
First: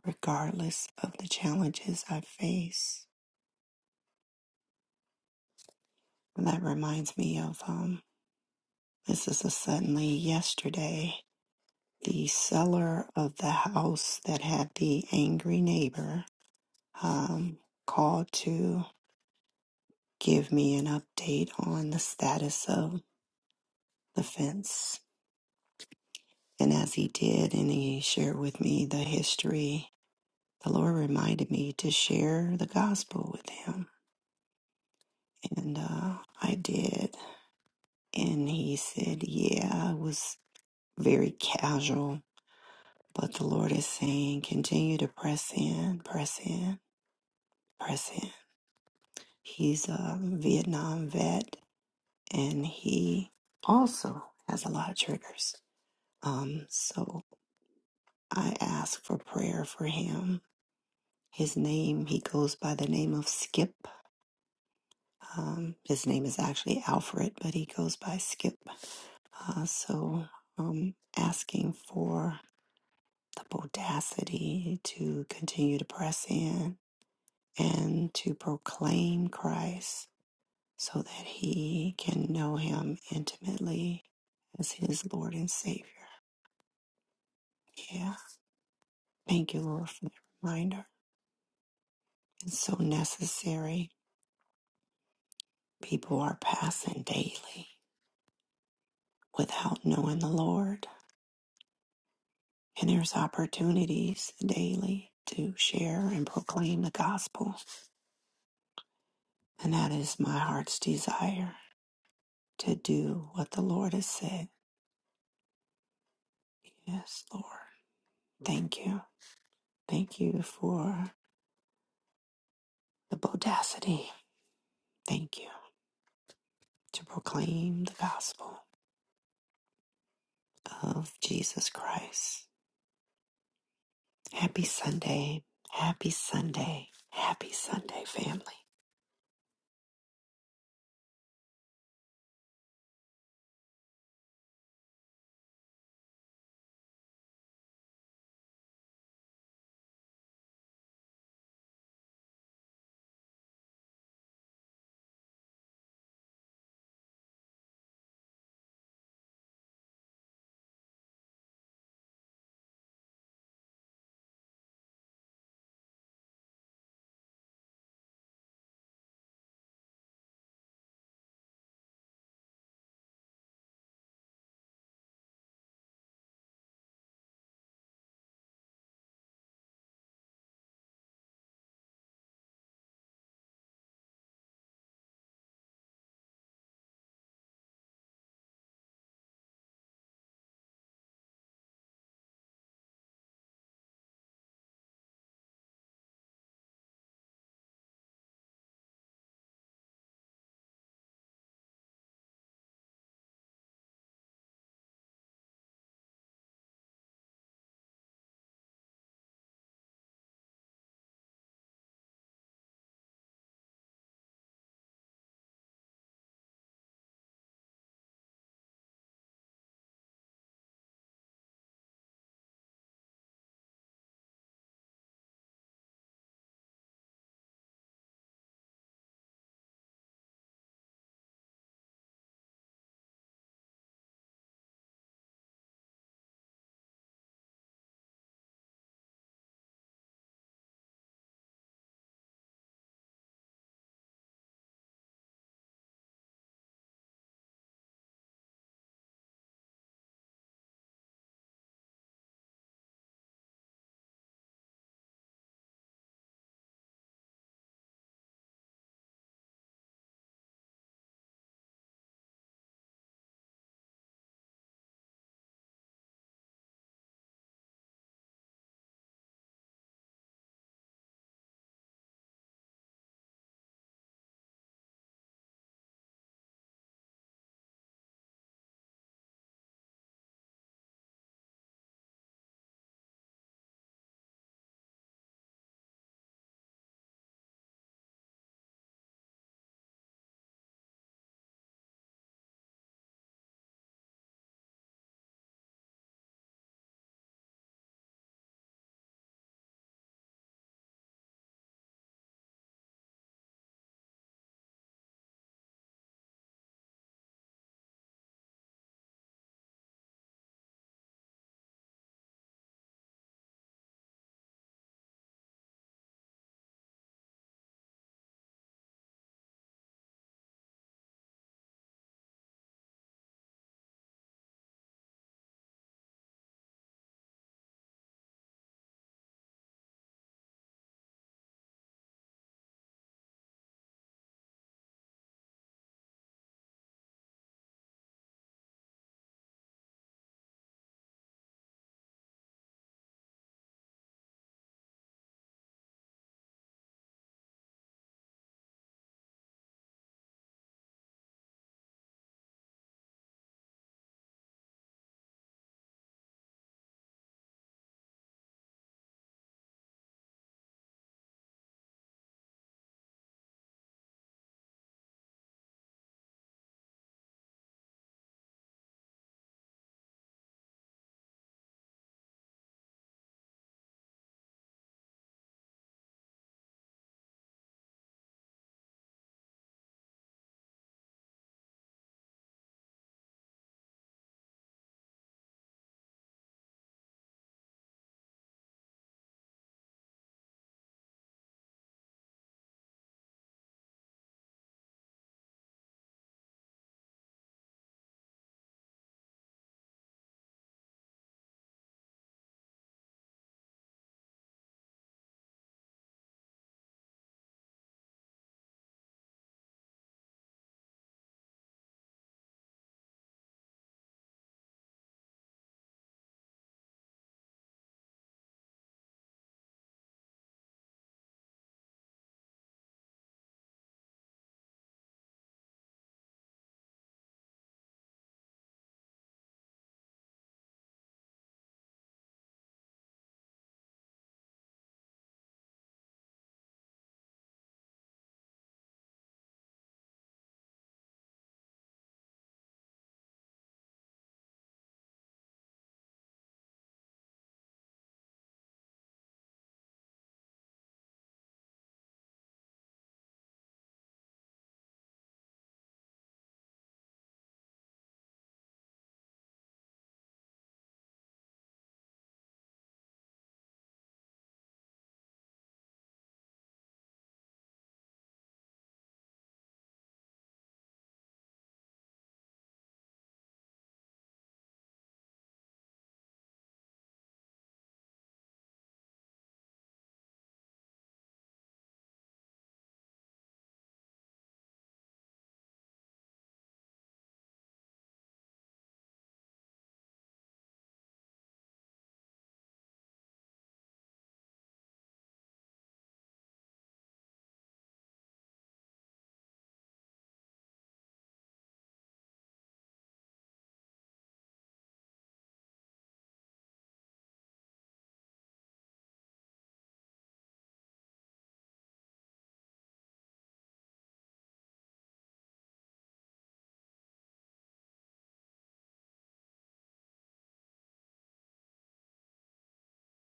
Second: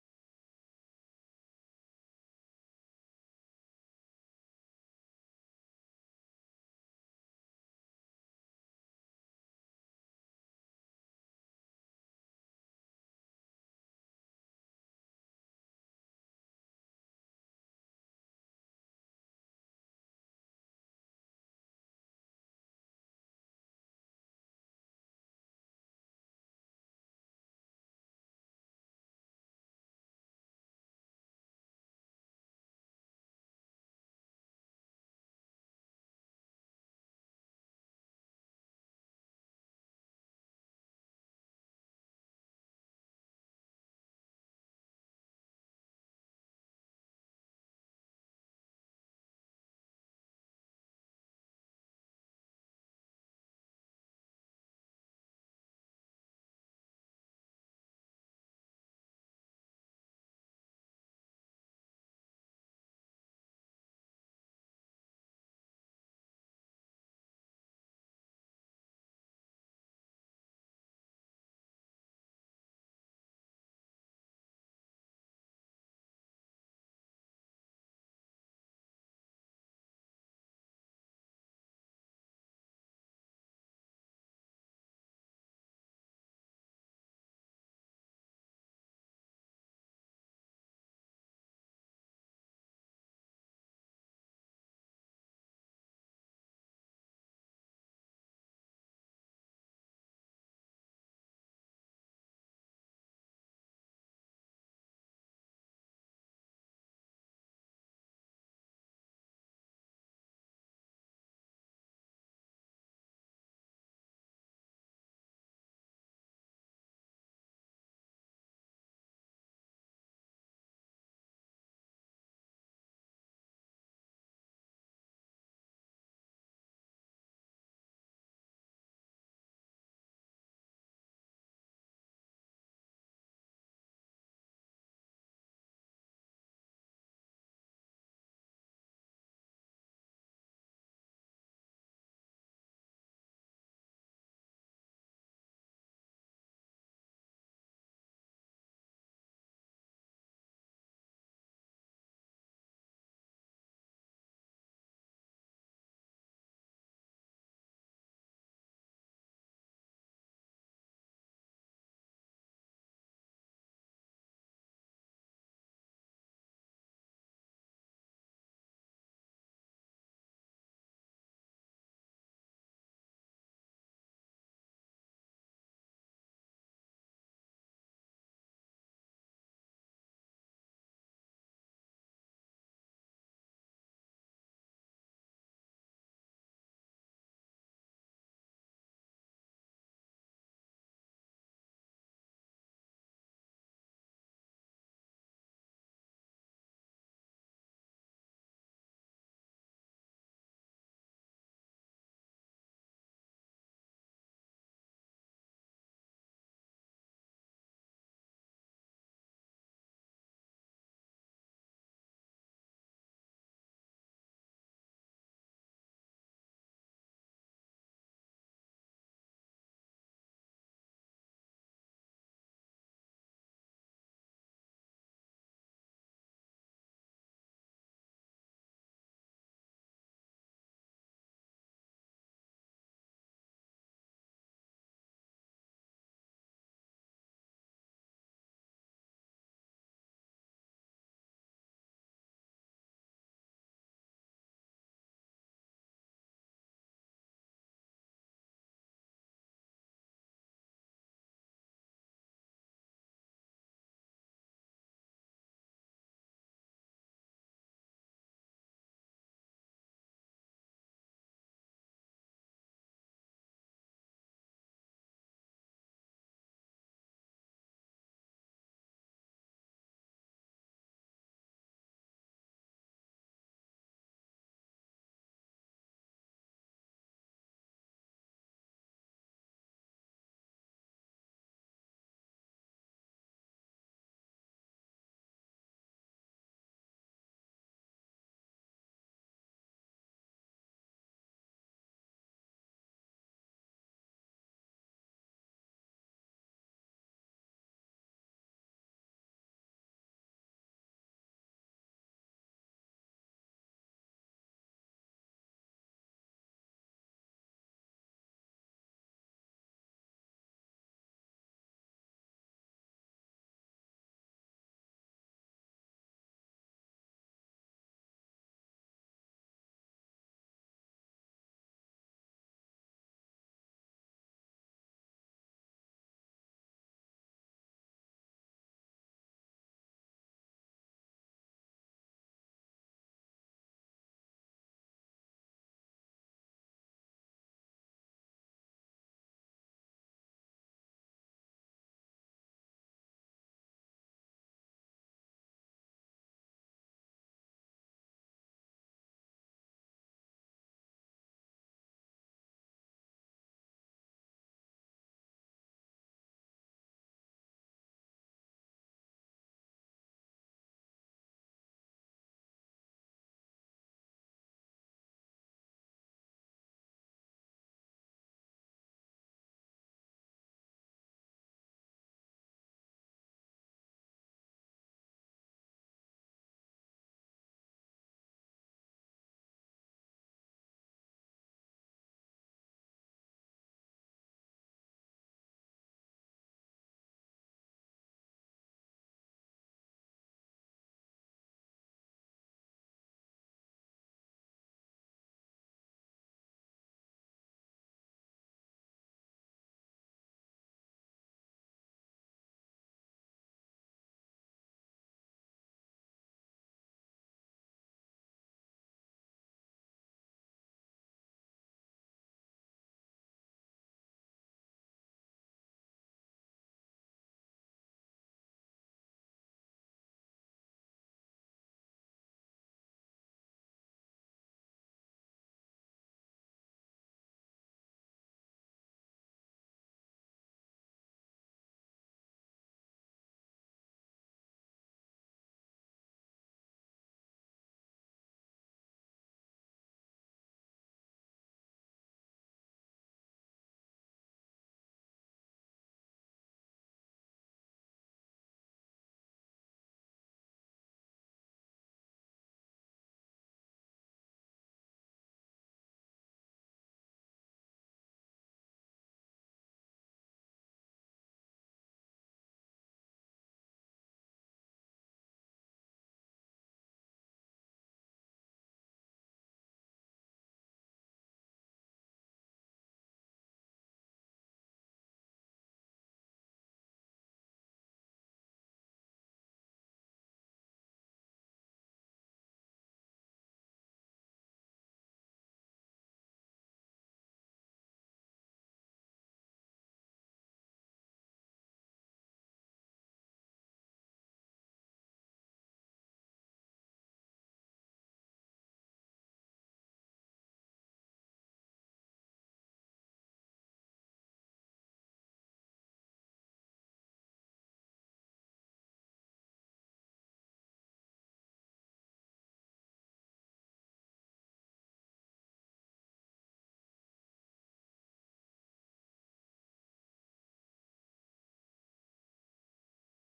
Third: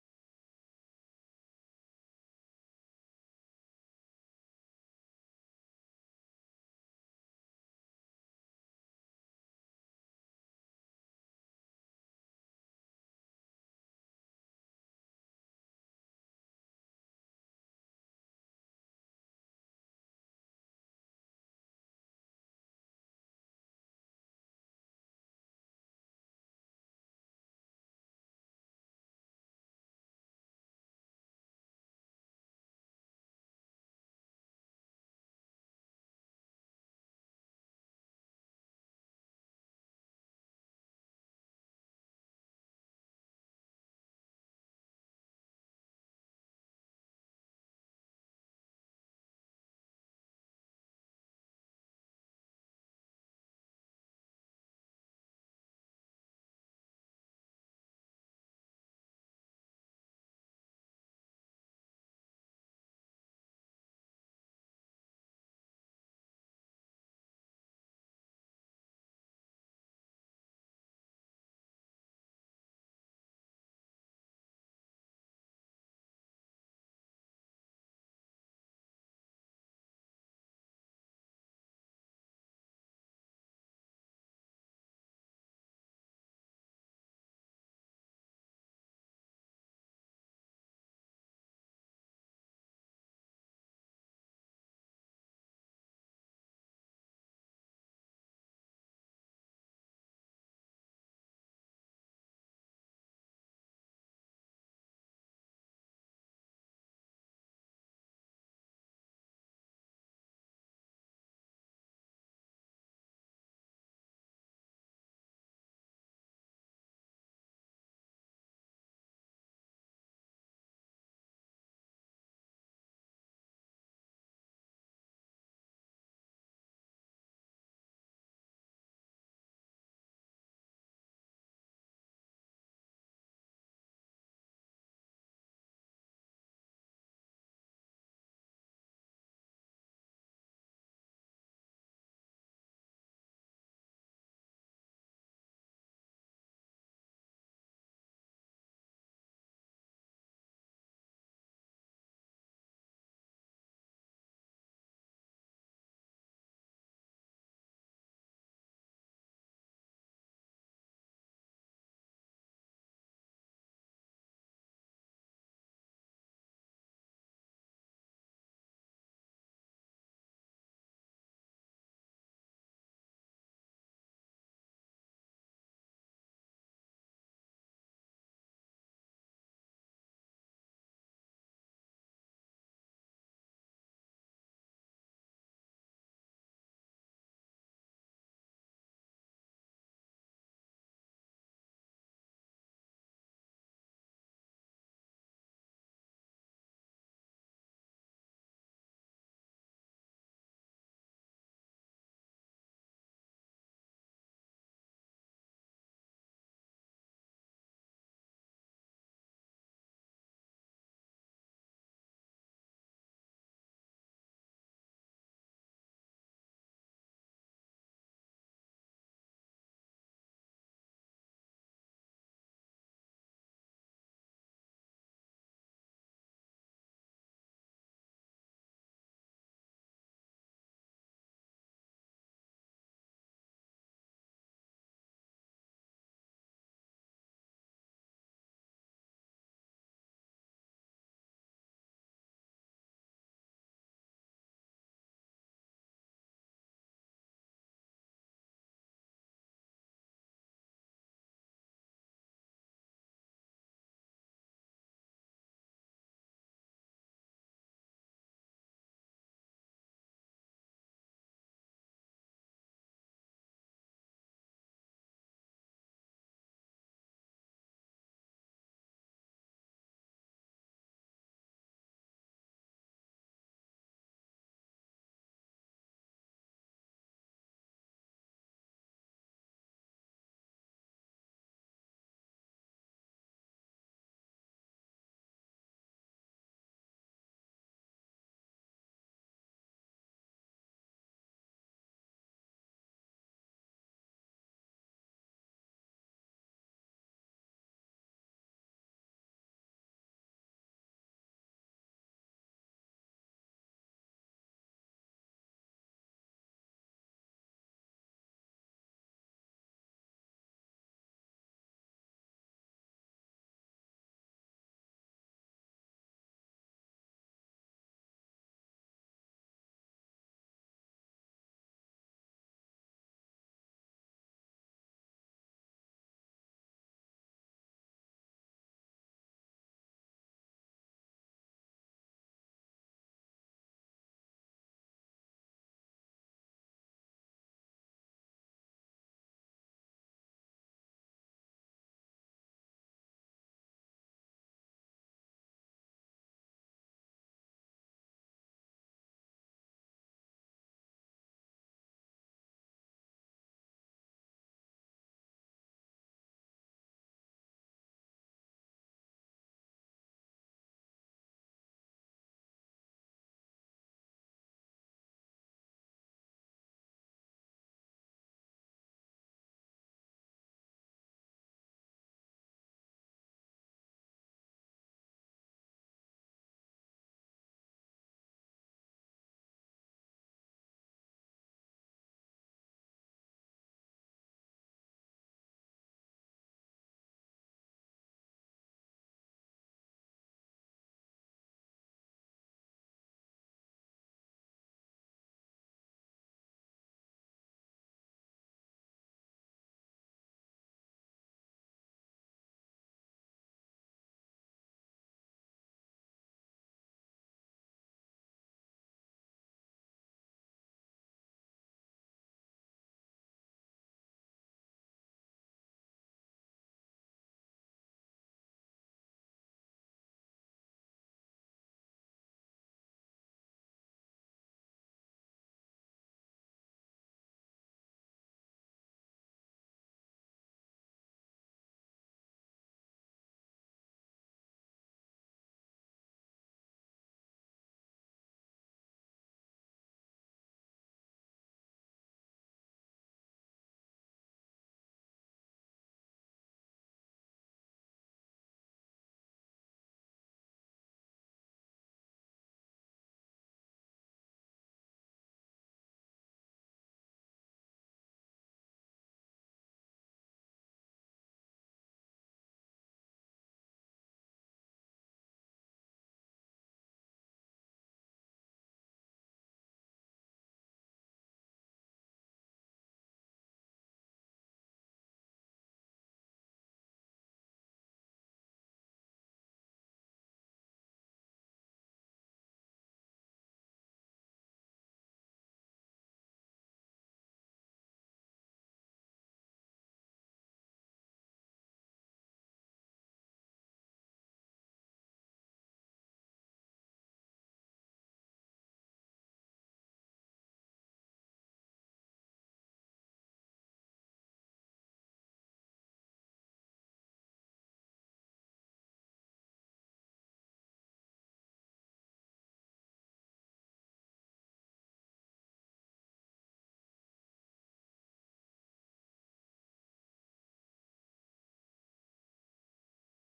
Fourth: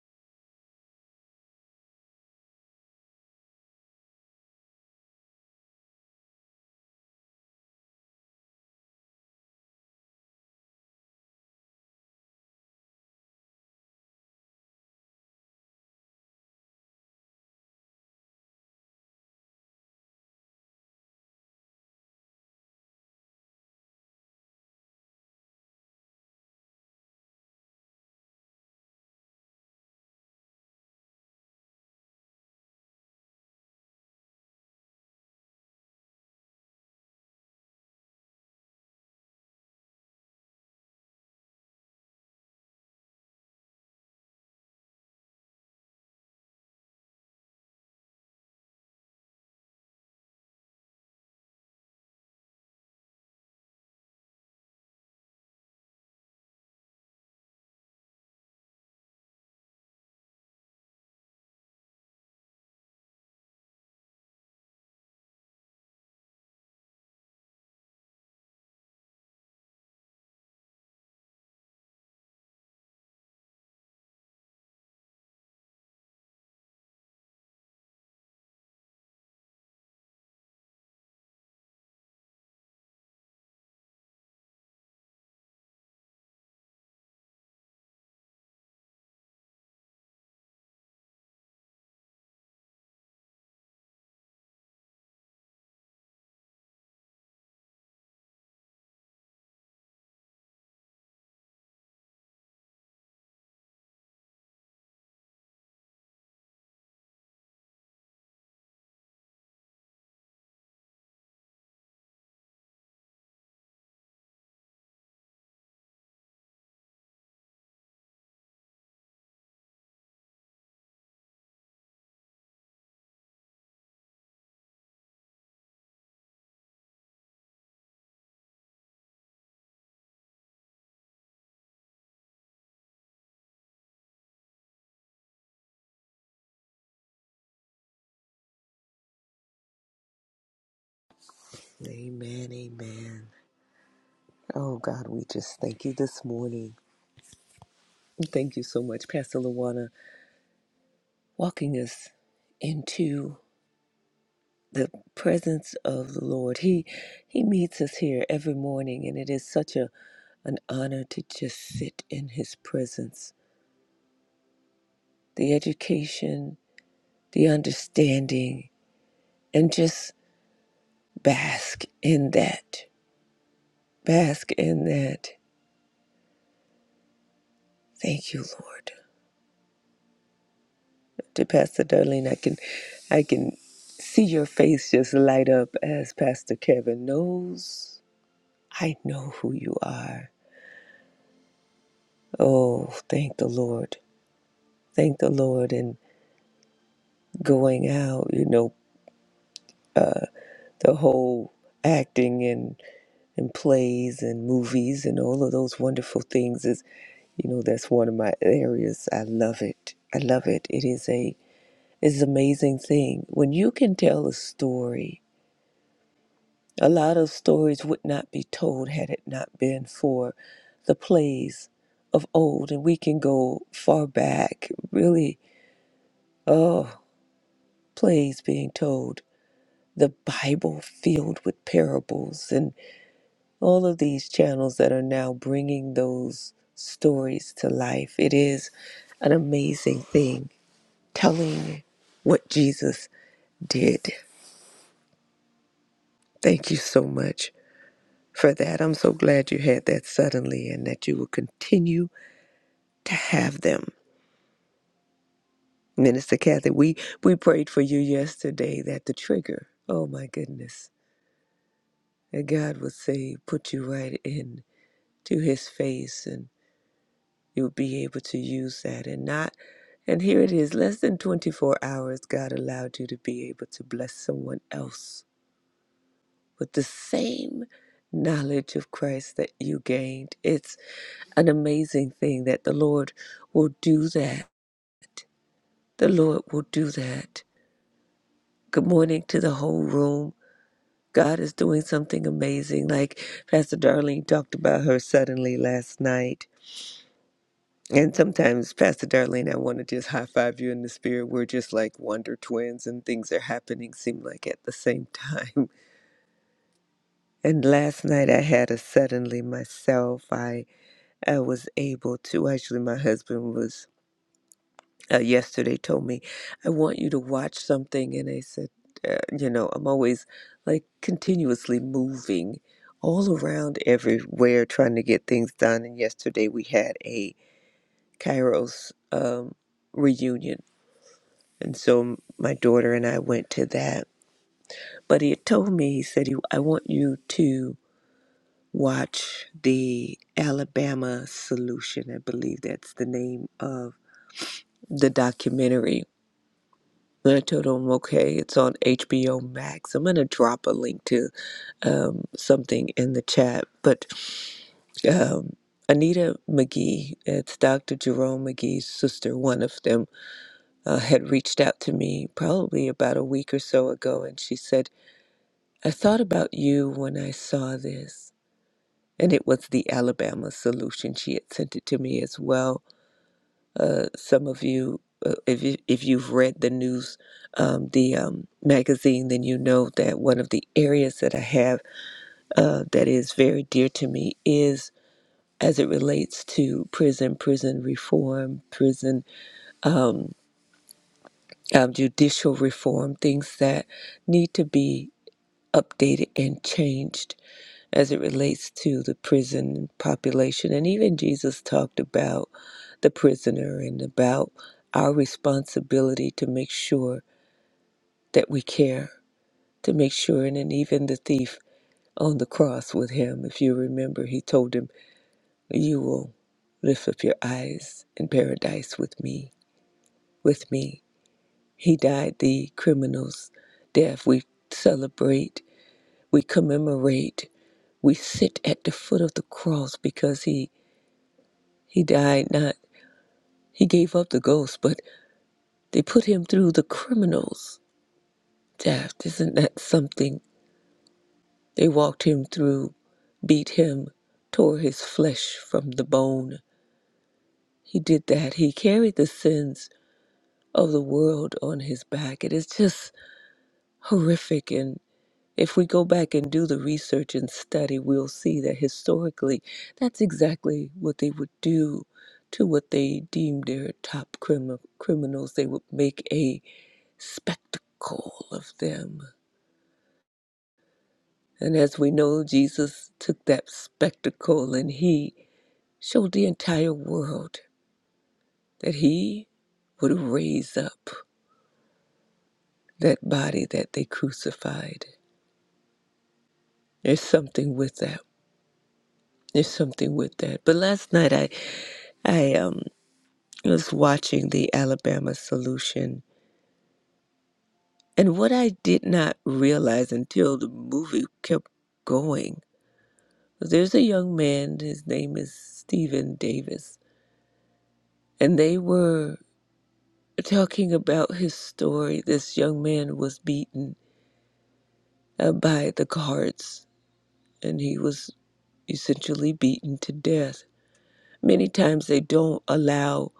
S4: regardless of the challenges I face? And that reminds me of um, this is a suddenly yesterday. The seller of the house that had the angry neighbor um, called to give me an update on the status of the fence And as he did, and he shared with me the history, the Lord reminded me to share the gospel with him. And uh, I did. And he said, Yeah, it was very casual. But the Lord is saying, continue to press in, press in, press in. He's a Vietnam vet, and he also has a lot of triggers. Um, so I asked for prayer for him His name, he goes by the name of Skip. Um, his name is actually Alfred, but he goes by Skip. Uh, so um, asking for the audacity to continue to press in and to proclaim Christ so that he can know him intimately as his Lord and Savior. Yeah. Thank you, Lord, for the reminder. It's so necessary. People are passing daily. without knowing the Lord. And there's opportunities daily to share and proclaim the gospel. And that is my heart's desire to do what the Lord has said. Yes, Lord. Thank you. Thank you for the bodacity. Thank you to proclaim the gospel of Jesus Christ. Happy Sunday. Happy Sunday. Happy Sunday, family.
S3: Amen, amen. Oh God, we just thank you this morning. Thank you so much, Pastor Luana, walking us into the presence of the Lord. He He meets us here every morning, and it is such a an honor to just sit in His presence. The education, the understanding, and just bask in that. Bask in that. Thank you, Lord. to Pastor Darlene. I can, I can see your face just light up as Pastor Kevin knows. I know who you are. Oh, thank the Lord. Thank the Lord. And going out, you know, the whole acting and and plays and movies and all of those wonderful things is you know that's one of my areas i love it i love it it is a it's an amazing thing when you can tell a story A lot of stories would not be told had it not been for the plays of old, and we can go far back, really, oh, plays being told. The Bible filled with parables, and all of these channels that are now bringing those stories to life. It is an amazing thing telling what Jesus did. Thank you so much for that. I'm so glad you had that suddenly and that you will continue to have them. Minister Kathy, we, we prayed for you yesterday that the trigger, oh my goodness, that God would say, put you right in to his face and you'll be able to use that and not and here it is, less than 24 hours, God allowed you to be able to bless someone else with the same knowledge of Christ that you gained. It's an amazing thing that the Lord will do that. The Lord will do that. Good morning to the whole room. God is doing something amazing. Like Pastor Darlene talked about her suddenly last night. And sometimes, Pastor Darlene, I want to just high five you in the spirit. We're just like wonder twins, and things are happening, seem like at the same time. And last night, I had a suddenly myself. I, I was able to, actually, my husband was uh, yesterday told me, I want you to watch something. And I said, uh, you know, I'm always like continuously moving all around everywhere trying to get things done. And yesterday we had a Kairos um, reunion. And so my daughter and I went to that. But he had told me, he said, "You- I want you to watch the Alabama Solution. I believe that's the name of the documentary The Toto Moke. It's on HBO Max. I'm gonna drop a link to um, something in the chat, but um, Anita McGee, it's Dr. Jerome McGee's sister, one of them, uh, had reached out to me probably about a week or so ago, and she said, I thought about you when I saw this. And it was the Alabama solution. She had sent it to me as well Uh, some of you, uh, if you, if you've read the news, um, the um, magazine, then you know that one of the areas that I have uh, that is very dear to me is as it relates to prison, prison reform, prison um, um, judicial reform, things that need to be updated and changed as it relates to the prison population. And even Jesus talked about the prisoner and about our responsibility to make sure that we care, to make sure. And then even the thief on the cross with him, if you remember, he told him, You will lift up your eyes in paradise with me, with me. He died the criminal's death. We celebrate, we commemorate, we sit at the foot of the cross because he He died not, he gave up the ghost, but they put him through the criminal's death. Isn't that something? They walked him through, beat him, tore his flesh from the bone. He did that. He carried the sins of the world on his back. It is just horrific. and. If we go back and do the research and study, we'll see that historically, that's exactly what they would do to what they deemed their top crimi- criminals. They would make a spectacle of them. And as we know, Jesus took that spectacle and he showed the entire world that he would raise up that body that they crucified. There's something with that. There's something with that. But last night I I um. was watching the Alabama Solution. And what I did not realize until the movie kept going there's a young man, his name is Stephen Davis, and they were talking about his story. This young man was beaten uh, by the guards, and he was essentially beaten to death. Many times they don't allow,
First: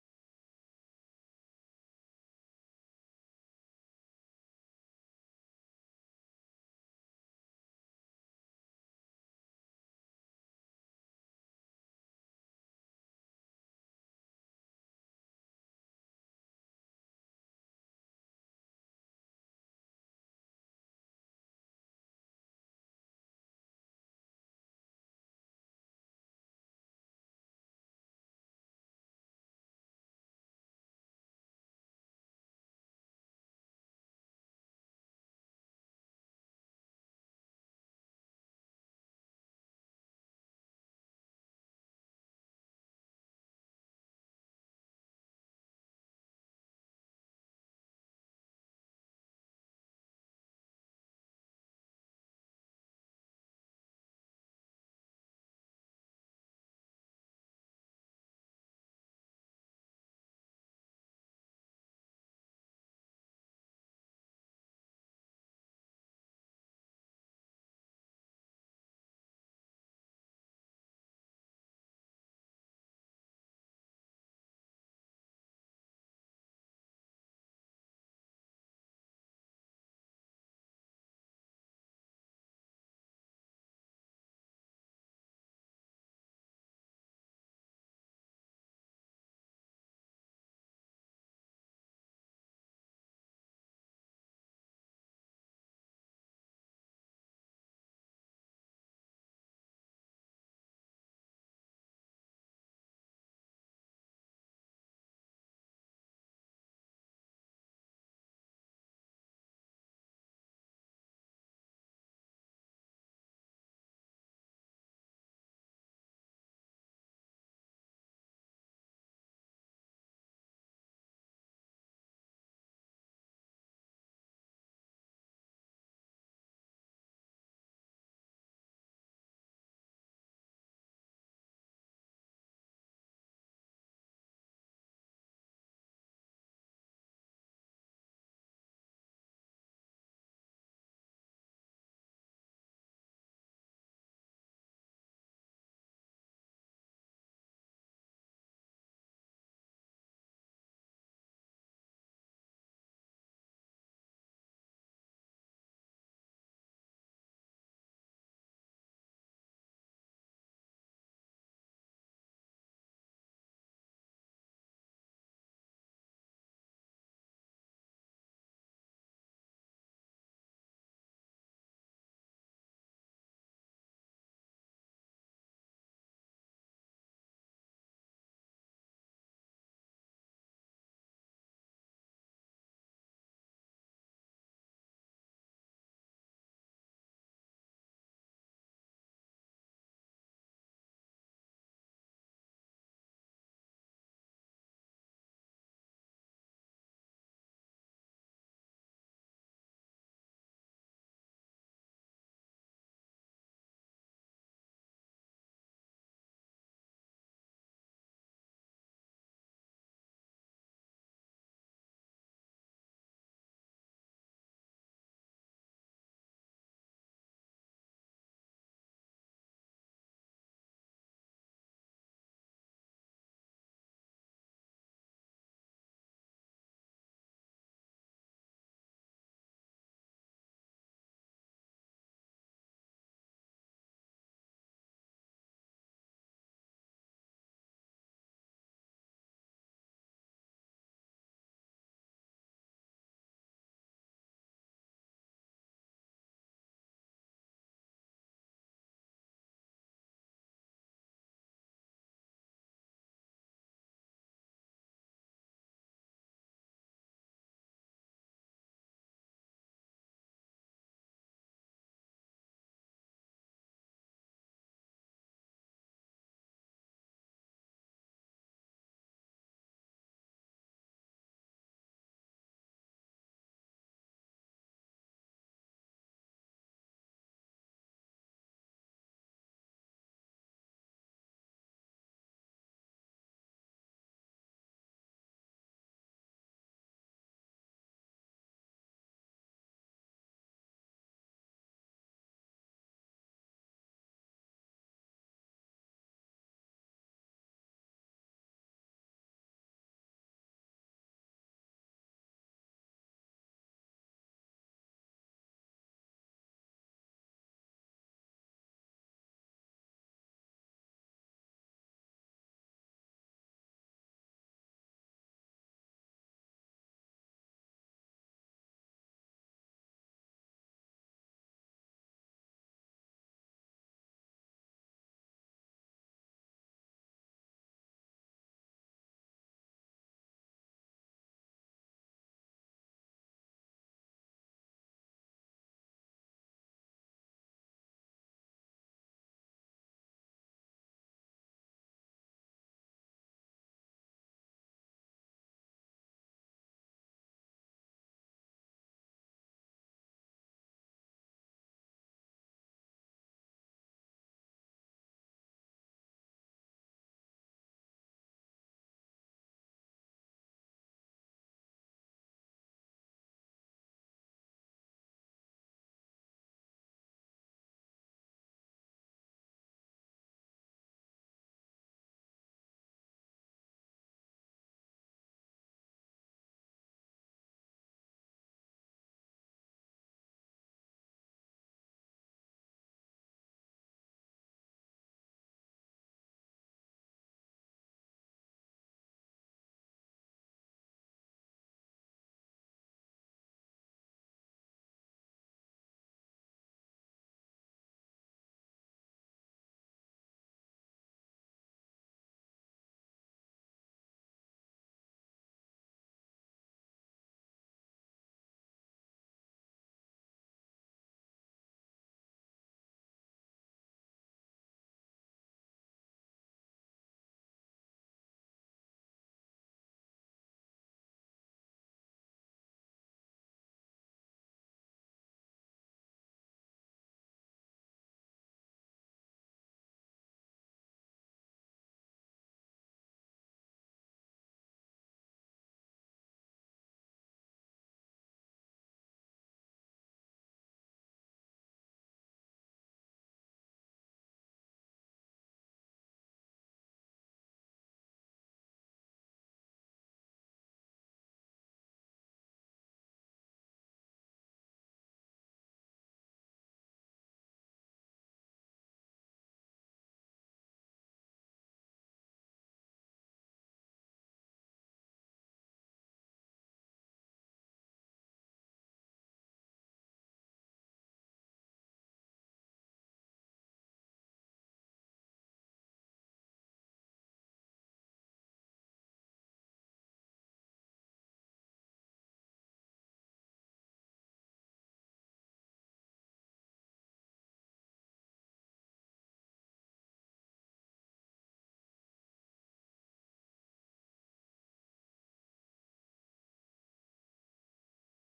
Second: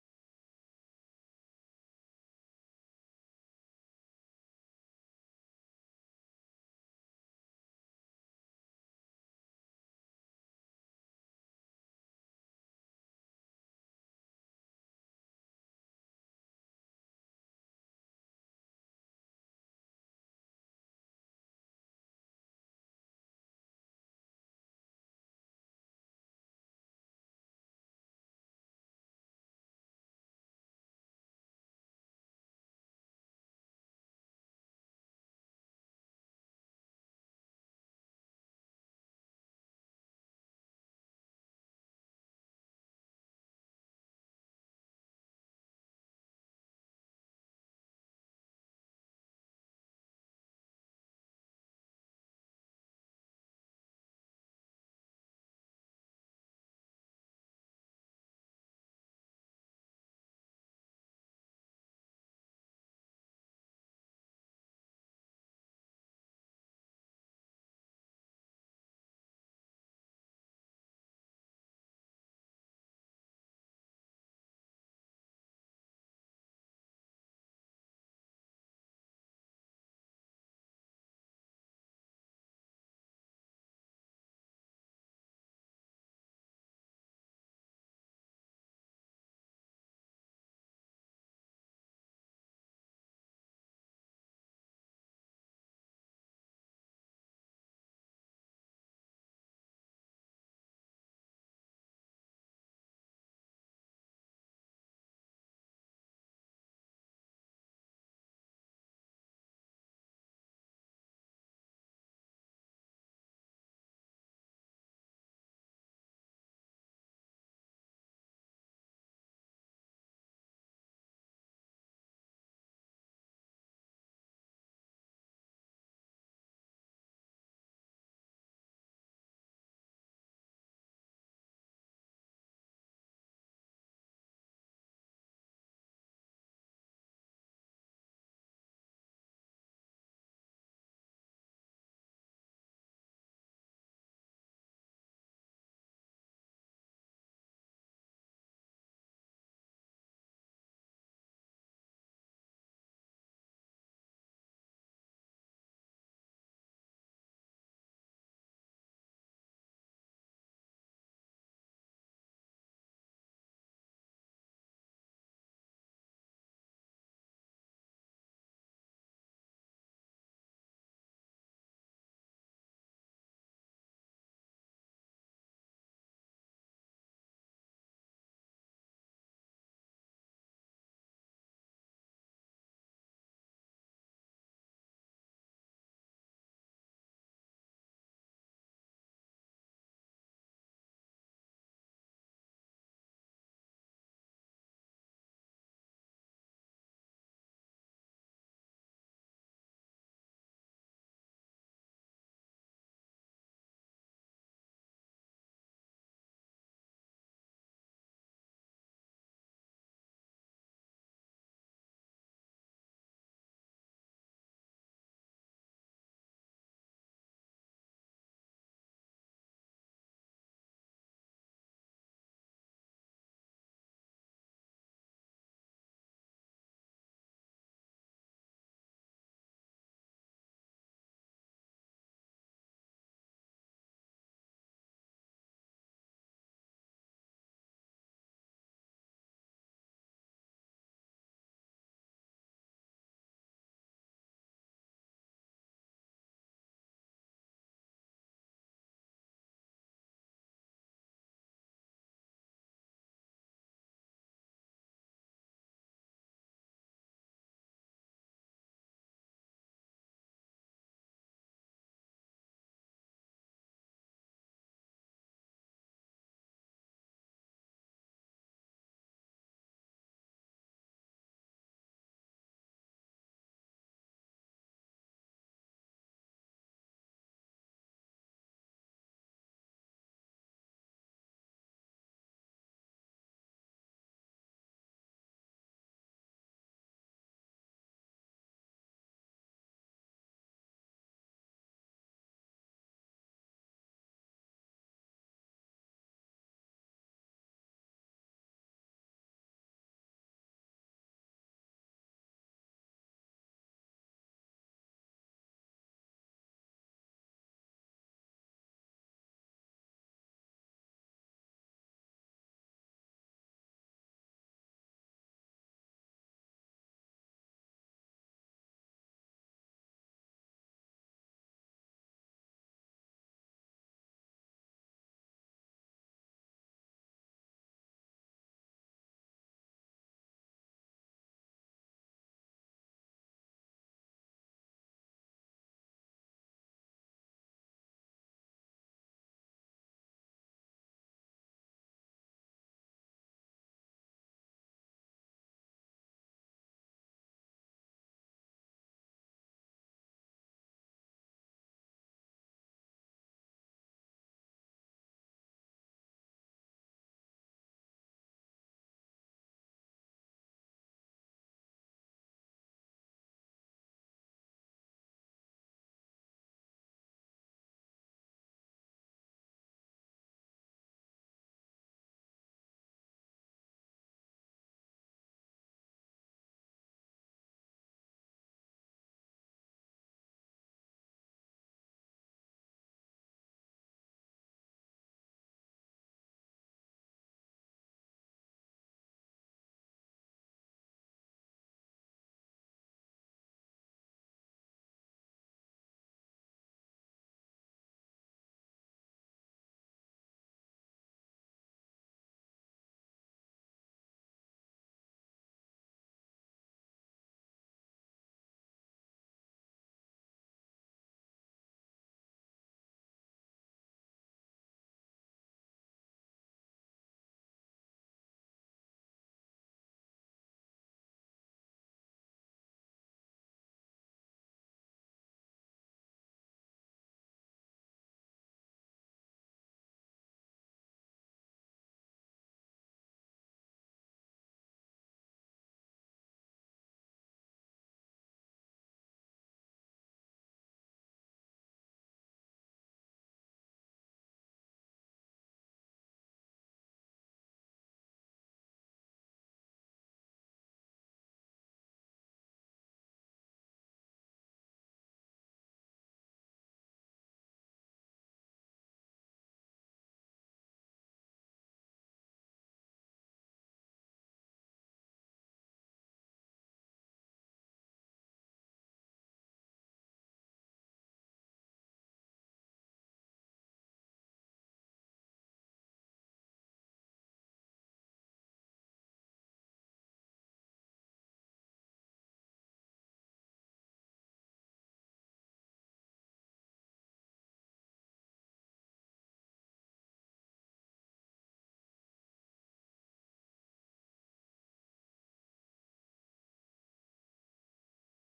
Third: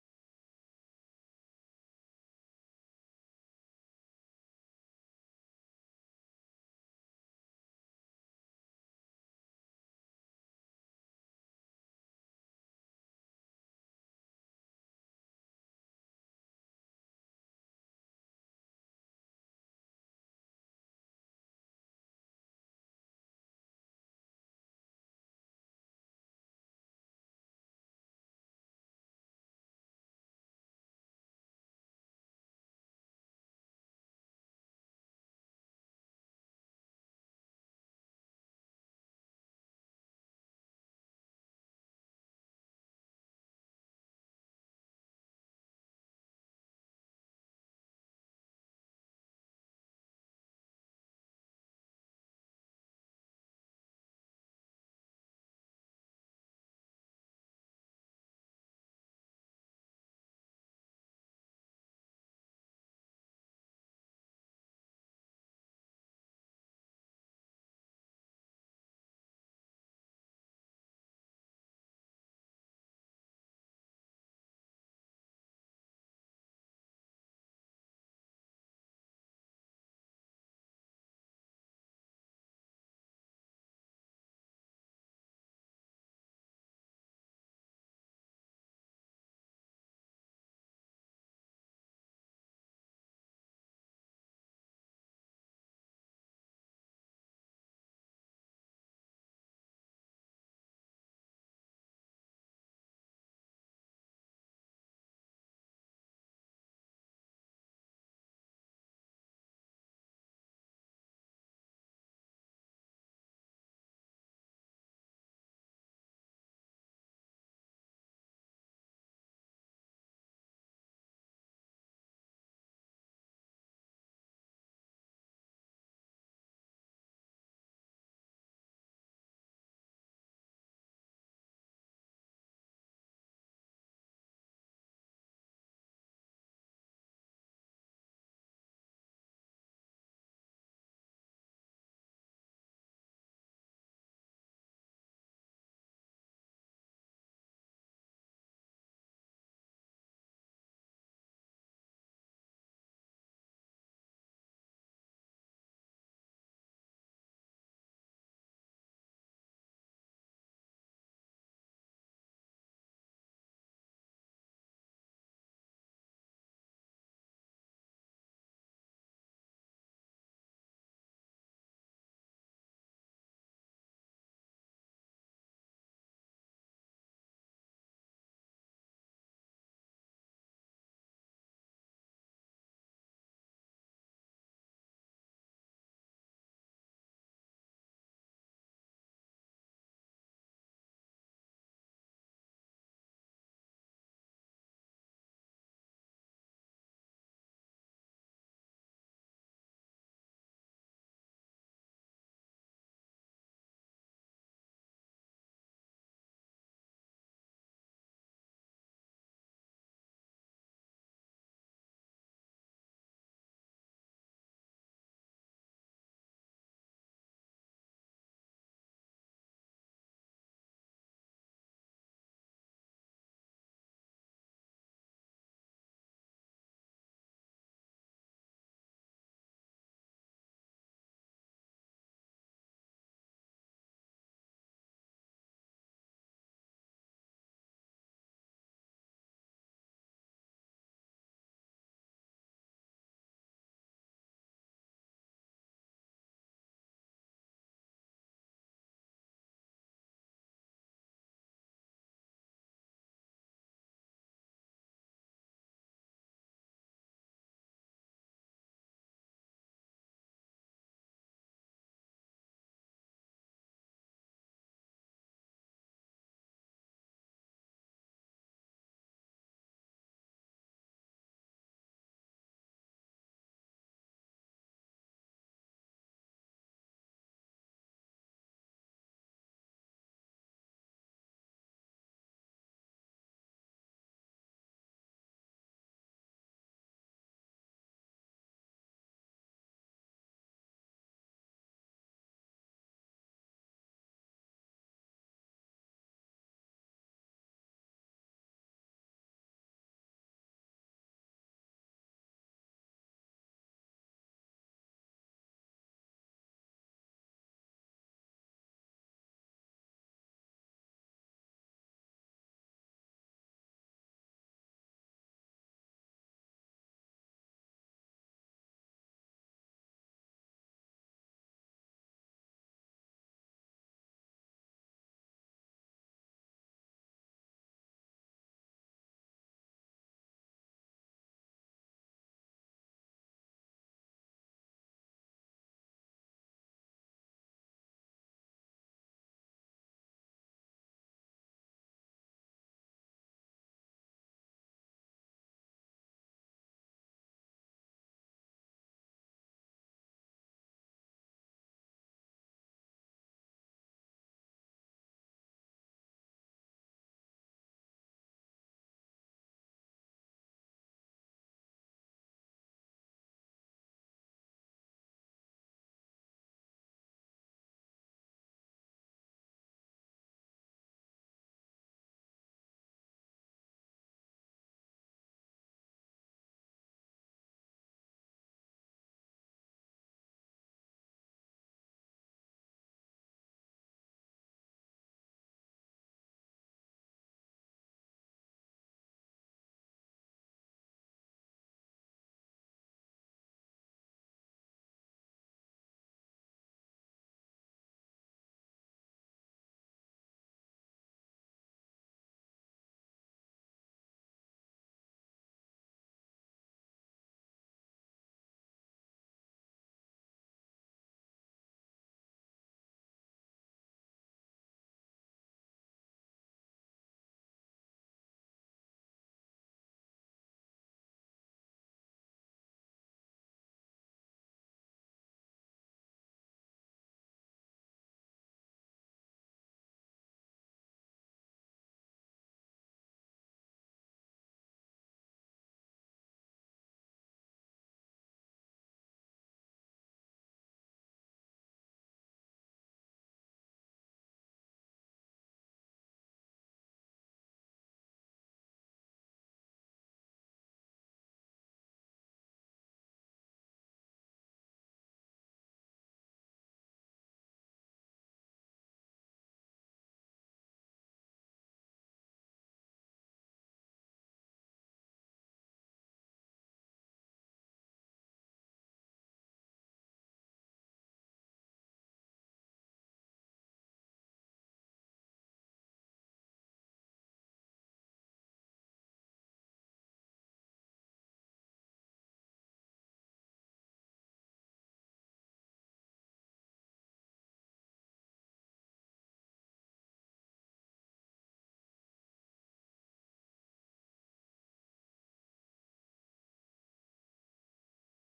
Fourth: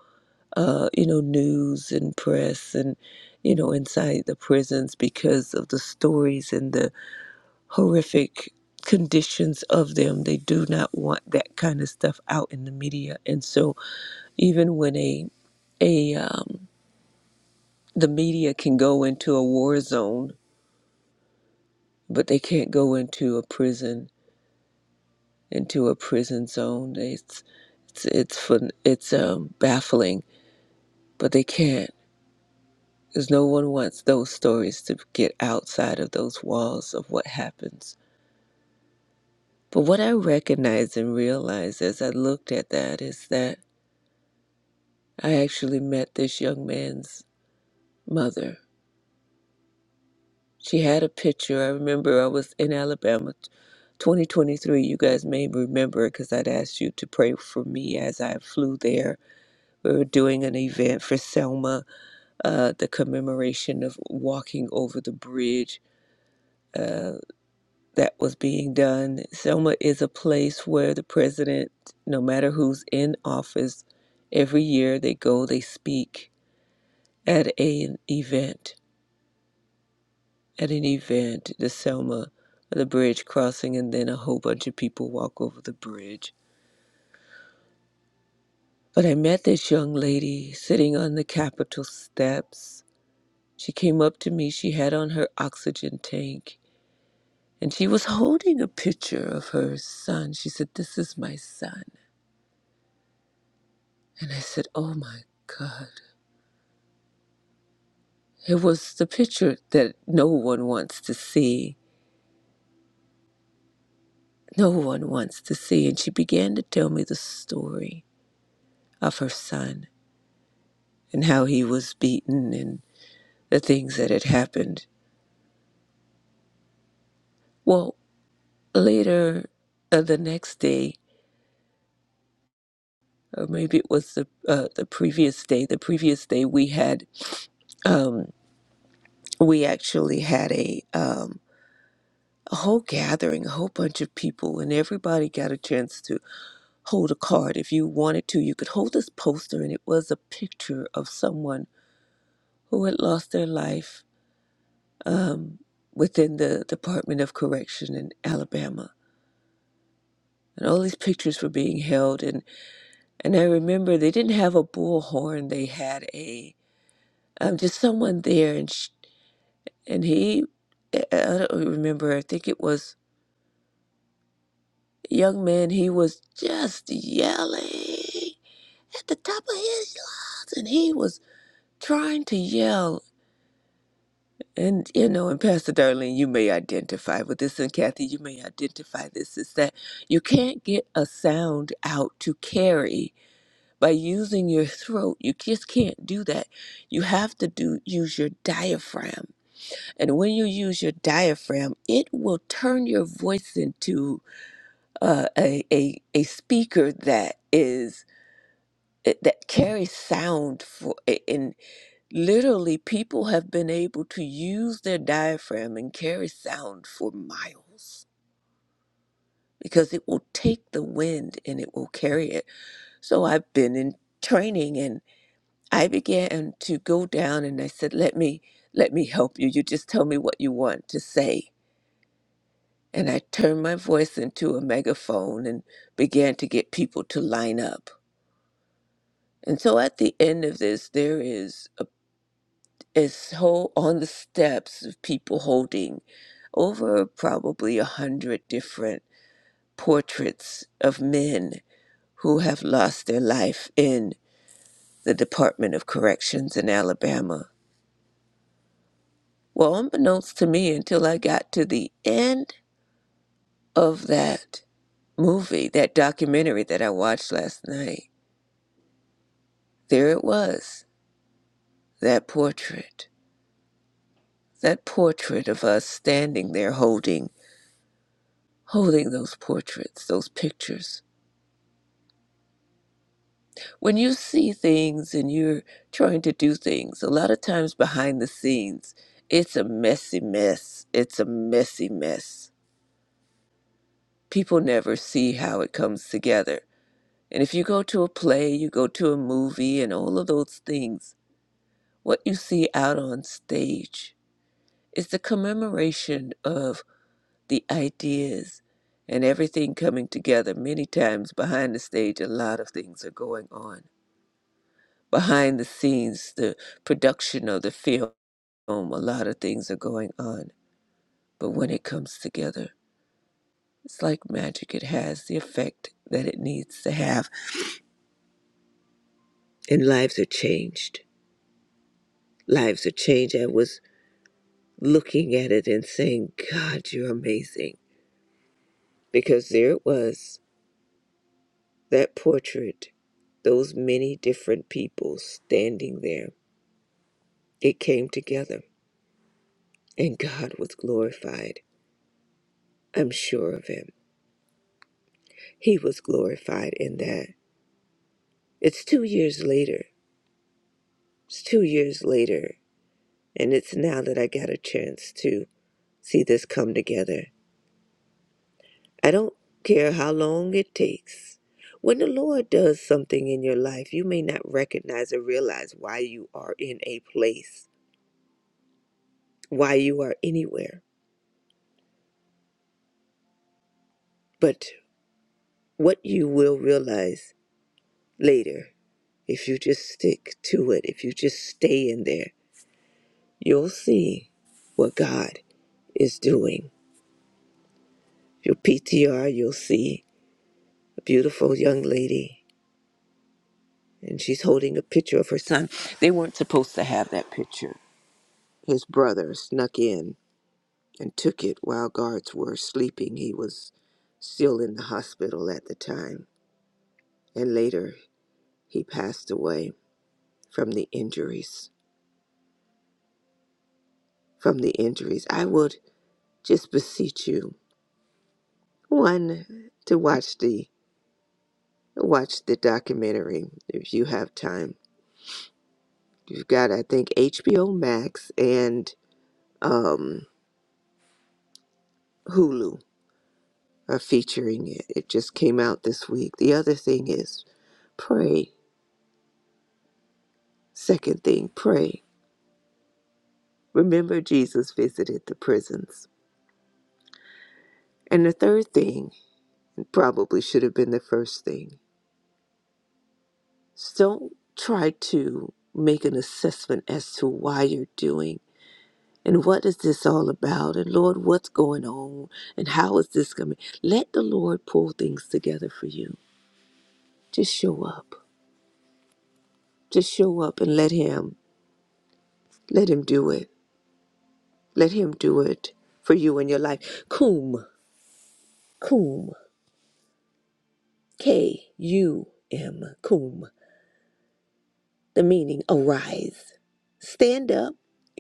S3: uh, you know, news and press and, you know, inside the prisons because of the stories and the horrific conditions of them. They do not want that kind of stuff out in the media. And so even when a a um, the media can go into a war zone, but they can't go into a prison into a prison zone. It's it's it's fun, it's um, baffling, but they can't. Because no one wants those stories to get outside of those walls of what happens. But what I recognize and realize as I looked at that is that I actually met this young man's mother. She had a picture. I remember I was in Alabama 2023. You guys may remember because I'd asked you to pray for me as I flew there. We were doing an event for Selma, uh, the commemoration of walking over the bridge uh, that was being done. Selma is a place where the president, no matter who's in office, every year they go, they speak at an event at an event, the Selma, the bridge crossing, and then a whole bunch of people walk over the bridge. But I met this young lady sitting on the Capitol steps. She came up to me, she had on her oxygen tank, and she was holding a picture of her son. She said, This is my son. And I said, Oh my God. It was the picture that no one wants to see. No one wants to see. And she began to tell me the story of her son and how he was beaten and the things that had happened. Well, later uh, the next day, or maybe it was the uh, the previous day. The previous day we had um, we actually had a um, a whole gathering, a whole bunch of people, and everybody got a chance to hold a card. If you wanted to, you could hold this poster, and it was a picture of someone who had lost their life um, within the Department of Correction in Alabama and all these pictures were being held and and I remember they didn't have a bullhorn they had a um, just someone there and sh- and he eh, eh, I don't remember I think it was a young man he was just yelling at the top of his lungs and he was trying to yell and you know and Pastor Darlene you may identify with this and Kathy you may identify this is that you can't get a sound out to carry by using your throat you just can't do that you have to do use your diaphragm and when you use your diaphragm it will turn your voice into uh, a, a a speaker that is eh, that carries sound for and literally people have been able to use their diaphragm and carry sound for miles because it will take the wind and it will carry it so i've been in training and. I began to go down and I said, Let me let me help you. You just tell me what you want to say. And I turned my voice into a megaphone and began to get people to line up. And so at the end of this, there is a, is whole on the steps of people holding over probably a hundred different portraits of men who have lost their life in the Department of Corrections in Alabama Well, unbeknownst to me, until I got to the end of that movie, that documentary that I watched last night, there it was, that portrait, that portrait of us standing there holding, holding those portraits, those pictures. When you see things and you're trying to do things, a lot of times behind the scenes, it's a messy mess. It's a messy mess. People never see how it comes together And if you go to a play, you go to a movie, and all of those things, what you see out on stage is the commemoration of the ideas and everything coming together. Many times behind the stage, a lot of things are going on. Behind the scenes, the production of the film, a lot of things are going on. But when it comes together, it's like magic. It has the effect that it needs to have, and lives are changed. Lives are changed. I was looking at it and saying, God, you're amazing. Because there it was, that portrait, those many different people standing there. It came together, and God was glorified. I'm sure of him. He was glorified in that. It's two years later. It's two years later. And it's now that I got a chance to see this come together. I don't care how long it takes. When the Lord does something in your life, you may not recognize or realize why you are in a place, why you are anywhere. But what you will realize later, if you just stick to it, if you just stay in there, you'll see what God is doing. Your PTR, you'll see a beautiful young lady, and she's holding a picture of her son. They weren't supposed to have that picture His brother snuck in and took it while guards were sleeping. He was still in the hospital at the time, and later he passed away from the injuries. From the injuries, I would just beseech you one to watch the watch the documentary if you have time. You've got, I think, HBO Max and um, Hulu are featuring it. It just came out this week. The other thing is pray. Second thing, pray. Remember, Jesus visited the prisons. And the third thing, probably should have been the first thing, don't try to make an assessment as to why you're doing and what is this all about and Lord, what's going on and how is this coming. Let the Lord pull things together for you. Just show up. Just show up and let Him, let Him do it. Let Him do it for you in your life. Coom, coom. K U M, cum, the meaning arise, stand up,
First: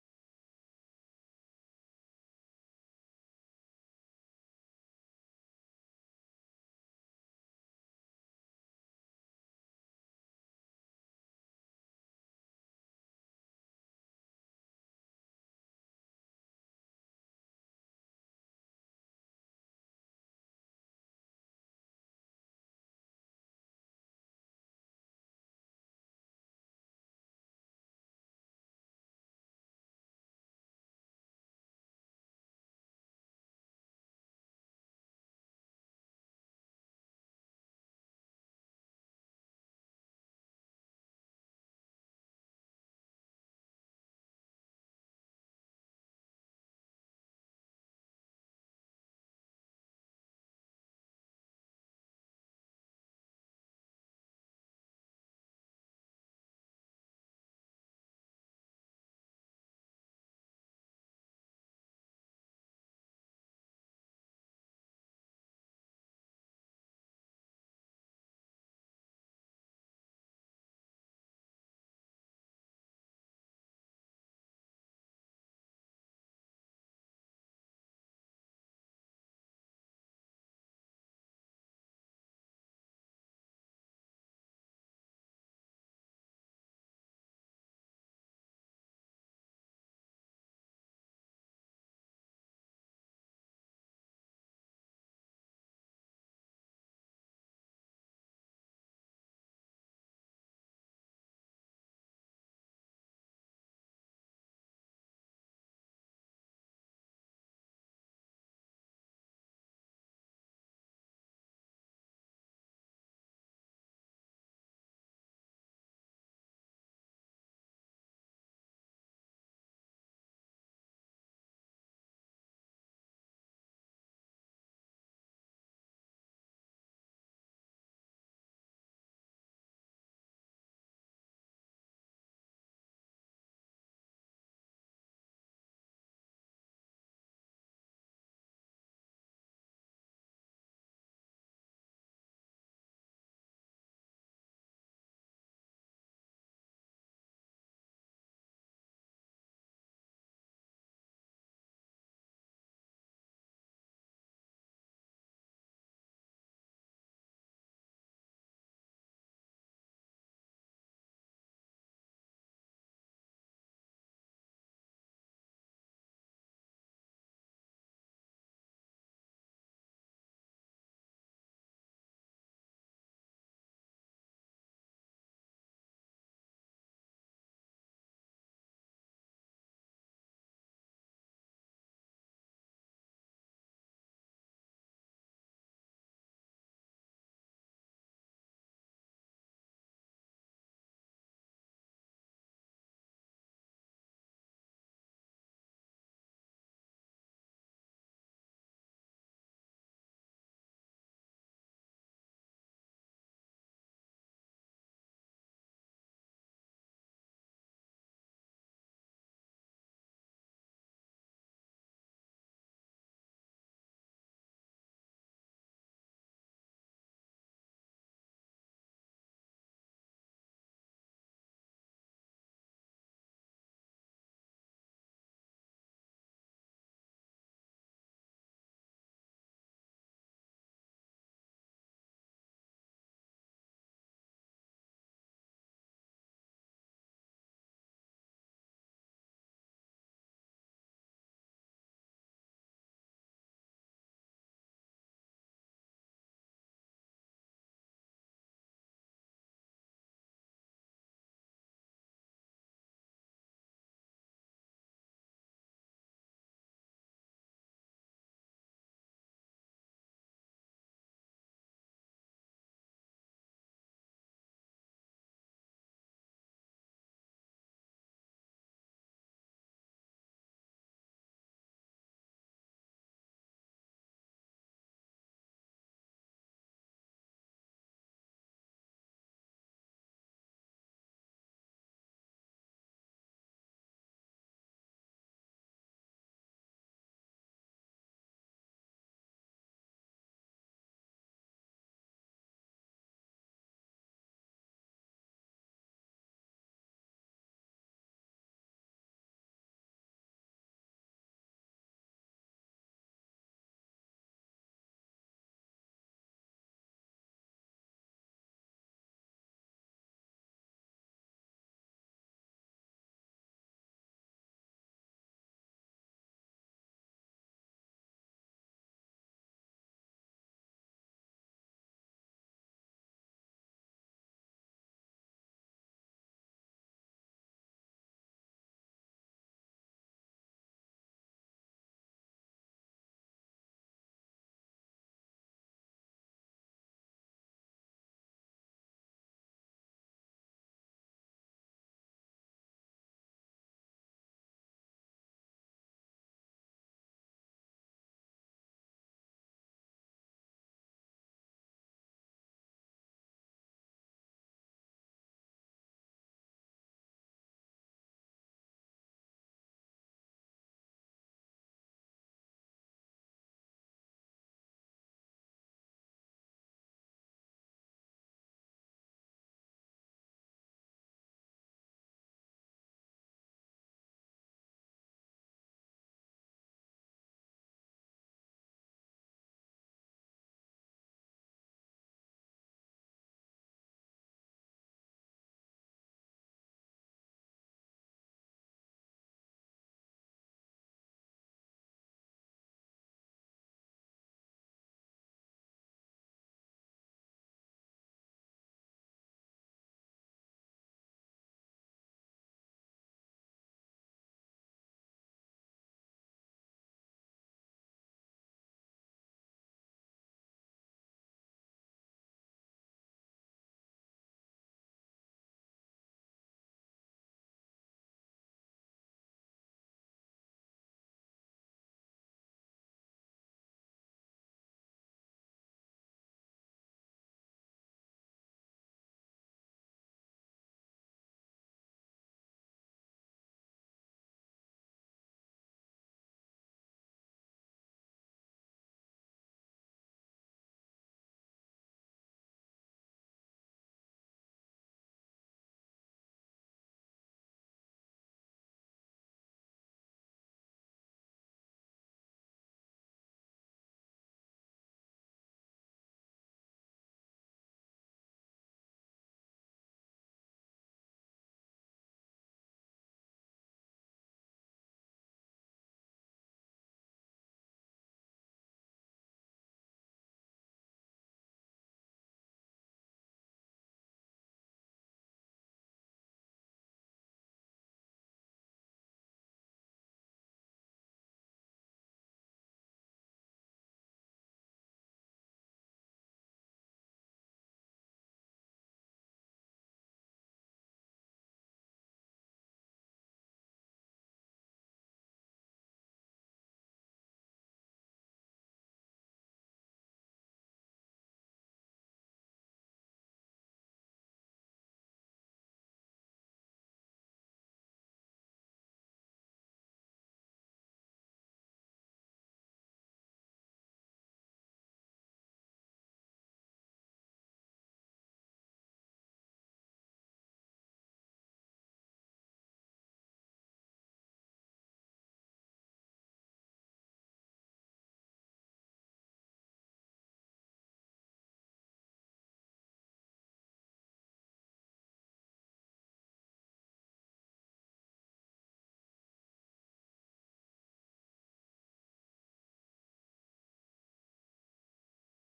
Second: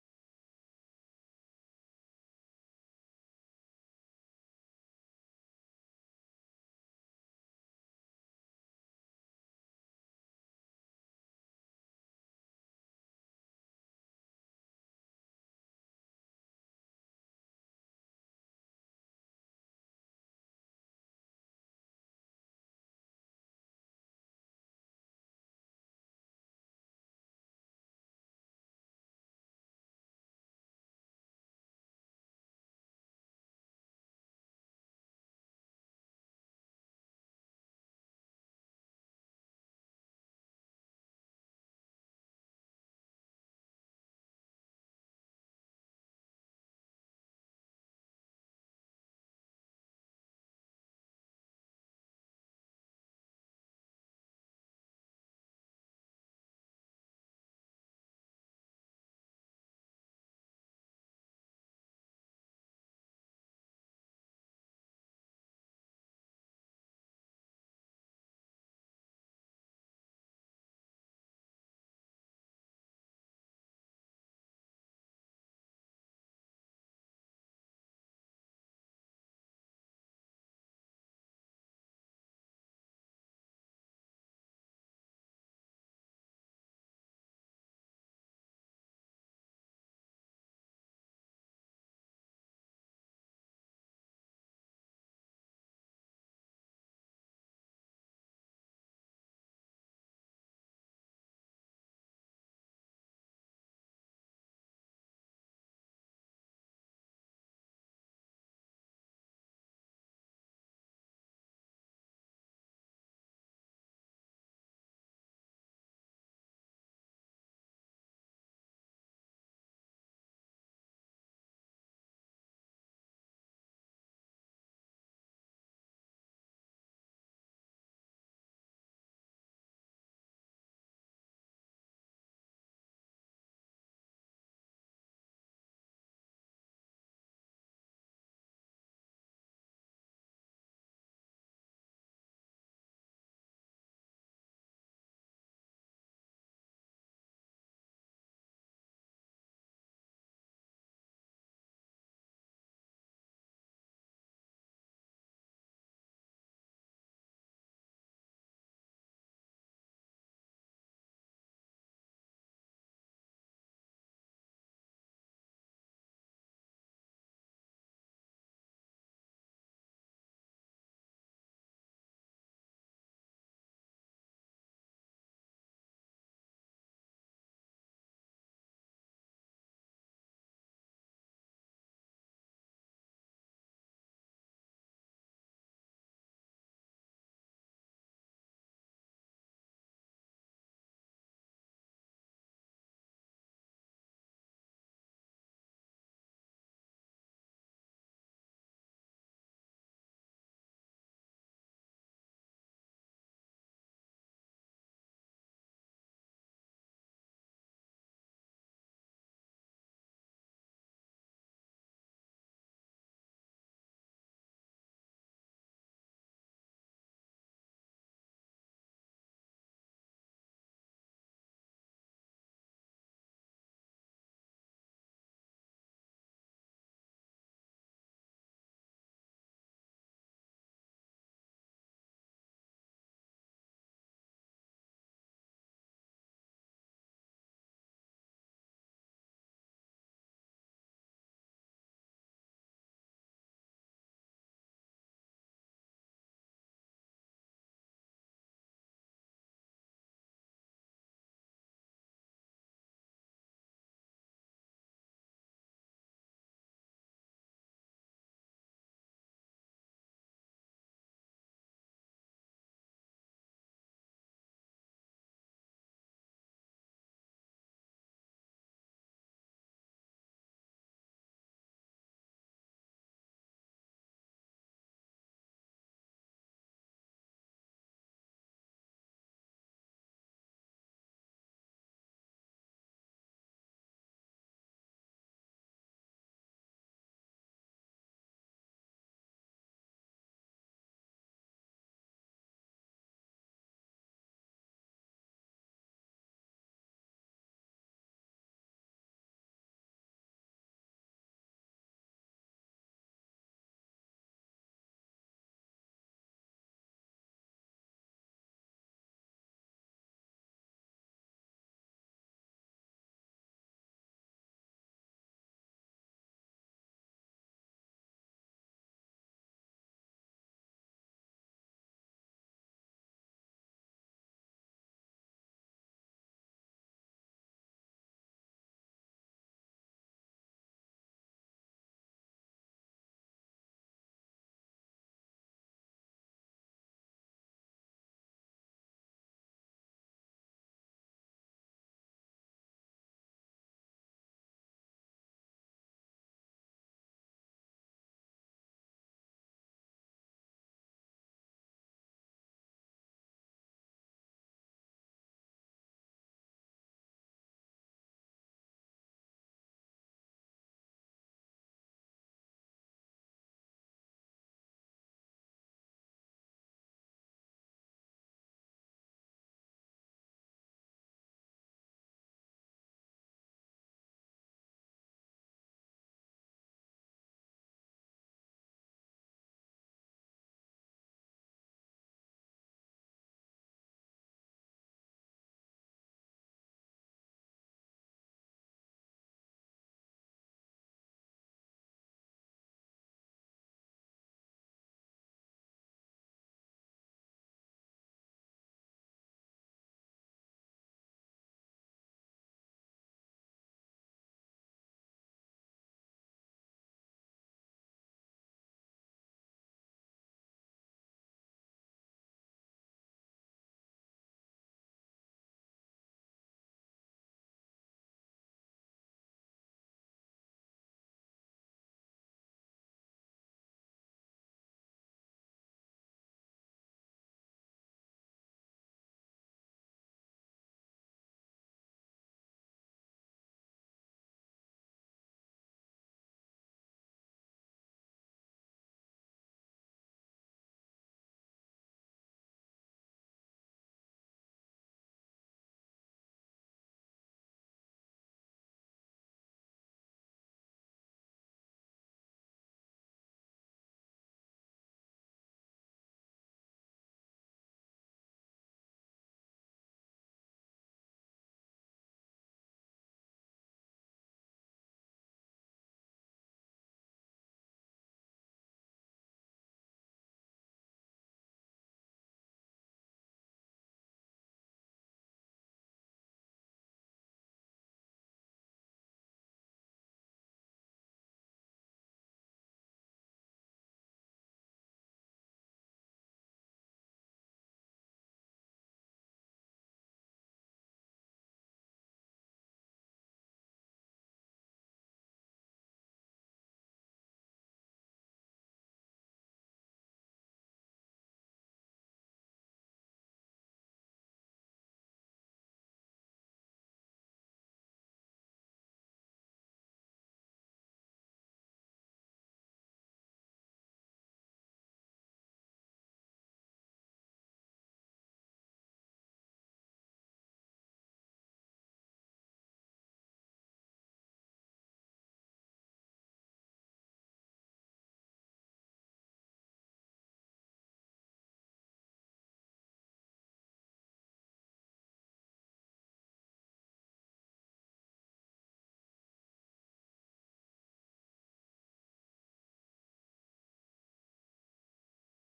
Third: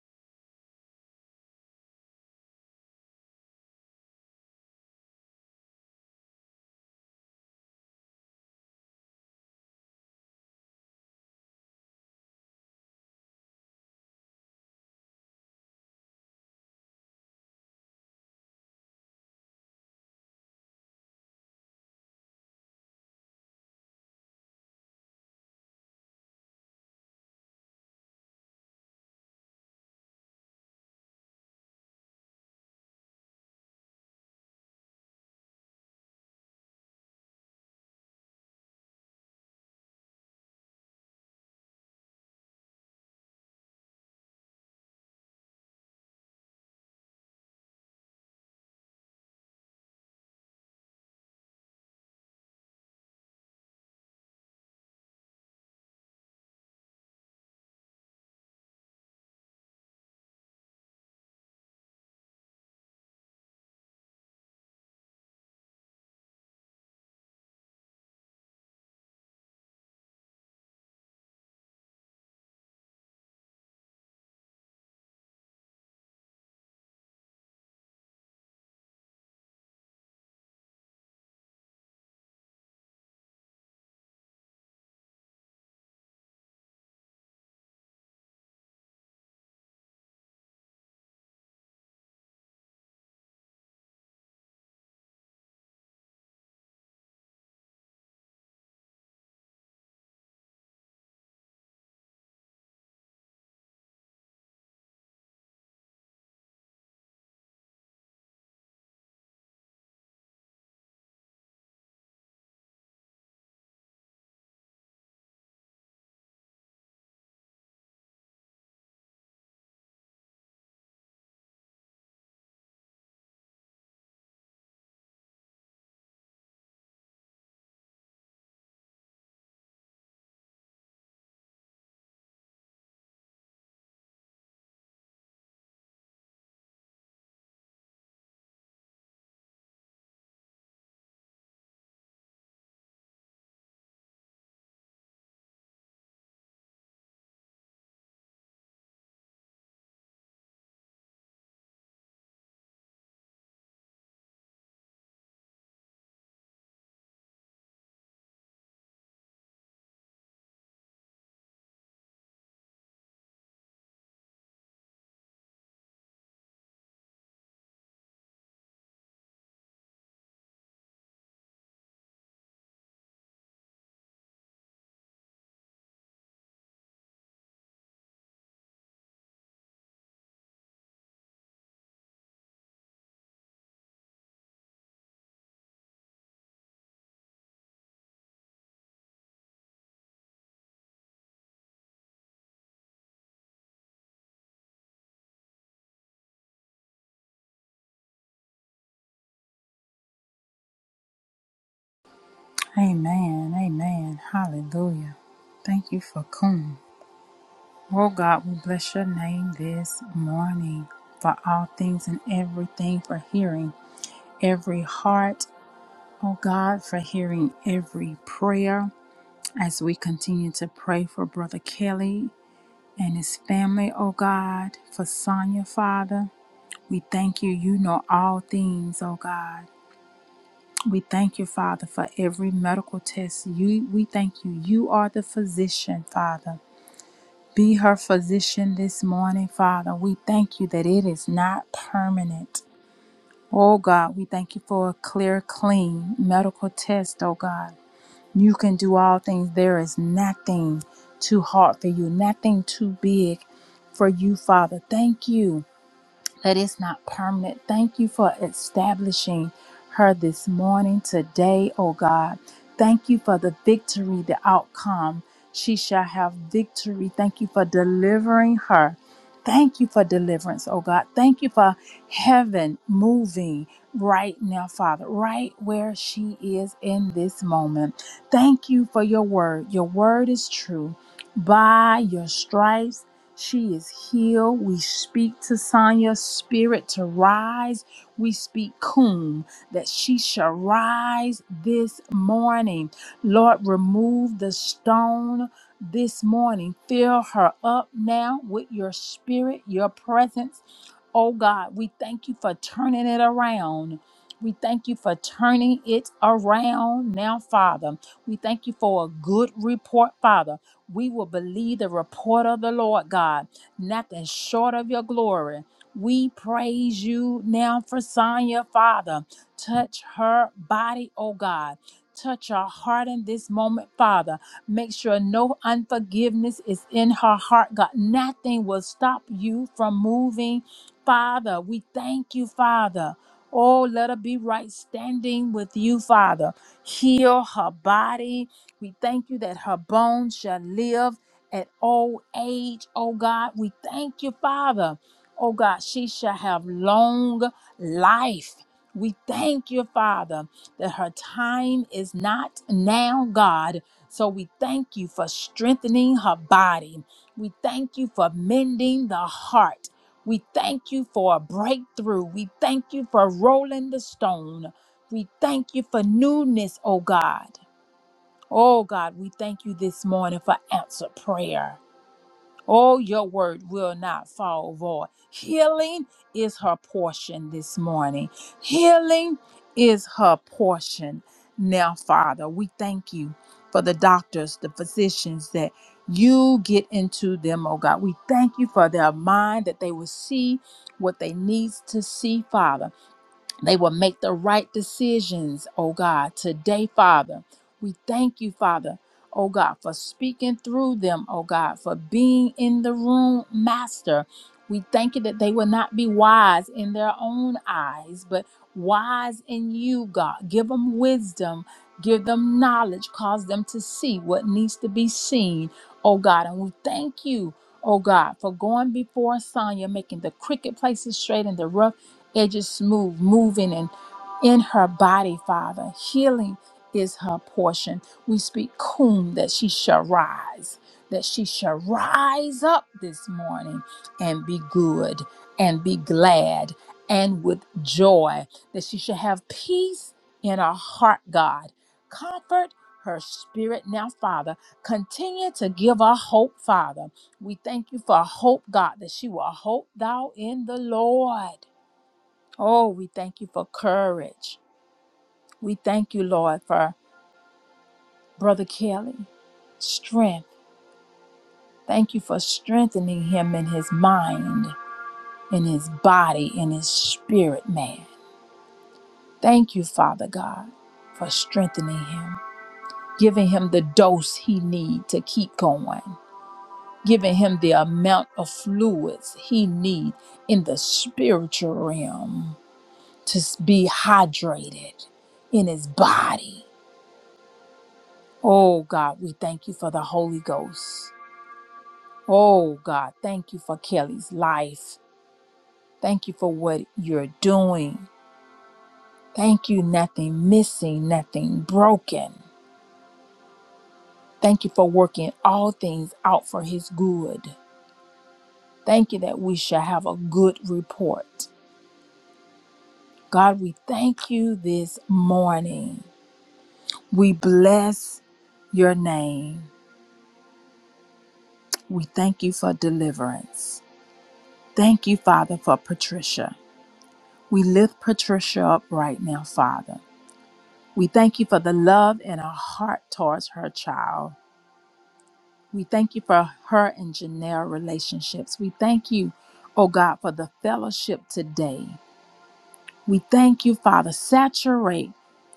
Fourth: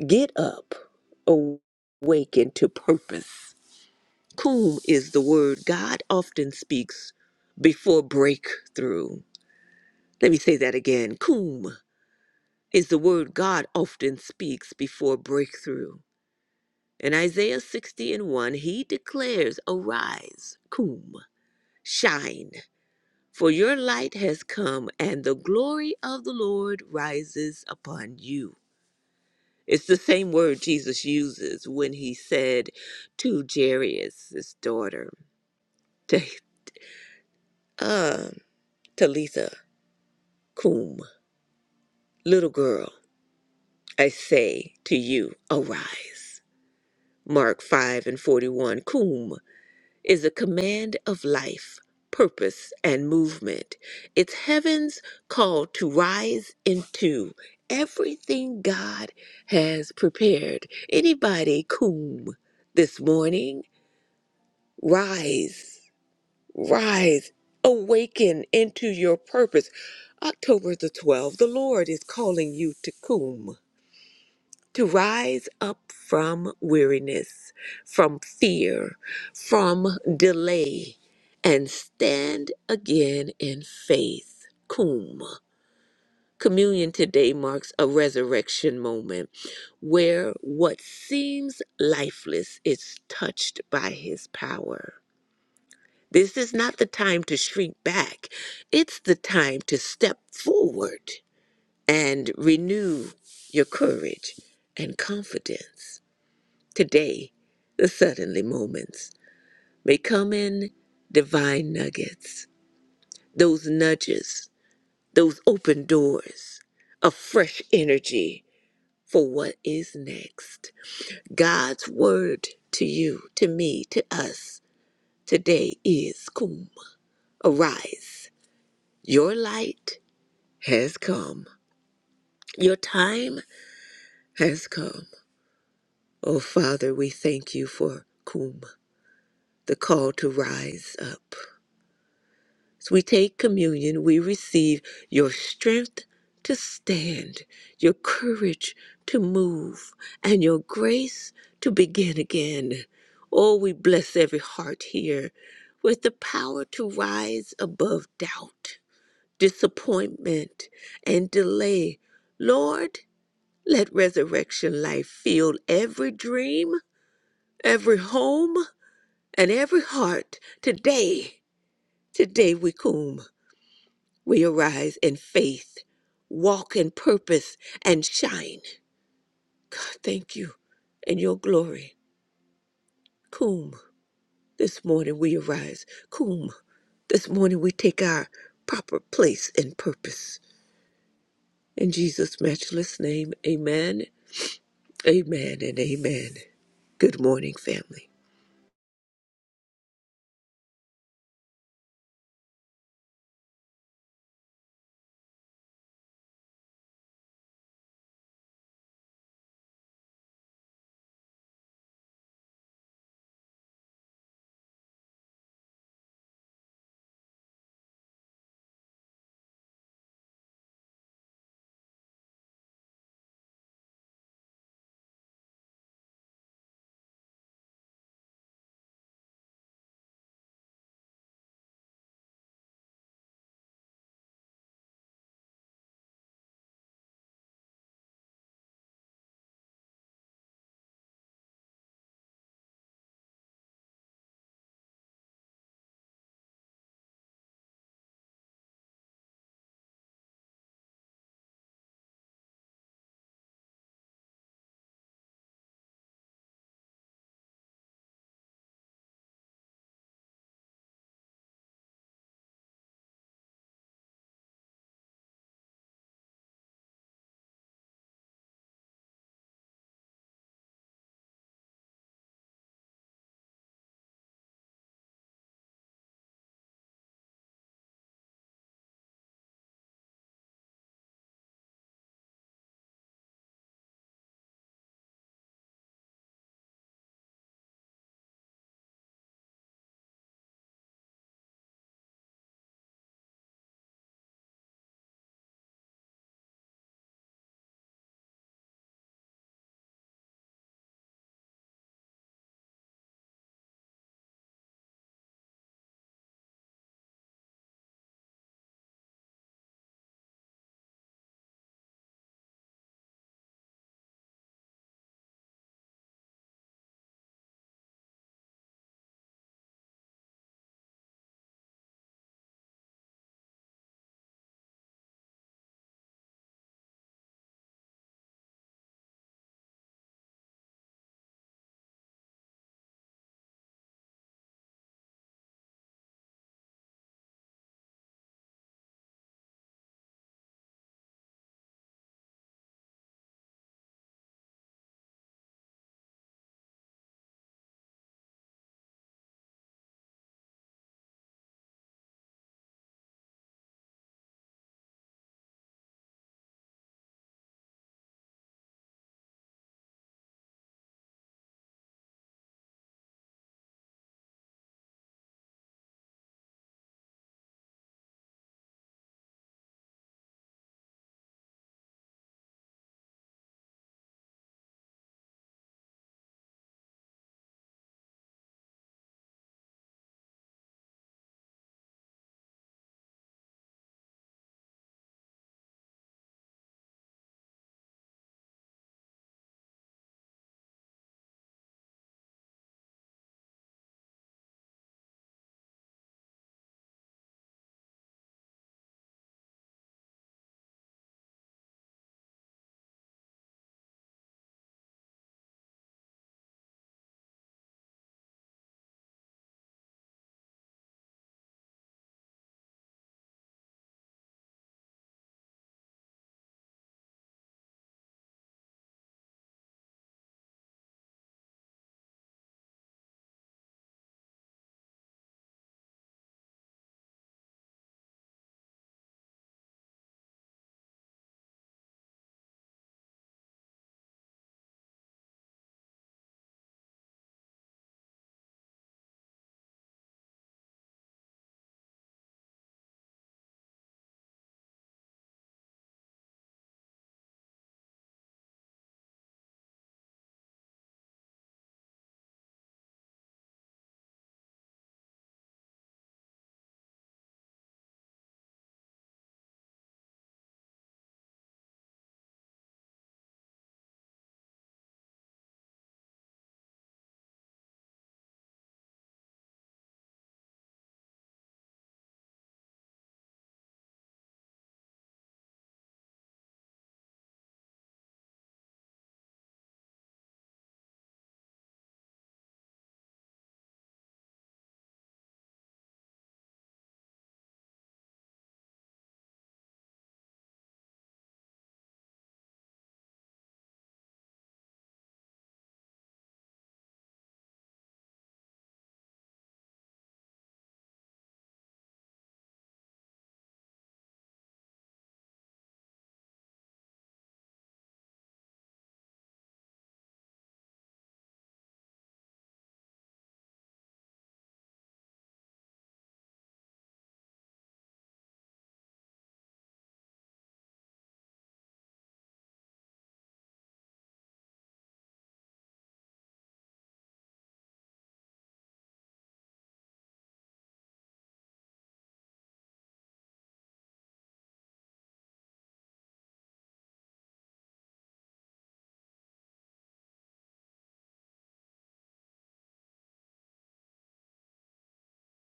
S3: get up, awaken to purpose. Cum is the word God often speaks before breakthrough. Let me say that again. Cum is the word God often speaks before breakthrough. In Isaiah 60 and 1, he declares, Arise, cum, shine. For your light has come, and the glory of the Lord rises upon you. It's the same word Jesus uses when he said to Jairus' daughter, to, uh, Talitha cum, little girl, I say to you, arise. Mark 5 and 41, Cum. is a command of life, purpose, and movement. It's heaven's call to rise into everything God has prepared. Anybody, coom, this morning, rise, rise, awaken into your purpose. October the 12th, the Lord is calling you to coom to rise up from weariness, from fear, from delay, and stand again in faith. Cum. Communion today marks a resurrection moment where what seems lifeless is touched by his power. This is not the time to shrink back. It's the time to step forward and renew your courage and confidence. Today, the suddenly moments may come in divine nuggets, those nudges, those open doors of fresh energy for what is next. God's word to you, to me, to us today is Kum. Arise. Your light has come. Your time has come. Oh, Father, we thank you for Kum, the call to rise up. As we take communion, we receive your strength to stand, your courage to move, and your grace to begin again. Oh, we bless every heart here with the power to rise above doubt, disappointment, and delay. Lord, let resurrection life fill every dream, every home, and every heart today. Today we come. We arise in faith, walk in purpose, and shine. God, thank you in your glory. Cum, this morning we arise. Cum, this morning we take our proper place and purpose. In Jesus' matchless name, amen, amen, and amen. Good morning, family.
S1: Amen. Amen. Hallelujah. Thank you for coming. Oh, God, we bless your name this morning for all things and everything, for hearing every heart Oh God, for hearing every prayer as we continue to pray for Brother Kelly and his family, oh God, for Sonia, Father. We thank you. You know all things, oh God. We thank you, Father, for every medical test. You, we thank you. You are the physician, Father. Be her physician this morning, Father. We thank you that it is not permanent. Oh God, we thank you for a clear, clean medical test, oh God. You can do all things. There is nothing too hard for you, nothing too big for you, Father. Thank you that it's not permanent. Thank you for establishing her this morning, today, oh God. Thank you for the victory, the outcome. She shall have victory. Thank you for delivering her. Thank you for deliverance, oh God. Thank you for heaven moving right now, Father, right where she is in this moment. Thank you for your word. Your word is true. By your stripes, she is healed. We speak to Sonia's spirit to rise. We speak Kum that she shall rise this morning. Lord, remove the stone this morning. Fill her up now with your spirit, your presence. Oh God, we thank you for turning it around. We thank you for turning it around now, Father. We thank you for a good report, Father. We will believe the report of the Lord God, nothing short of your glory. We praise you now for Sonya, Father. Touch her body, oh God. Touch her heart in this moment, Father. Make sure no unforgiveness is in her heart, God. Nothing will stop you from moving, Father. We thank you, Father. Oh, let her be right standing with you, Father. Heal her body, we thank you that her bones shall live at old age, oh God. We thank you, Father. Oh God, she shall have long life. We thank you, Father, that her time is not now, God. So we thank you for strengthening her body. We thank you for mending the heart. We thank you for a breakthrough. We thank you for rolling the stone. We thank you for newness, oh God. Oh God, we thank you this morning for answer prayer. Oh, your word will not fall void. Healing is her portion this morning. Healing is her portion. Now, Father, we thank you for the doctors, the physicians that you get into them, oh God. We thank you for their mind that they will see what they needs to see, Father. They will make the right decisions, oh God, today, Father. We thank you, Father, oh God, for speaking through them, oh God, for being in the room, Master. We thank you that they will not be wise in their own eyes, but wise in you, God. Give them wisdom, give them knowledge, cause them to see what needs to be seen, oh God. And we thank you. Oh God, for going before Sonya, making the crooked places straight and the rough edges smooth, moving and in her body, Father. Healing is her portion. We speak cum that she shall rise, that she shall rise up this morning and be good and be glad and with joy, that she shall have peace in her heart, God. Comfort her spirit now, Father. Continue to give her hope, Father. We thank you for hope, God, that she will hope thou in the Lord Oh, we thank you for courage. We thank you, Lord, for Brother Kelly. Strength. Thank you for strengthening him in his mind, in his body, in his spirit, man. Thank you, Father God, for strengthening him, giving him the dose he need to keep going, giving him the amount of fluids he need in the spiritual realm to s- be hydrated in his body Oh God, we thank you for the Holy Ghost. Oh God, thank you for Kelly's life. Thank you for what you're doing. Thank you, nothing missing, nothing broken. Thank you for working all things out for his good. Thank you that we shall have a good report. God, we thank you this morning. We bless your name. We thank you for deliverance. Thank you, Father, for Patricia. We lift Patricia up right now, Father. We thank you for the love in her heart towards her child. We thank you for her and Janelle relationships. We thank you, oh God, for the fellowship today. We thank you, Father. Saturate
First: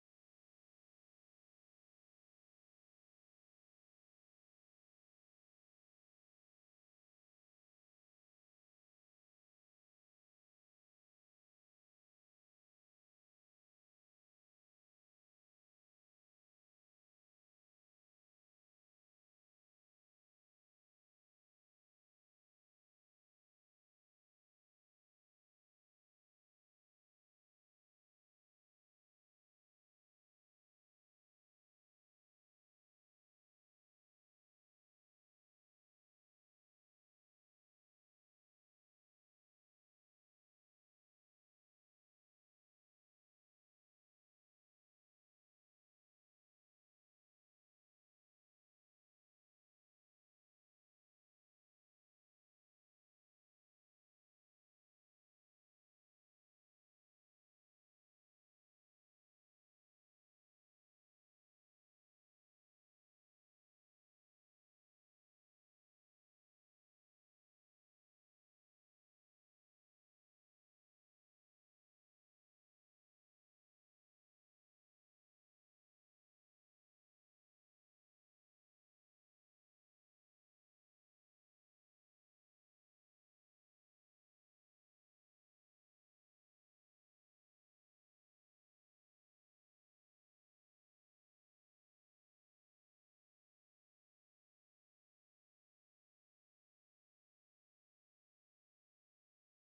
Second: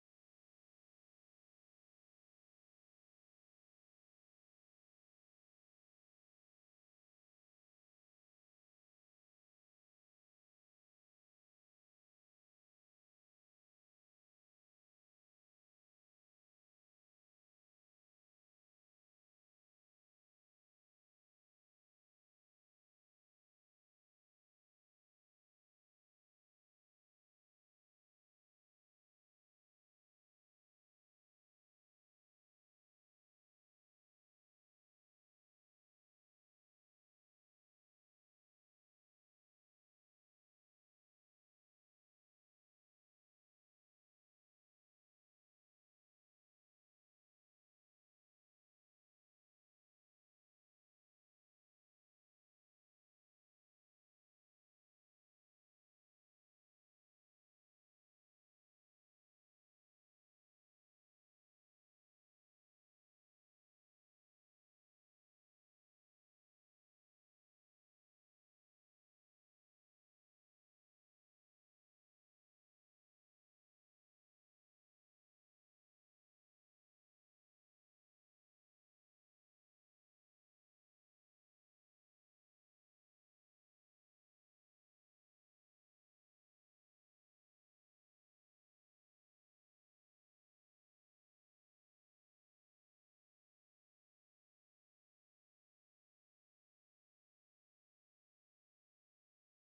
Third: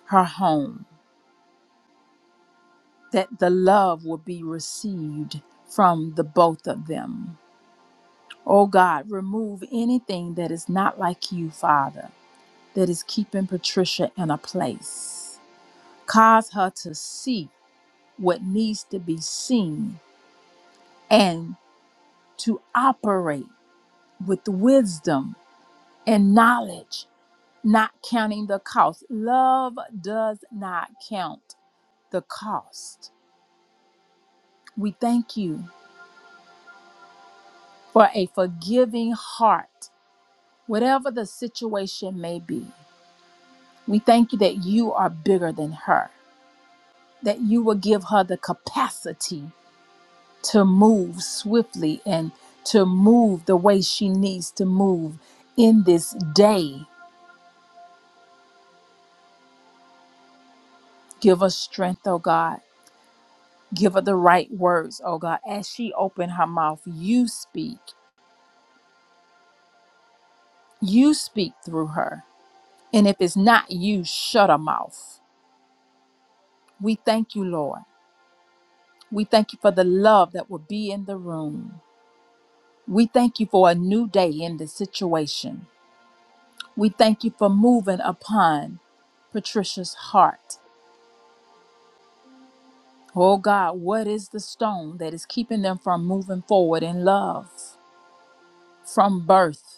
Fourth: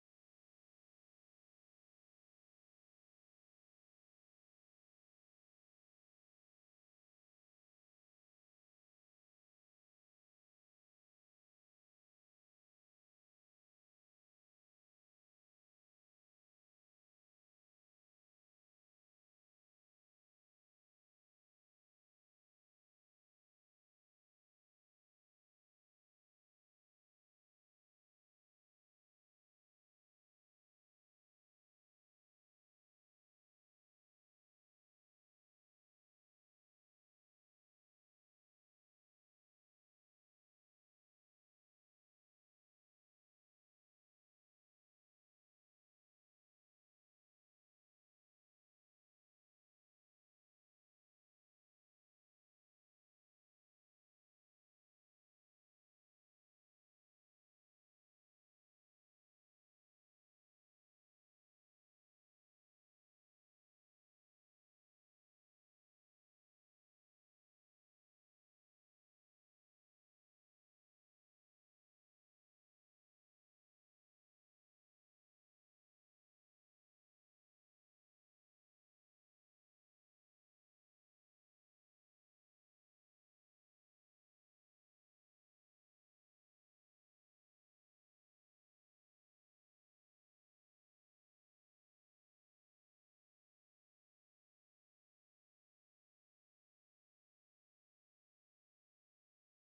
S1: her home that the love will be received from the both of them. Oh God, remove anything that is not like you, Father, that is keeping Patricia in a place. Cause her to see what needs to be seen and to operate with wisdom and knowledge, not counting the cost. Love does not count the cost. We thank you for a forgiving heart, whatever the situation may be. We thank you that you are bigger than her, that you will give her the capacity to move swiftly and to move the way she needs to move in this day. Give her strength, oh God. Give her the right words, oh God. As she opened her mouth, you speak. You speak through her. And if it's not you, shut her mouth. We thank you, Lord. We thank you for the love that will be in the room. We thank you for a new day in this situation. We thank you for moving upon Patricia's heart. Oh God, what is the stone that is keeping them from moving forward in love from birth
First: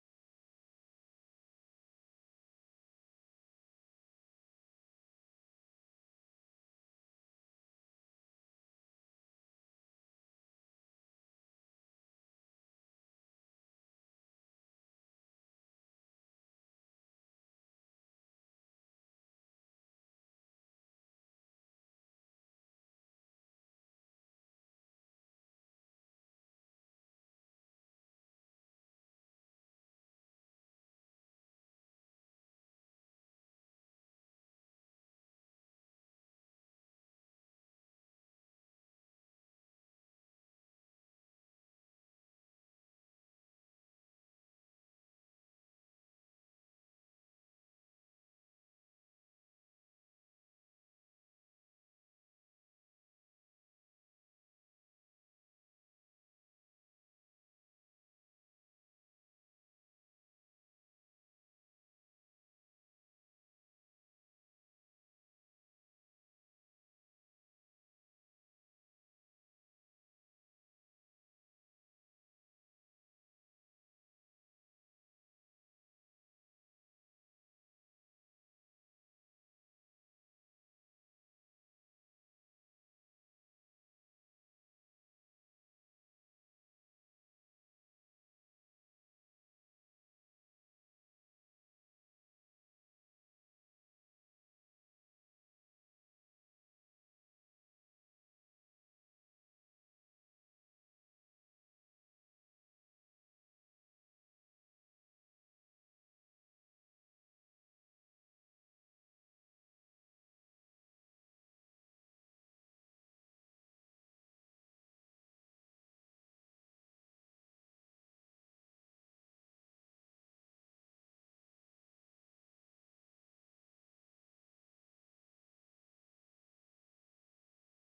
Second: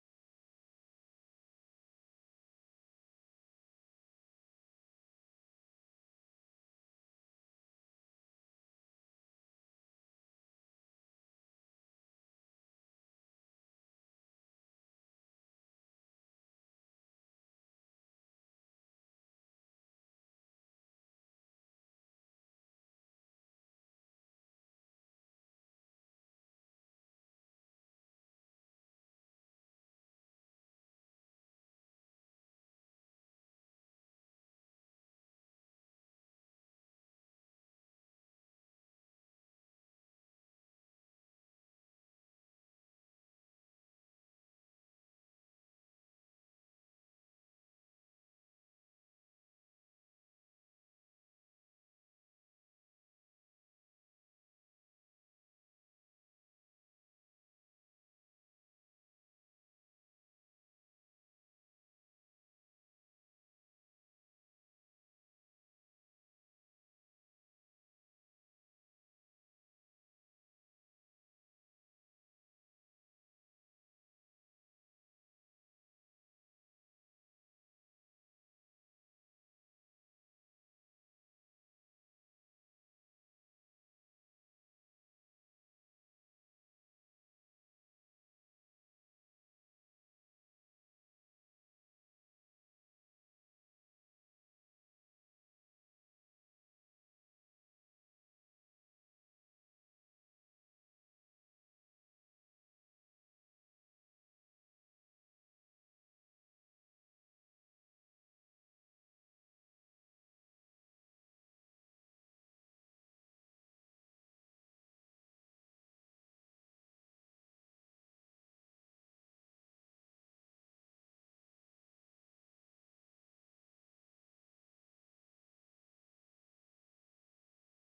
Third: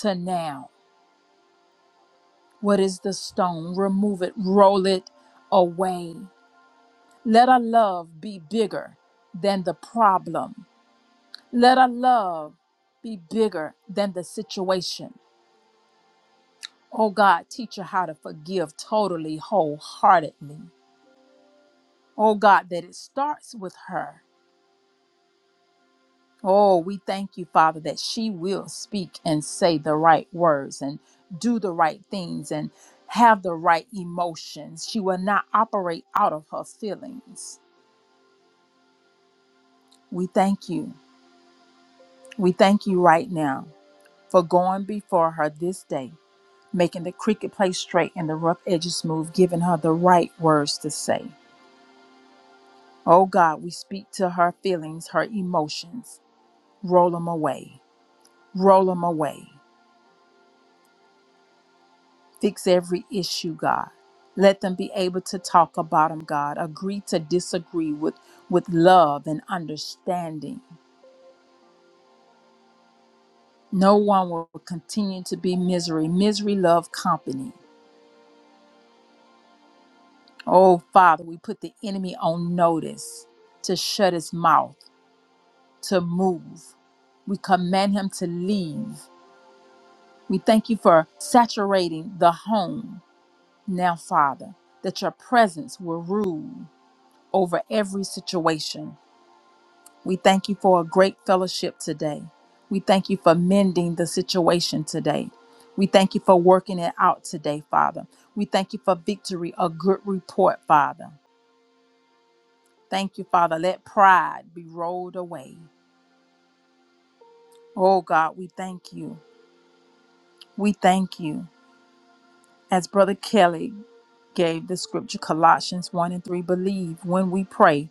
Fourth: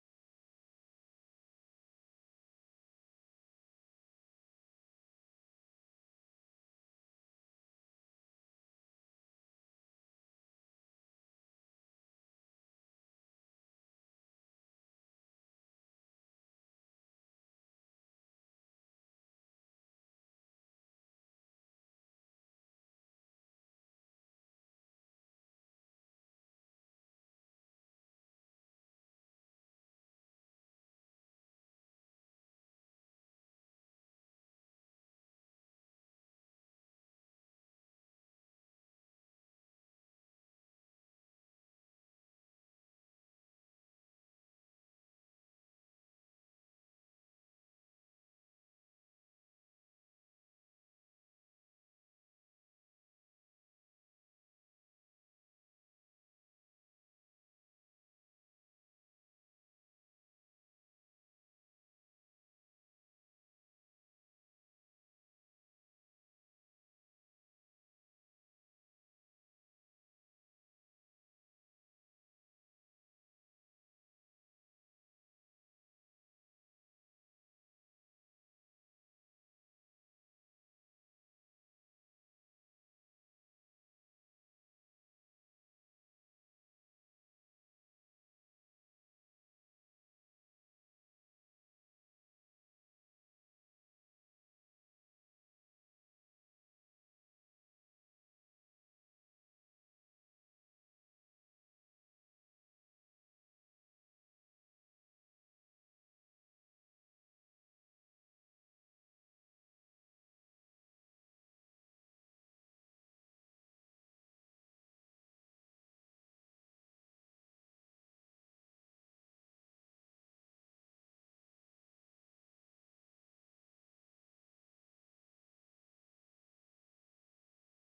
S1: to now? What is the stone? Remove it, roll it away. Let our love be bigger than the problem. Let our love be bigger than the situation. Oh God, teach her how to forgive totally, wholeheartedly. Oh God, that it starts with her Oh, we thank you, Father, that she will speak and say the right words and do the right things and have the right emotions. She will not operate out of her feelings. We thank you. We thank you right now for going before her this day, making the cricket place straight and the rough edges smooth, giving her the right words to say. Oh God, we speak to her feelings, her emotions. Roll them away. Roll them away. Fix every issue, God. Let them be able to talk about them, God. Agree to disagree with, with love and understanding. No one will continue to be misery. Misery love company. Oh, Father, we put the enemy on notice to shut his mouth, to move. We command him to leave. We thank you for saturating the home now, Father, that your presence will rule over every situation. We thank you for a great fellowship today. We thank you for mending the situation today. We thank you for working it out today, Father. We thank you for victory, a good report, Father. Thank you, Father. Let pride be rolled away. Oh God, we thank you. We thank you. As Brother Kelly gave the scripture, Colossians 1 and 3, believe when we pray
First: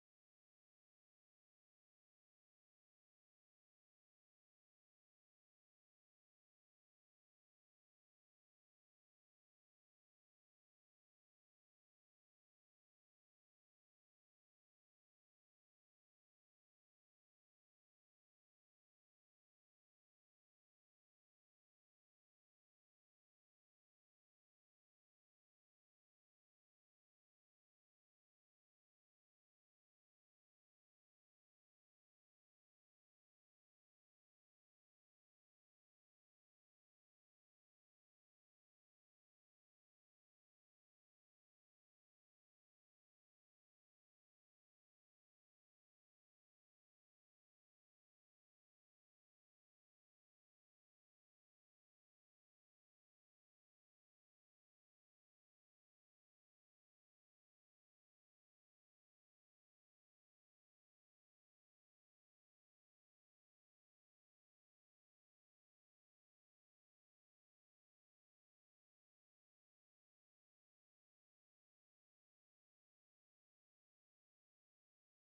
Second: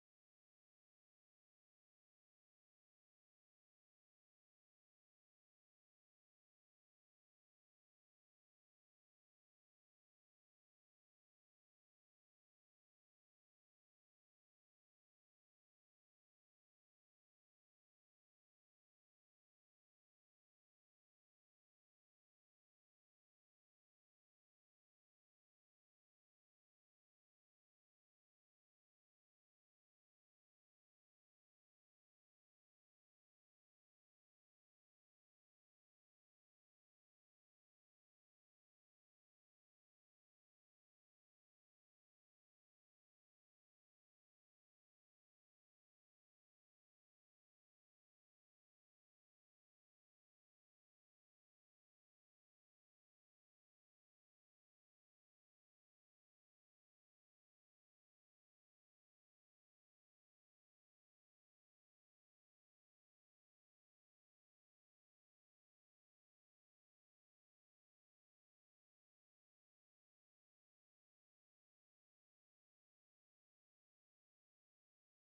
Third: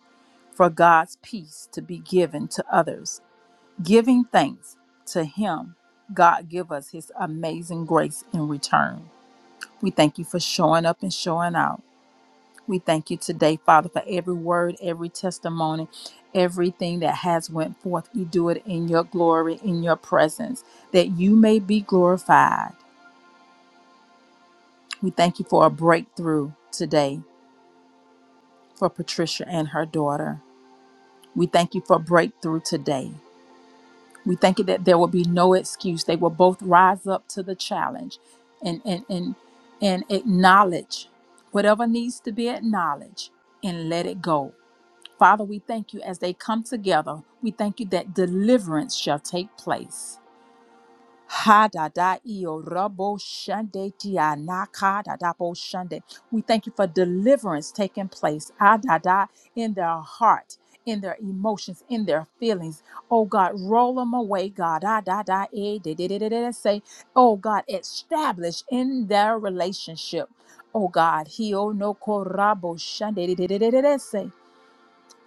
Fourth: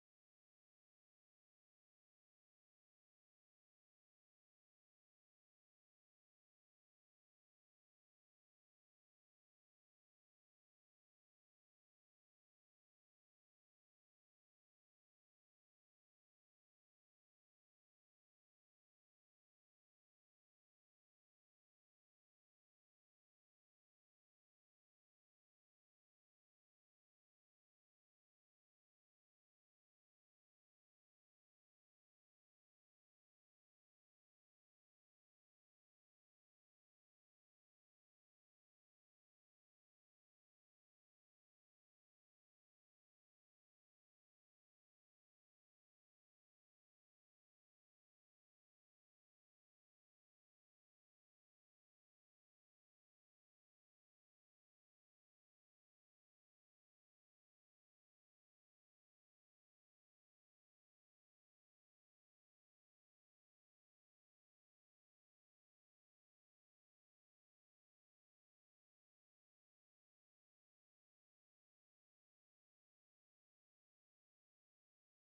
S1: for God's peace to be given to others Giving thanks to Him, God give us His amazing grace in return. We thank you for showing up and showing out. We thank you today, Father, for every word, every testimony, everything that has went forth. We do it in your glory, in your presence, that you may be glorified. We thank you for a breakthrough today for Patricia and her daughter. We thank you for a breakthrough today. We thank you that there will be no excuse. They will both rise up to the challenge and and and and acknowledge whatever needs to be acknowledged and let it go. Father, we thank you as they come together. We thank you that deliverance shall take place. Ha da da iyo rabo shande dia na ka da da bo shande. We thank you for deliverance taking place. Ah da da in their heart, in their emotions, in their feelings. Oh God, roll them away, God. Ah da da eh de de de de de say. Oh God, establish in their relationship. Oh God, he no korabo shande de de de de de de say.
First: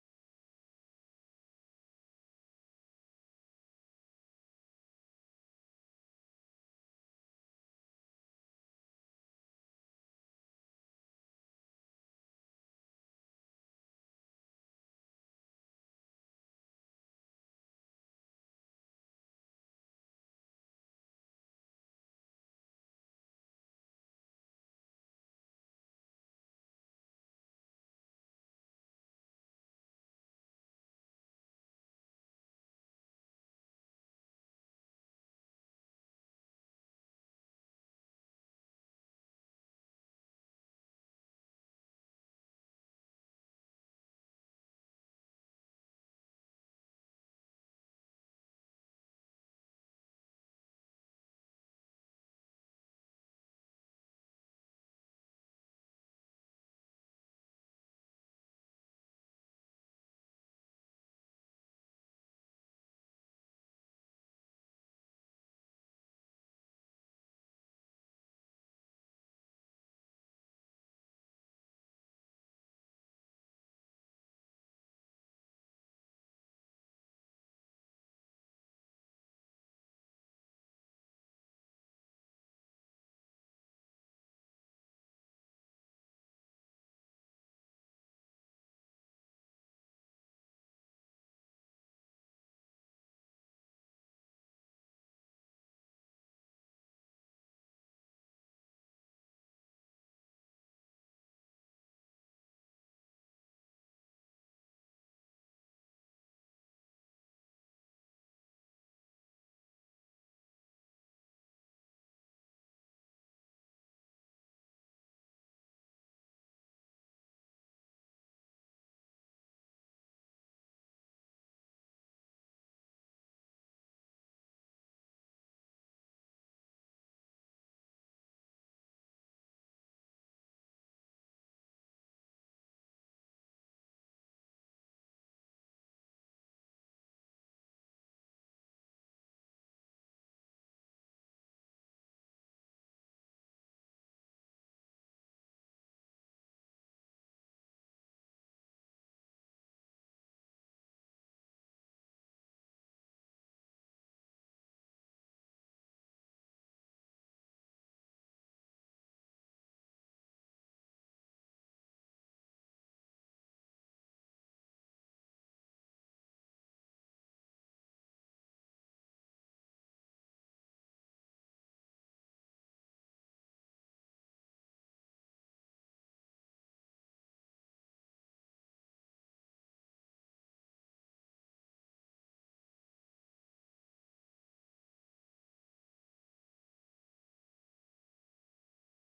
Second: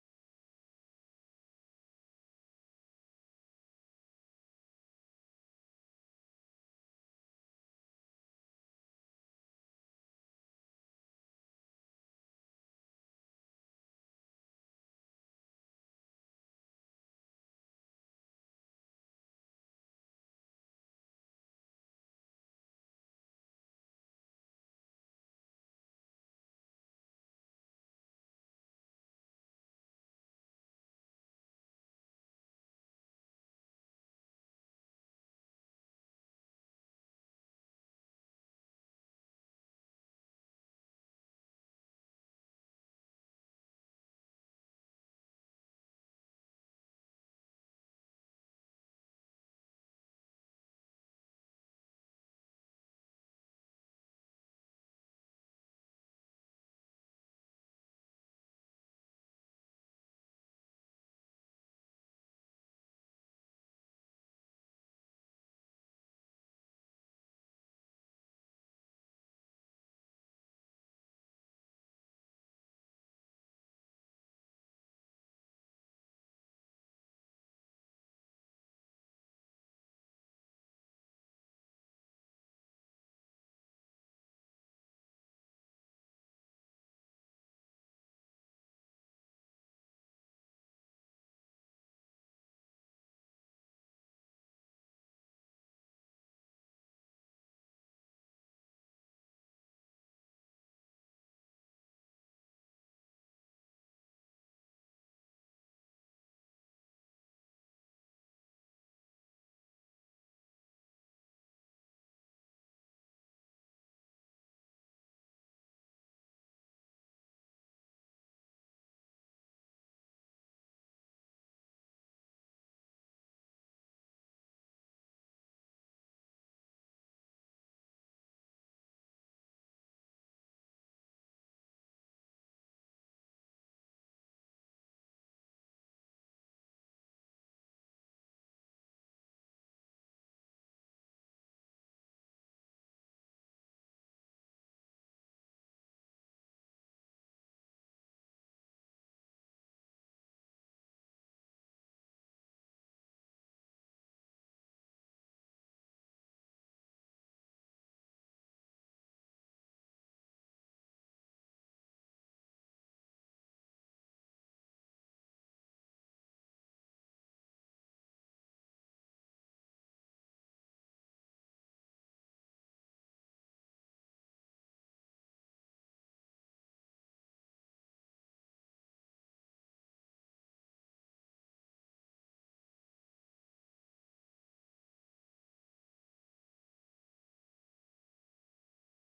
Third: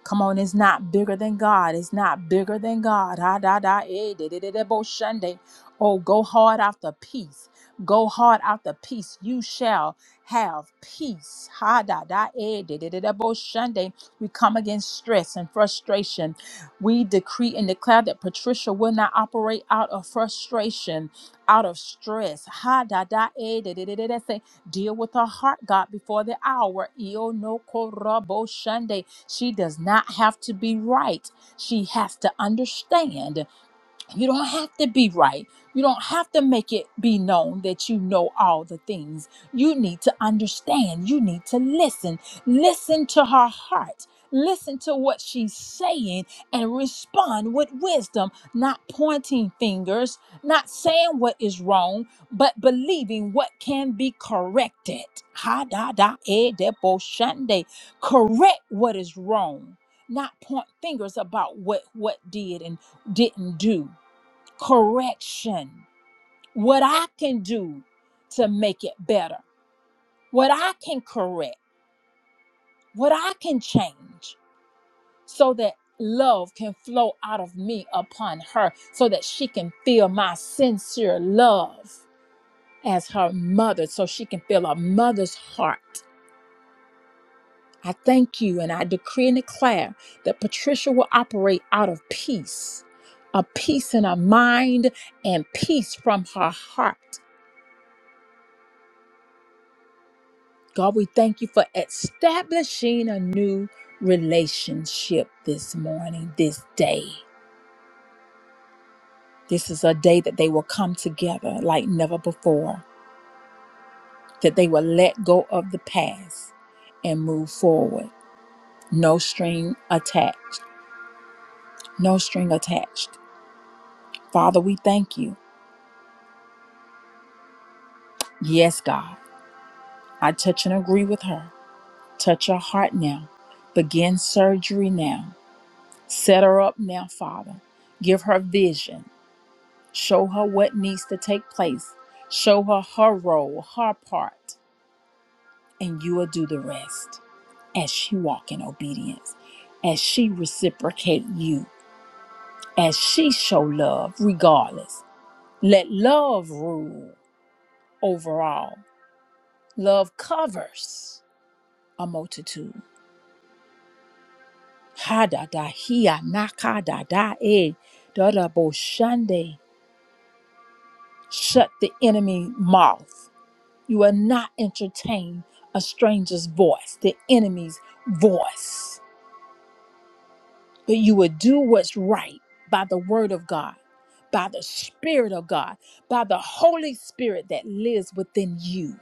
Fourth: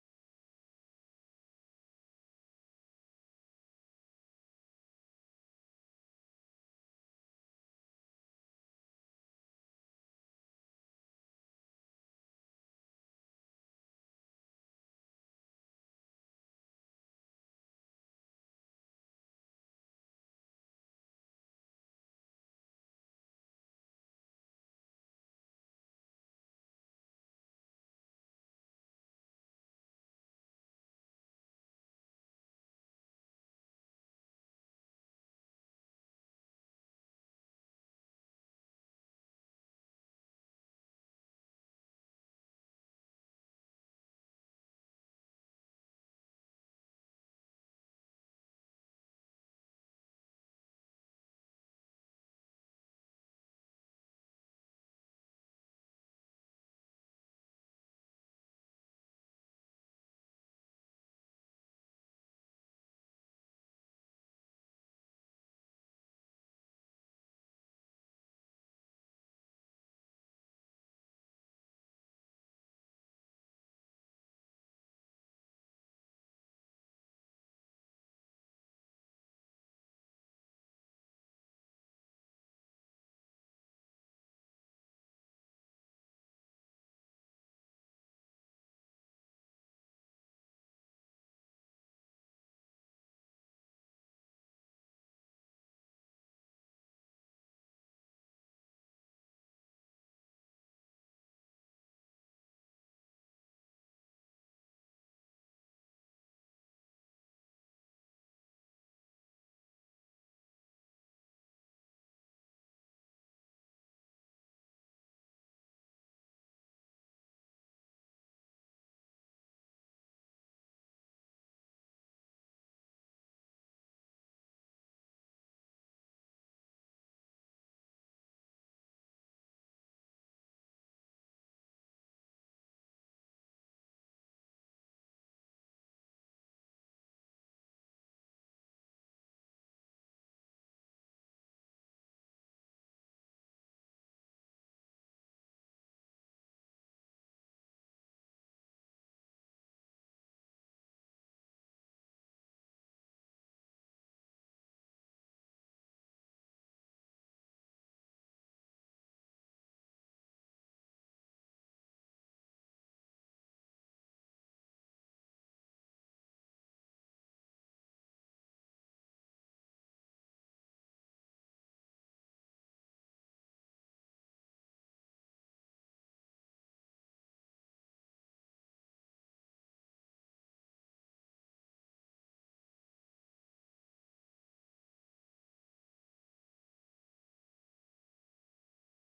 S1: Come on, it's not bigger than God. It's not bigger than God. Ah, da, da, eh, da, da, da, da, bo, shunday. Oh, go hard after peace. Go hard after peace. You shall have peace. Ha da da eh, da, da, da, da, bo, shunday. We come against stress and frustration. We decree and declare that Patricia will not operate out of frustration, out of stress. Ha da da eh, da, da, da, da, da. Say, deal with her heart, God, before the hour. Io no corrobo shunday. She does not have to be right. She has to understand you don't have to be right. You don't have to make it be known that you know all the things. You need to understand. You need to listen. Listen to her heart. Listen to what she's saying and respond with wisdom, not pointing fingers, not saying what is wrong, but believing what can be corrected. Ha da da e de bo shande. Correct what is wrong, not point fingers about what what did and didn't do correction, what I can do to make it better, what I can correct, what I can change, so that love can flow out of me upon her, so that she can feel my sincere love as her mother, so she can feel a mother's heart. I thank you and I decree and declare that Patricia will operate out of peace, a peace in her mind and peace from her heart God, we thank you for establishing a new relationship this morning, this day. This is a day that they will come together like never before, that they will let go of the past and move forward. No string attached. No string attached. Father, we thank you. Yes, God. I touch and agree with her. Touch her heart now. Begin surgery now. Set her up now, Father. Give her vision. Show her what needs to take place. Show her her role, her part, and you will do the rest as she walk in obedience, as she reciprocate you, as she show love regardless. Let love rule overall. Love covers a multitude. Ha da da hia naka da da e da da bo shande. Shut the enemy mouth. You will not entertain a stranger's voice, the enemy's voice, but you will do what's right by the word of God, by the Spirit of God, by the Holy Spirit that lives within you.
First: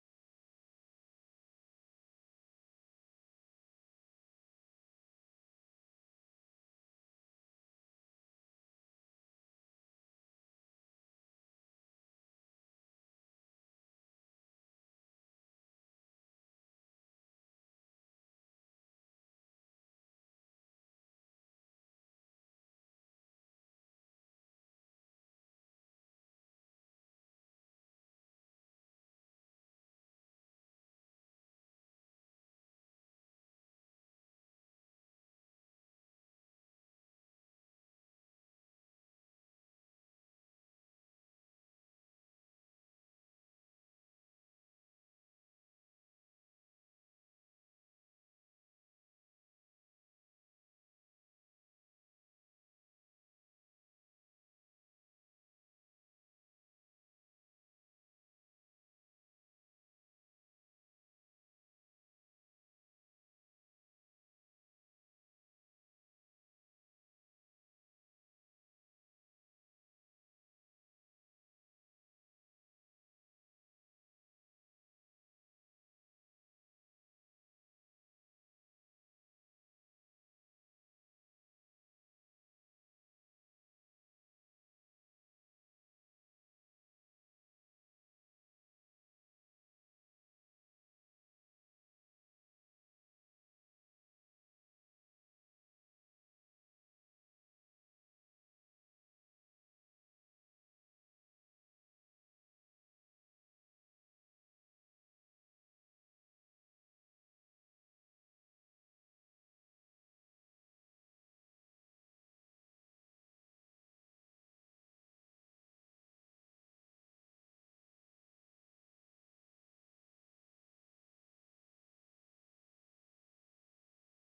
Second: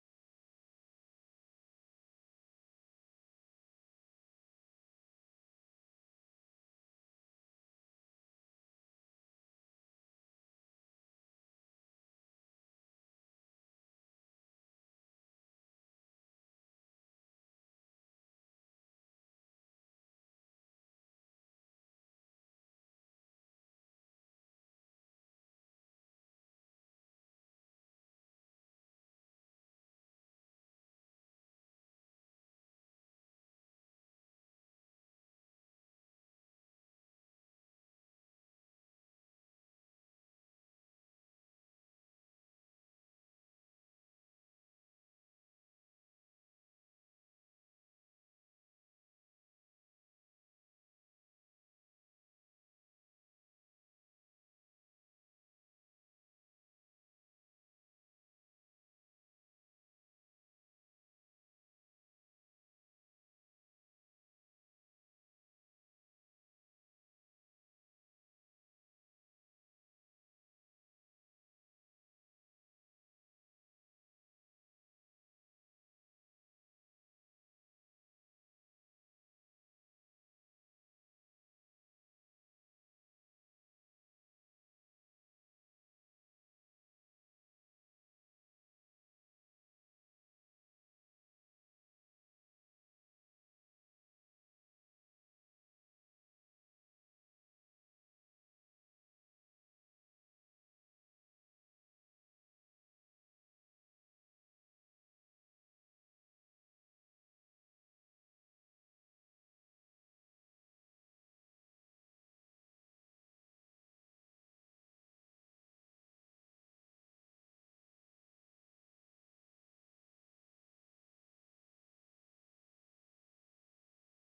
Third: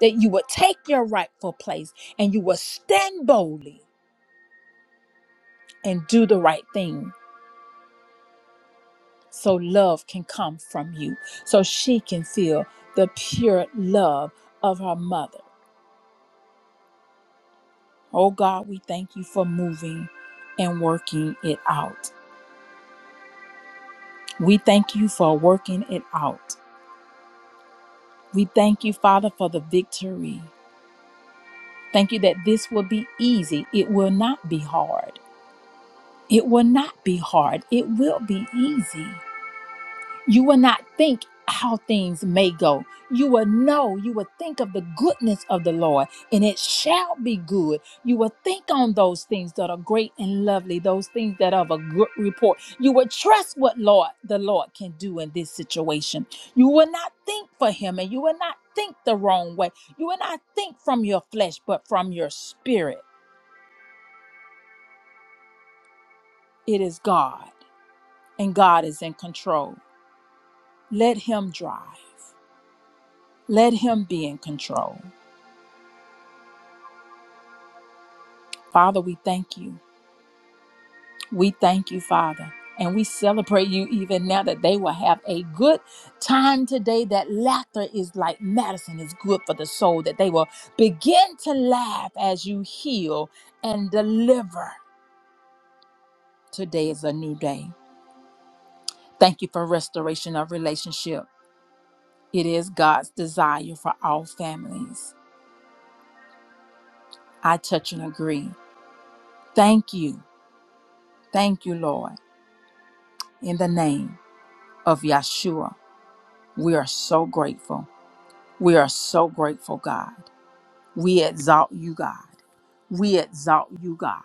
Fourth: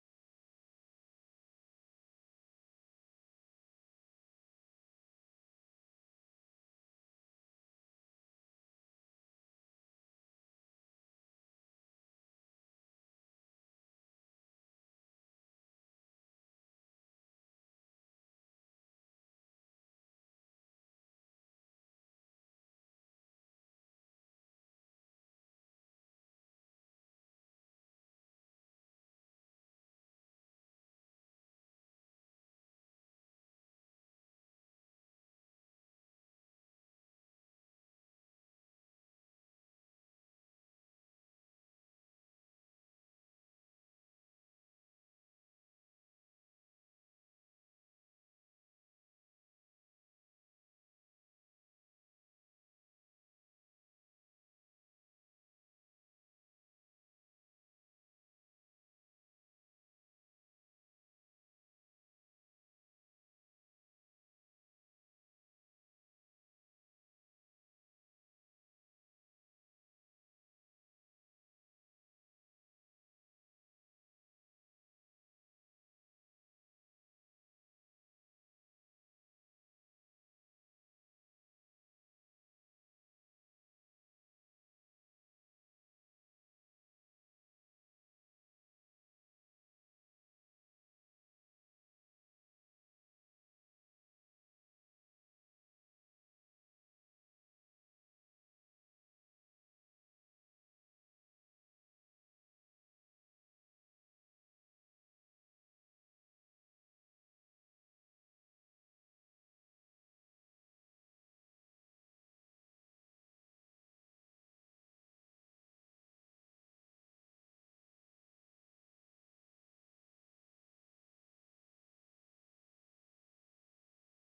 S1: That you will take your rightful place and you will stand boldly and do the right thing so love can come from you, so she can feel the pure love of her mother. Oh God, we thank you for moving and working it out. We thank you for working it out. We thank you, Father, for the victory. Thank you that this will be easy. It will not be hard. It will not be hard. It will be easy. You will not think how things may go. You will know, you will think of the goodness of the Lord, and it shall be good. You will think on those things that are great and lovely, those things that are of a good report. You will trust what Lord the Lord can do in this situation. You will not think for him and you will not think the wrong way. You will not think from your flesh, but from your spirit. It is God, and God is in control. Let him drive. Let him be in control. Father, we thank you. We thank you, Father. And we celebrate you even now that they will have a good time today. That laughter is like medicine, is good for the soul. That they will begin to laugh as you heal and deliver. Today is a new day. Thank you for restoration of relationship. It is God's desire for all families. I touch and agree. Thank you. Thank you, Lord. In the name of Yeshua, we are so grateful. We are so grateful, God. We exalt you, God. We exalt you, God.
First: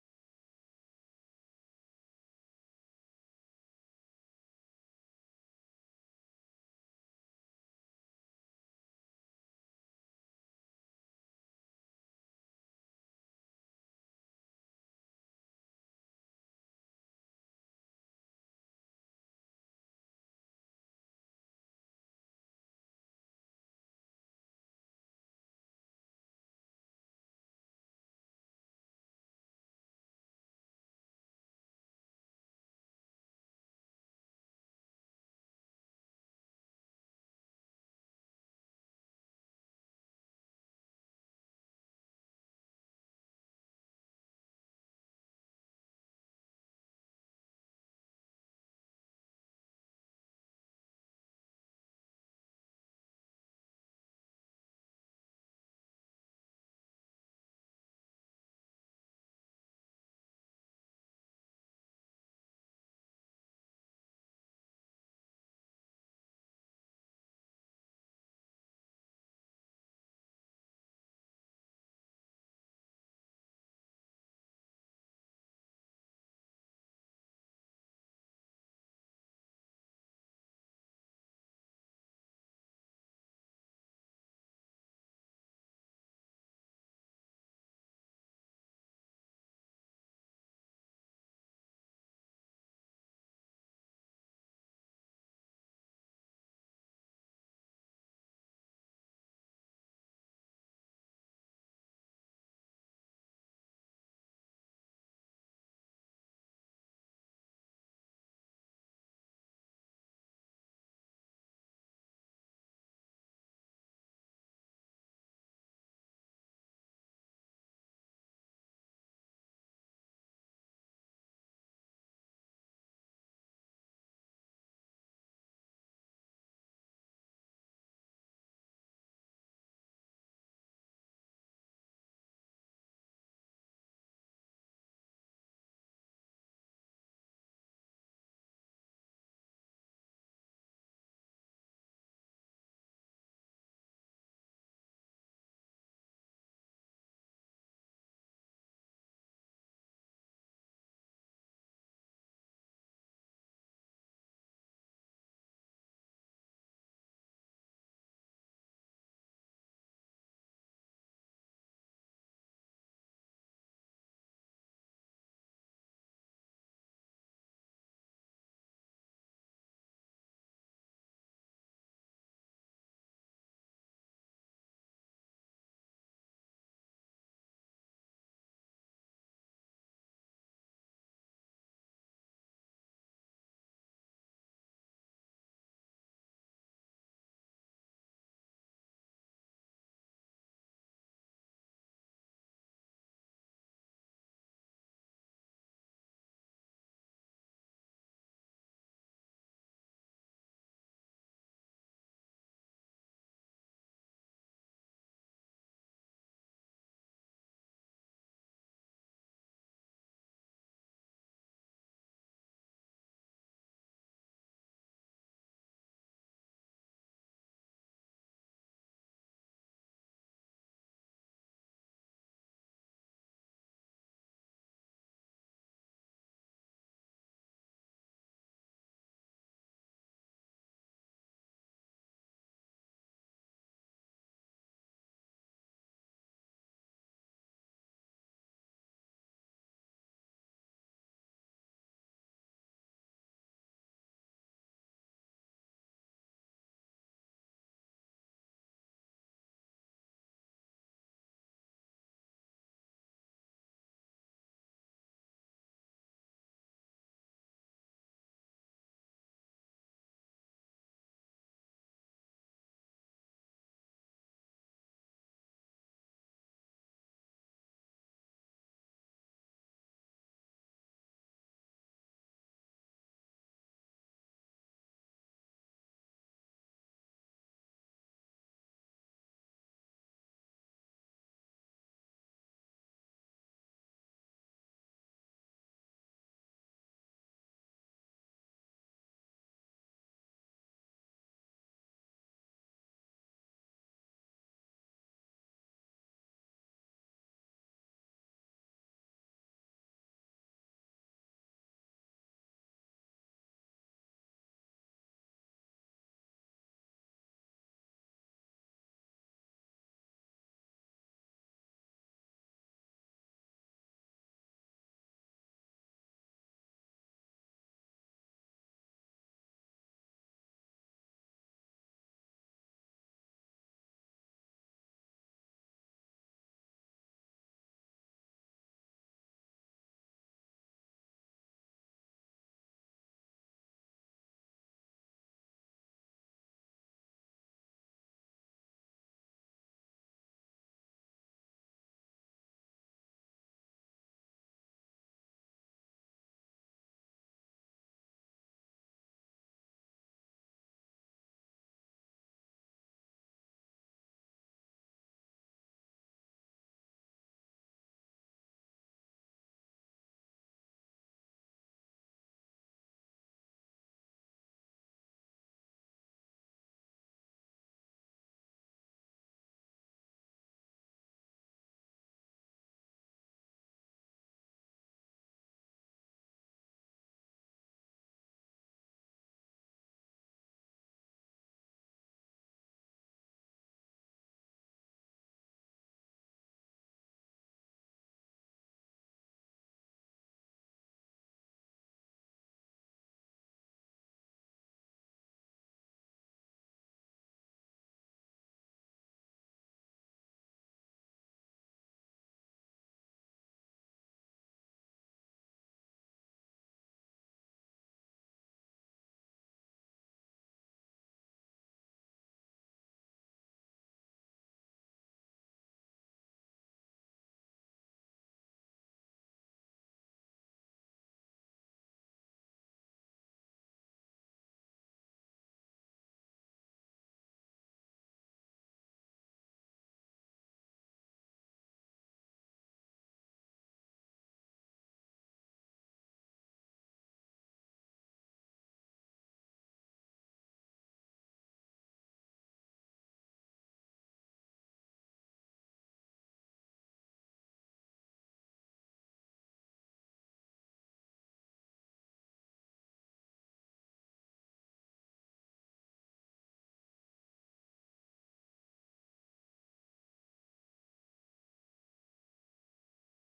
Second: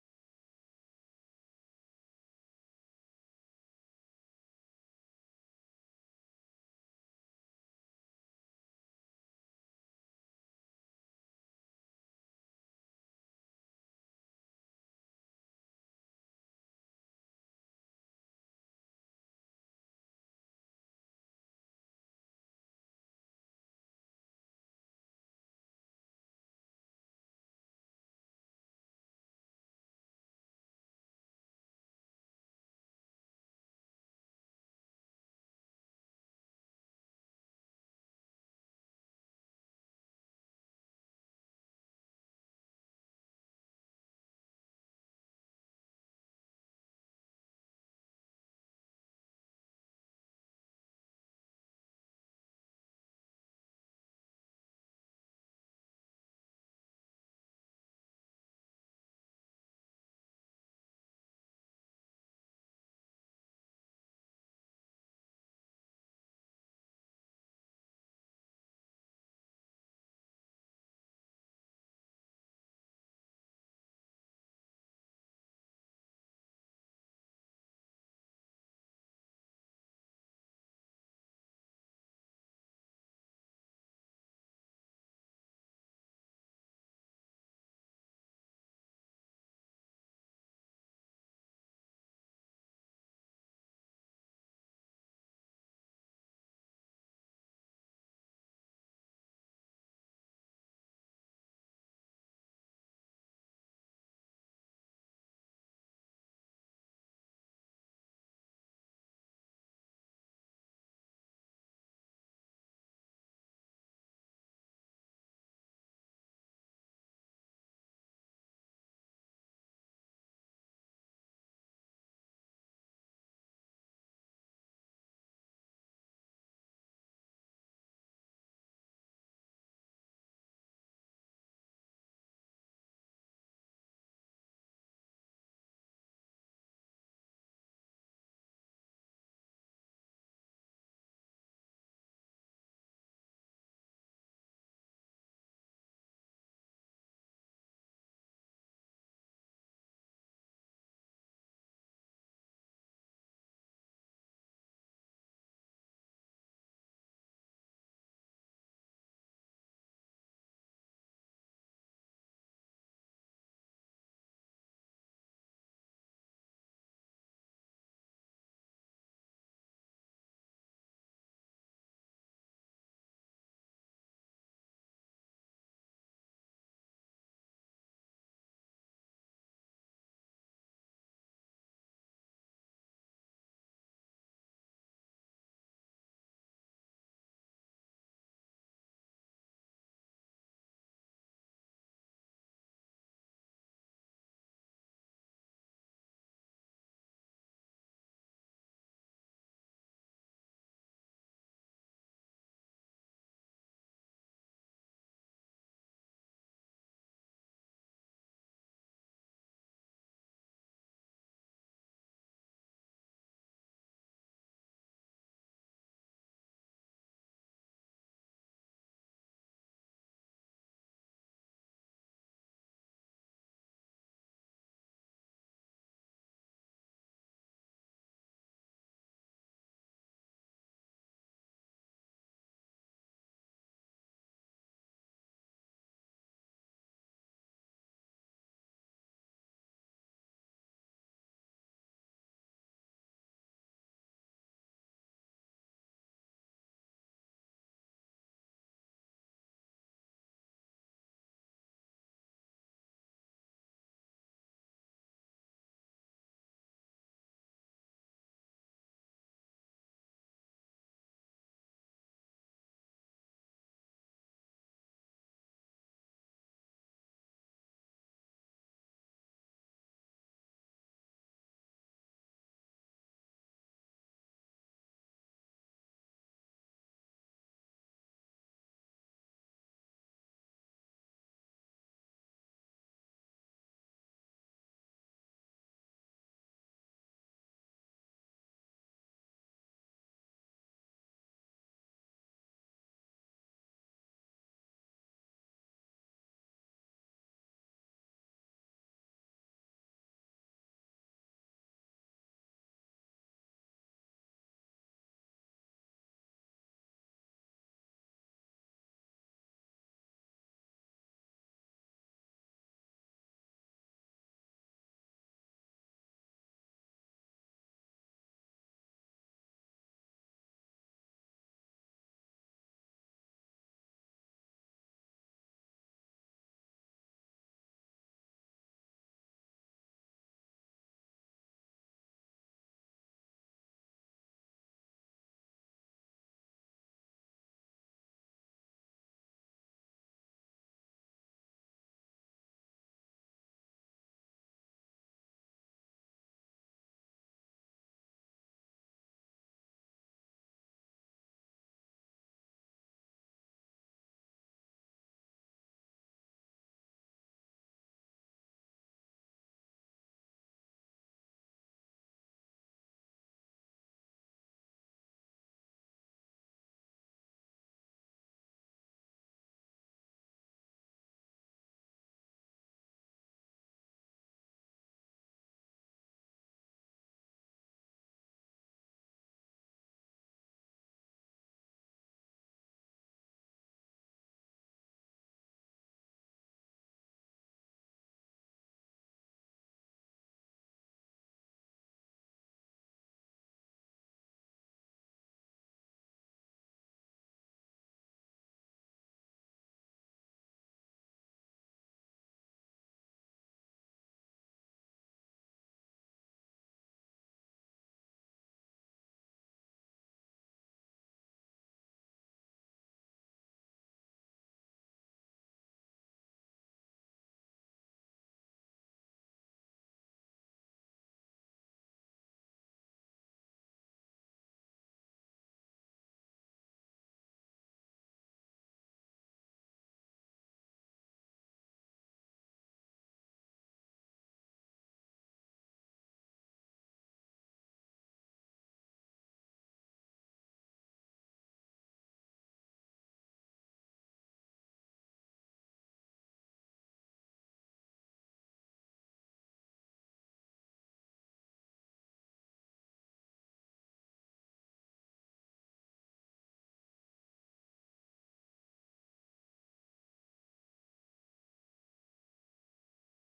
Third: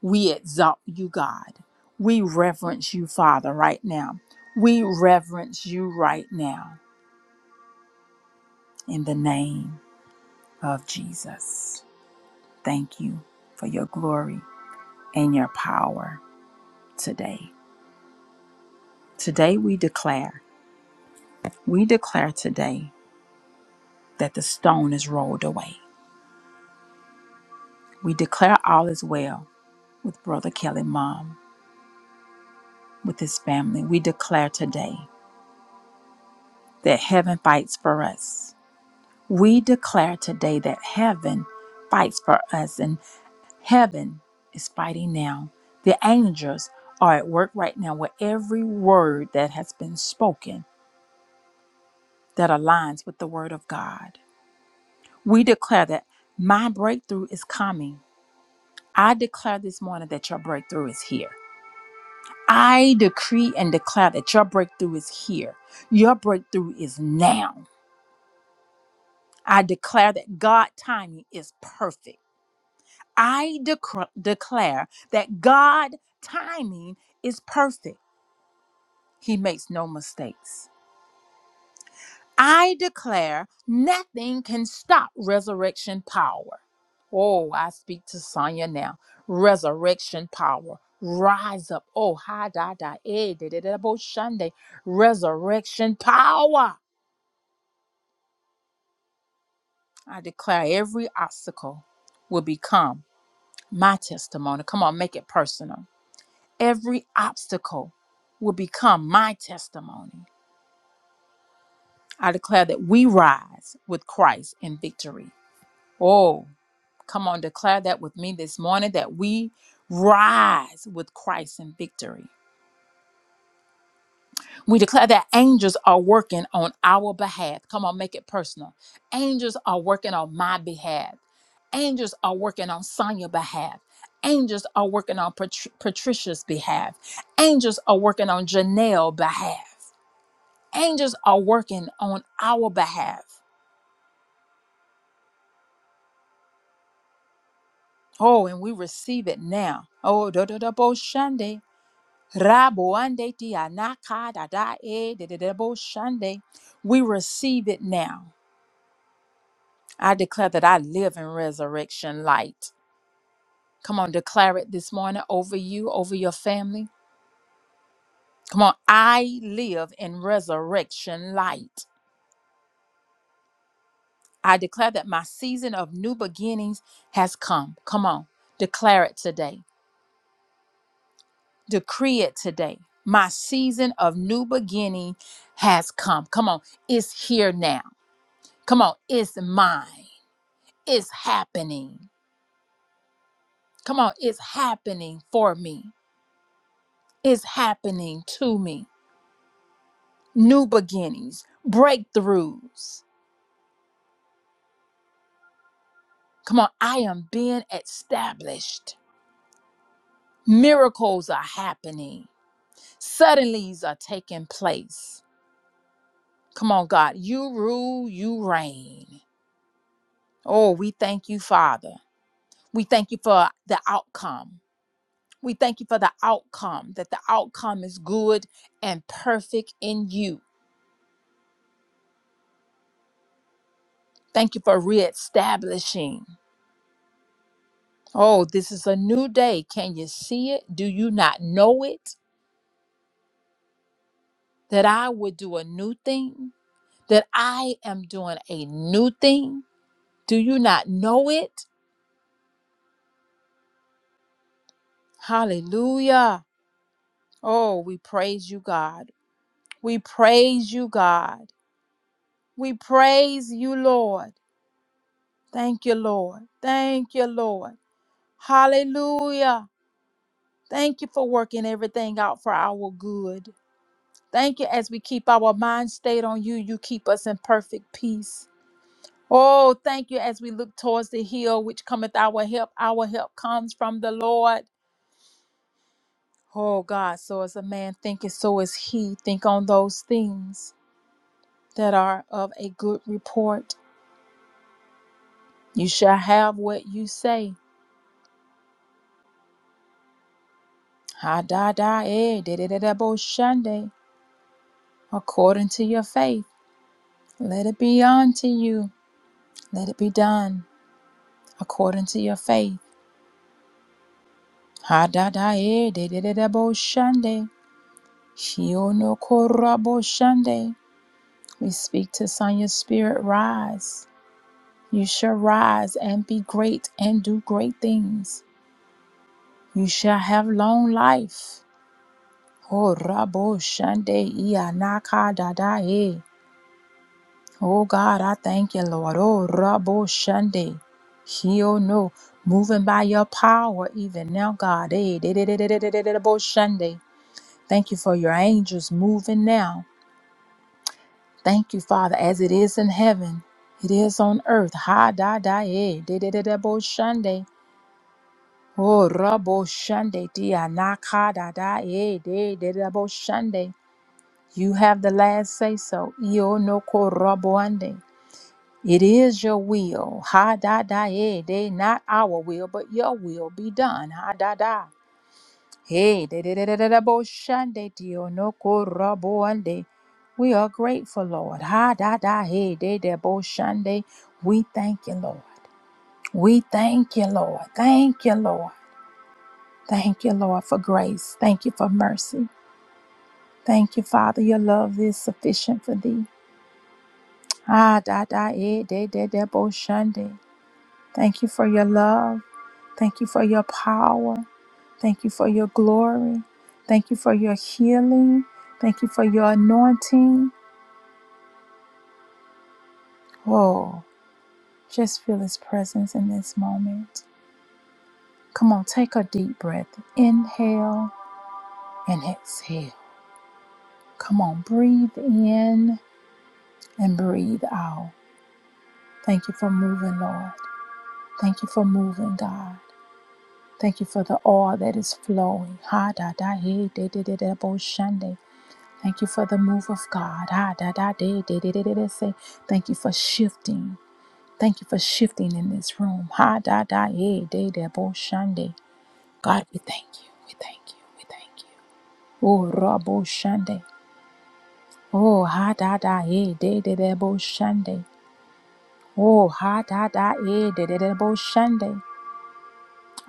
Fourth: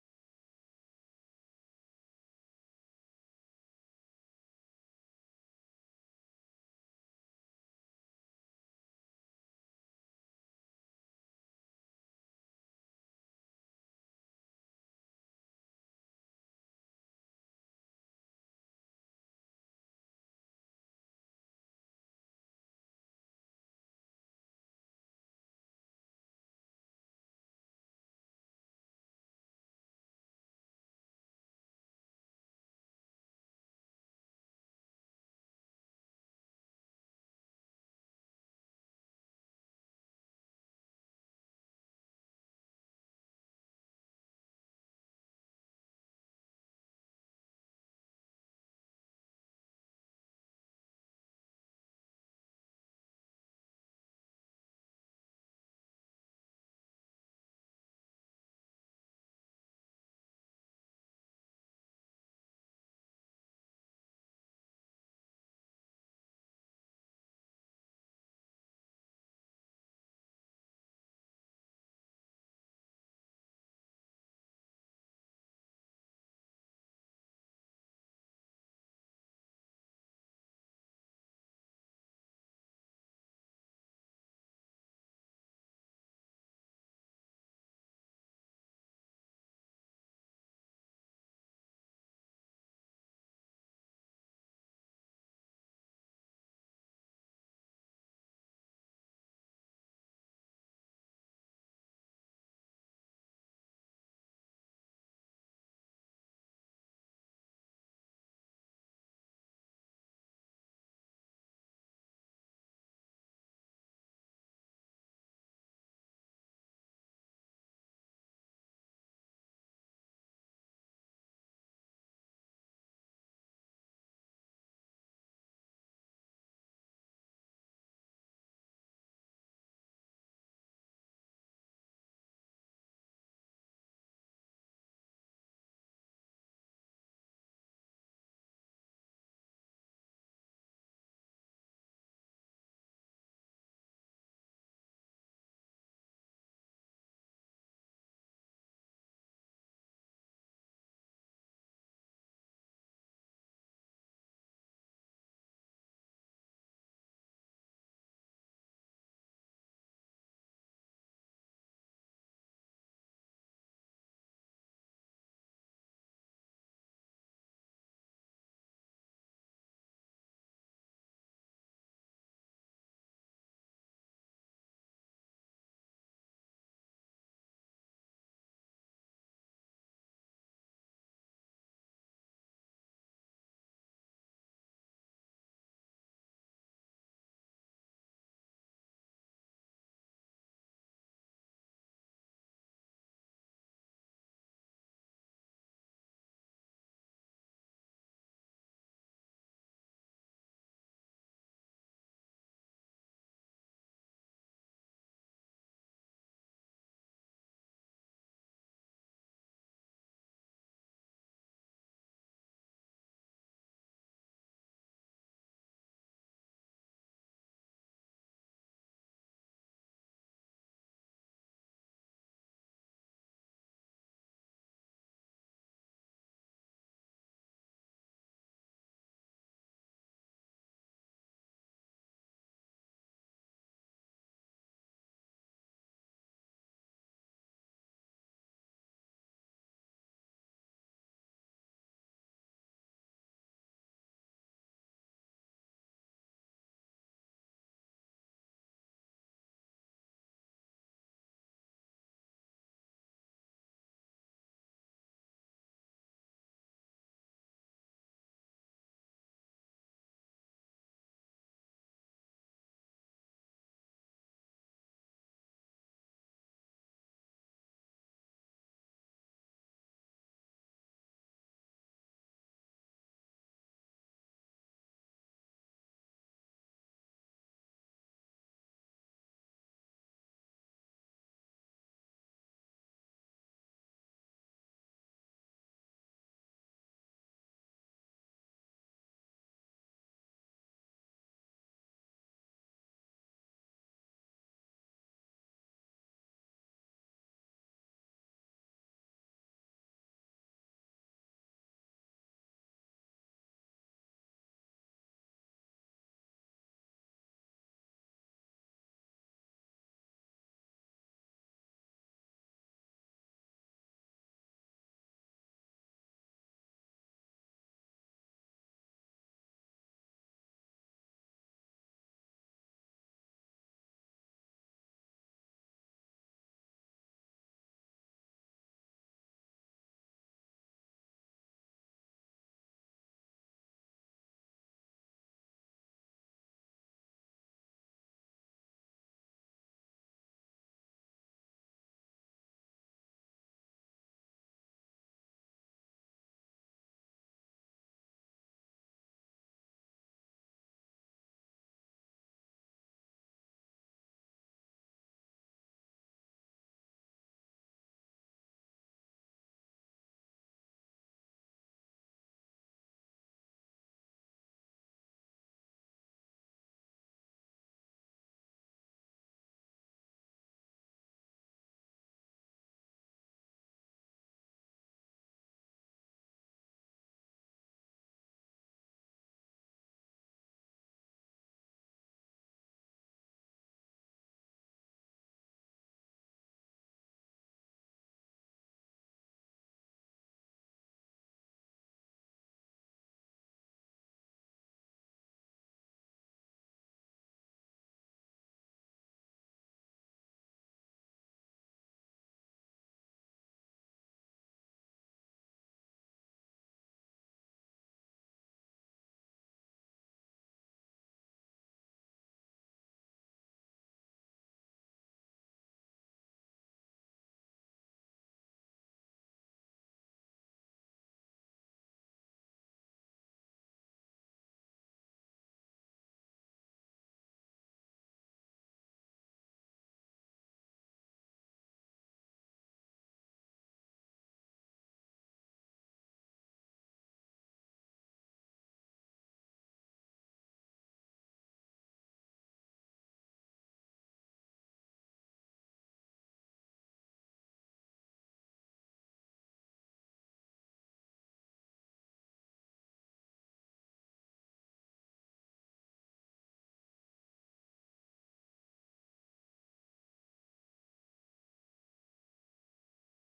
S1: We exalt you, God. We reverence you, Father, right now. We reverence you right now in the name of Jesus. Thank you for your glory and your power today. Today we declare, we declare today that the stone is rolled away. We declare all is well with Brother Kelly Mom. with his family. We declare today that heaven fights for us. We declare today that heaven fights for us and heaven is fighting now. The angels are at work right now with every word that has been spoken that aligns with the word of God. We declare that my breakthrough is coming. I declare this morning that your breakthrough is here. I decree and declare that your breakthrough is here. Your breakthrough is now. I declare that God timing is perfect. I decr declare that God timing is perfect. He makes no mistakes. I declare nothing can stop resurrection power. Oh, I speak to Sonya now. Resurrection power. Rise up. Oh, ha da, da, eh, da, da, da, bo, shande. Resurrection power. I declare every obstacle will become. my testimony. Come on, make it personal. Every obstacle will become my testimony. I declare that we rise with Christ in victory. Oh, come on, declare that with me this morning that we rise with Christ in victory. We declare that angels are working on our behalf. Come on, make it personal. Angels are working on my behalf. Angels are working on Sonia's behalf. Angels are working on Pat- Patricia's behalf. Angels are working on Janelle's behalf. Angels are working on our behalf. Oh, and we receive it now. Oh, da da da bo shande. Rabo ande ti anaka da da e da da da bo shande. We receive it now. I declare that I live in resurrection light. Come on, declare it this morning over you, over your family. Come on, I live in resurrection light. I declare that my season of new beginnings has come. Come on, declare it today. Decree it today. My season of new beginning has come. Come on, it's here now. Come on, it's mine. It's happening. Come on, it's happening for me. It's happening to me new beginnings, breakthroughs. Come on, I am being established. Miracles are happening. Suddenlies are taking place. Come on, God, you rule, you reign. Oh, we thank you, Father. We thank you for the outcome. We thank you for the outcome, that the outcome is good and perfect in you. Thank you for reestablishing. Oh, this is a new day. Can you see it? Do you not know it? that I would do a new thing, that I am doing a new thing. Do you not know it? Hallelujah. Oh, we praise you, God. We praise you, God. We praise you, Lord. Thank you, Lord. Thank you, Lord. Hallelujah. Thank you for working everything out for our good. Thank you as we keep our mind stayed on you, you keep us in perfect peace. Oh, thank you as we look towards the hill which cometh our help. Our help comes from the Lord. Oh God, so as a man thinketh, so is he. Think on those things that are of a good report. You shall have what you say. Ha da da eh, da da da da bo shande. According to your faith, let it be unto you. Let it be done according to your faith. Ha da da eh, da da da da bo shande. Shio no korabo shande. We speak to Sonia's spirit, rise. You shall rise and be great and do great things. You shall have long life. Oh, Rabo Shande Ia Naka Dada E. Oh God, I thank you, Lord. Oh, Rabo Shande. Heal no. Moving by your power, even now, God. Eh, de- de- de- de- de- de- de- de- Bo Shande. Thank you for your angels moving now. Thank you, Father, as it is in heaven, it is on earth. Ha da da e de de de de bo shande. Oh rabo shande dia na ka da da e de de de bo shande. You have the last say so. Io no ko rabo ande. It is your will. Ha da da e de not our will, but your will be done. Ha da da. Hey, de de de de de da- bo- shande dio no ko ra ande. we are grateful, Lord. Ha da da hey de de bo shande. We thank you, Lord. We thank you, Lord. Thank you, Lord. Thank you, Lord, for grace. Thank you for mercy. Thank you, Father. Your love is sufficient for thee. Ah da da eh de de de bo shande. Thank you for your love. Thank you for your power. Thank you for your glory. Thank you for your healing. Thank you for your anointing. Whoa, just feel His presence in this moment. Come on, take a deep breath. Inhale and exhale. Come on, breathe in and breathe out. Thank you for moving, Lord. Thank you for moving, God. Thank you for the oil that is flowing. Ha da da he de de de de bo shande. Thank you for the move of God. Ah, da, da, de, de, de, de, de, de, say. Thank you for shifting. Thank you for shifting in this room. Ha da da eh, de, de, bo, shande. God, we thank you. We thank you. We thank you. Oh, rabo shande. Oh, ha da da eh, de, de, de, bo, shande. Oh, ha da da eh, de, de, de, bo, shande.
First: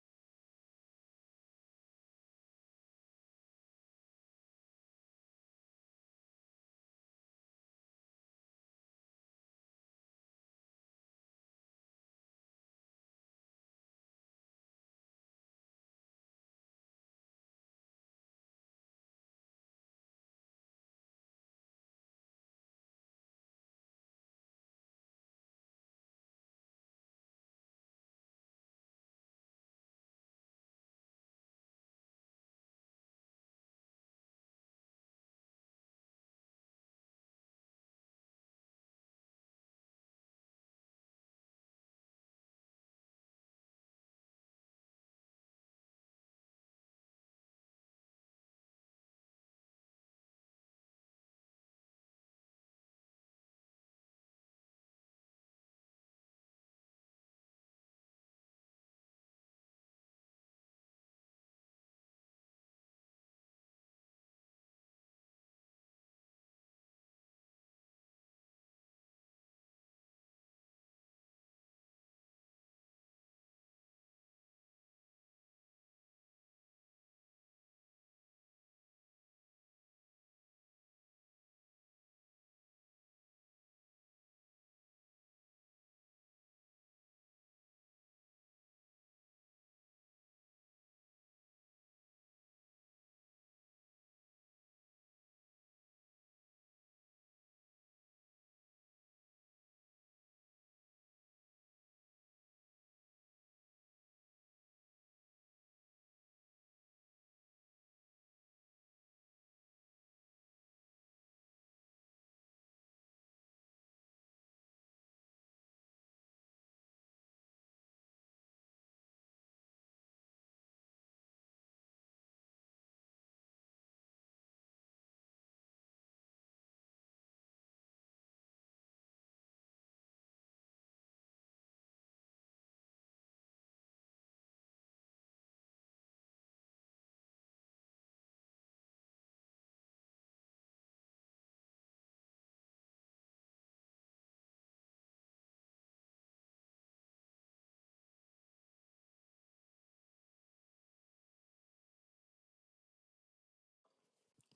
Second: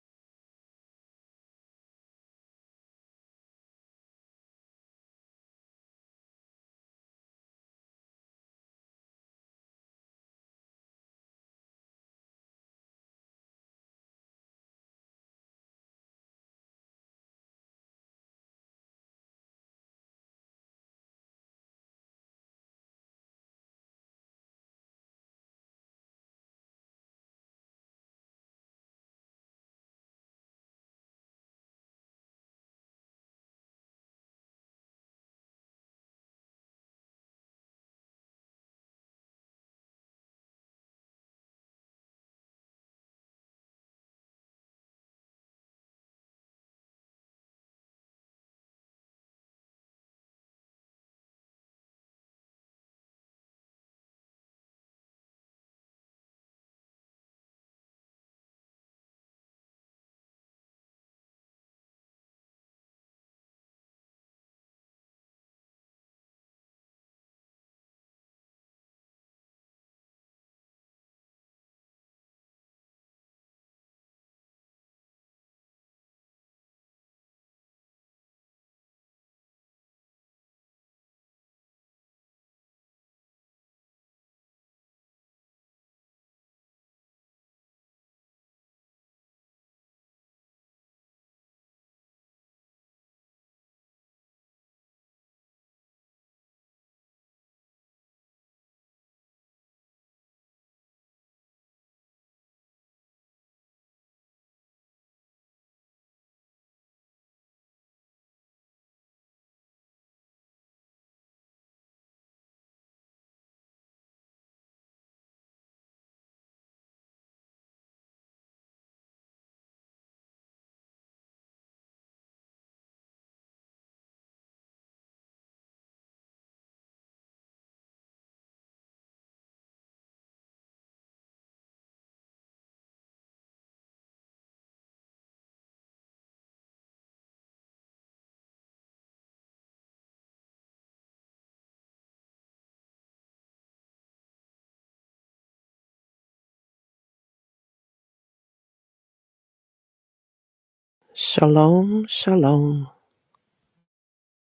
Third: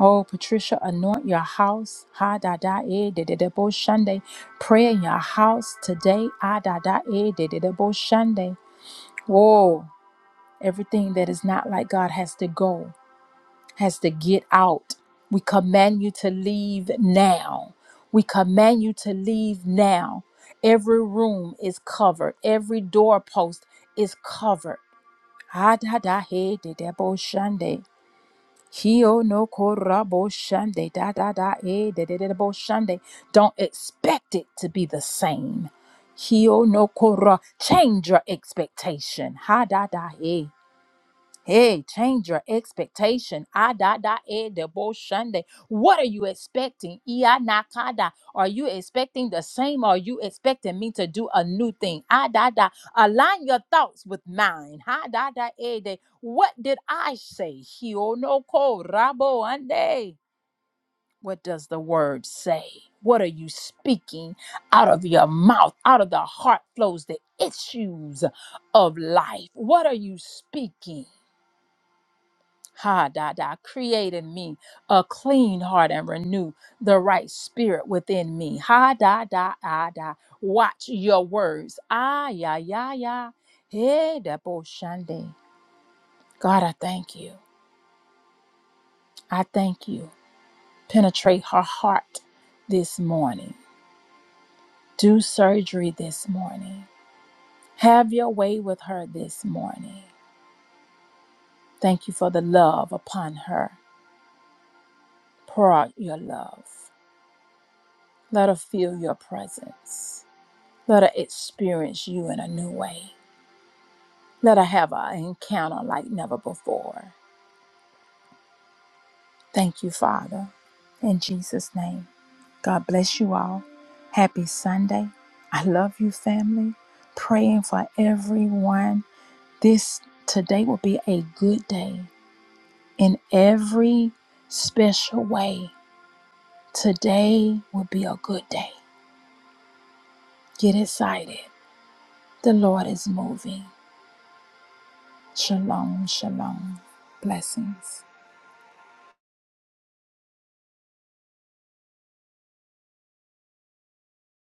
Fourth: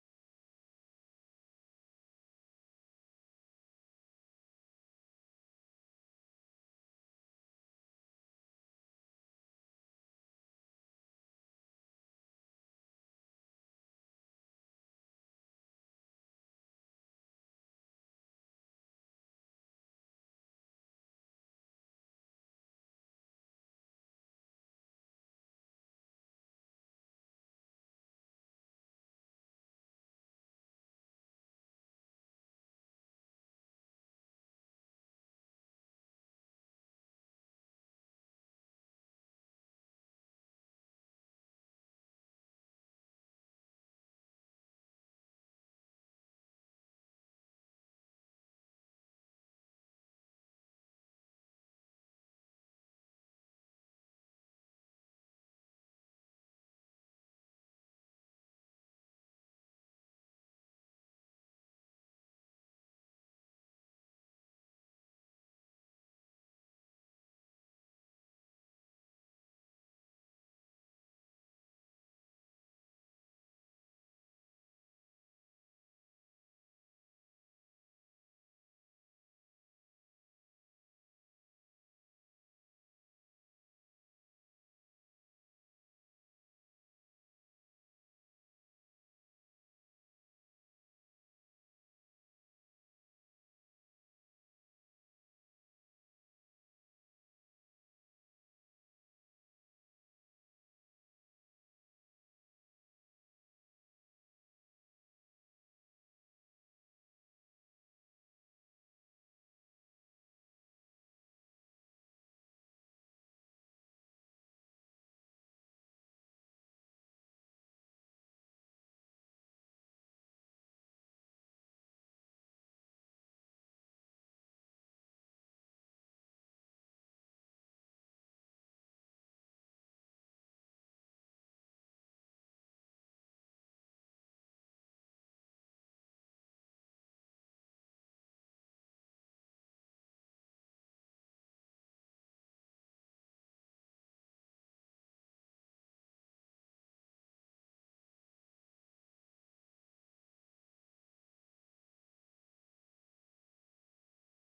S1: Oh, Patricia, anoint your house. Ha da da eh, de, de, de, bo, shande. Pray in your house today. Ah, da da eh, de, de, de, bo, shande. Whoa. Everything that is not like God has to go, has to get out. We command you to leave now. We command you to leave now. Every room is covered, every doorpost is covered. Adadahe bo shande. Hio no bo shande. Da da da e bo shande. Don't expect it to be the same. Hio no kora. Change your expectation. Ha da da Hey, change your expectation. Ah, da, da, eh, de bo shande. What are you expecting? Ia nakada. Are you expecting the same? Are you expecting me to do a new thing? Ah, da, da. Align your thoughts with mine. Ha, da, da, eh, de. What did I say? Hio no ko rabo ande. What does the word say? What are you speaking out of your mouth? Out of the heart flows the issues of life. What are you speaking? Ha da da, create in me a clean heart and renew the right spirit within me. Ha da da da da. Watch your words. Ah ya ya ya. Hey da bo shande. God, I thank you. I thank you. Penetrate her heart this morning. Do surgery this morning. Have your way with her this morning. Thank you for the love upon her. Pour out your love. Let her feel your presence. Let her experience you in a new way. Let her have an encounter like never before. Thank you, Father. In Jesus' name, God bless you all. Happy Sunday. I love you, family. Praying for everyone. This today will be a good day in every special way. Today will be a good day. Get excited. The Lord is moving. Shalom, shalom. Blessings.
S2: Shalom, shalom.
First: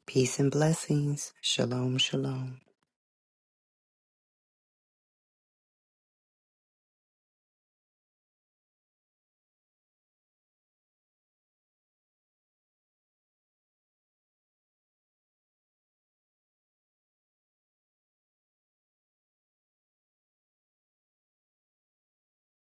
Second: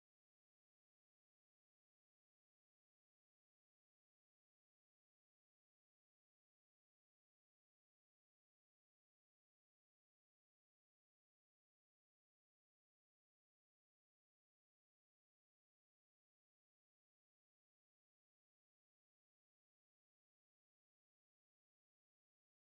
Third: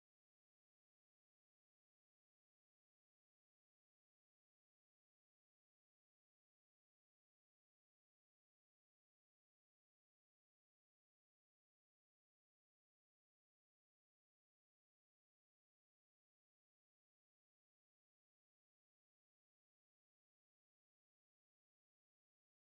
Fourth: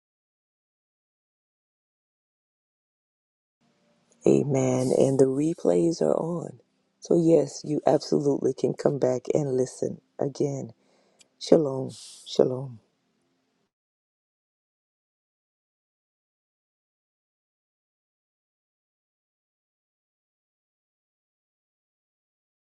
S4: Peace and blessings. Shalom, shalom.
S3: Amen. And the replays are on. So, yes, you absolutely can come back and listen again. Shalom. Shalom.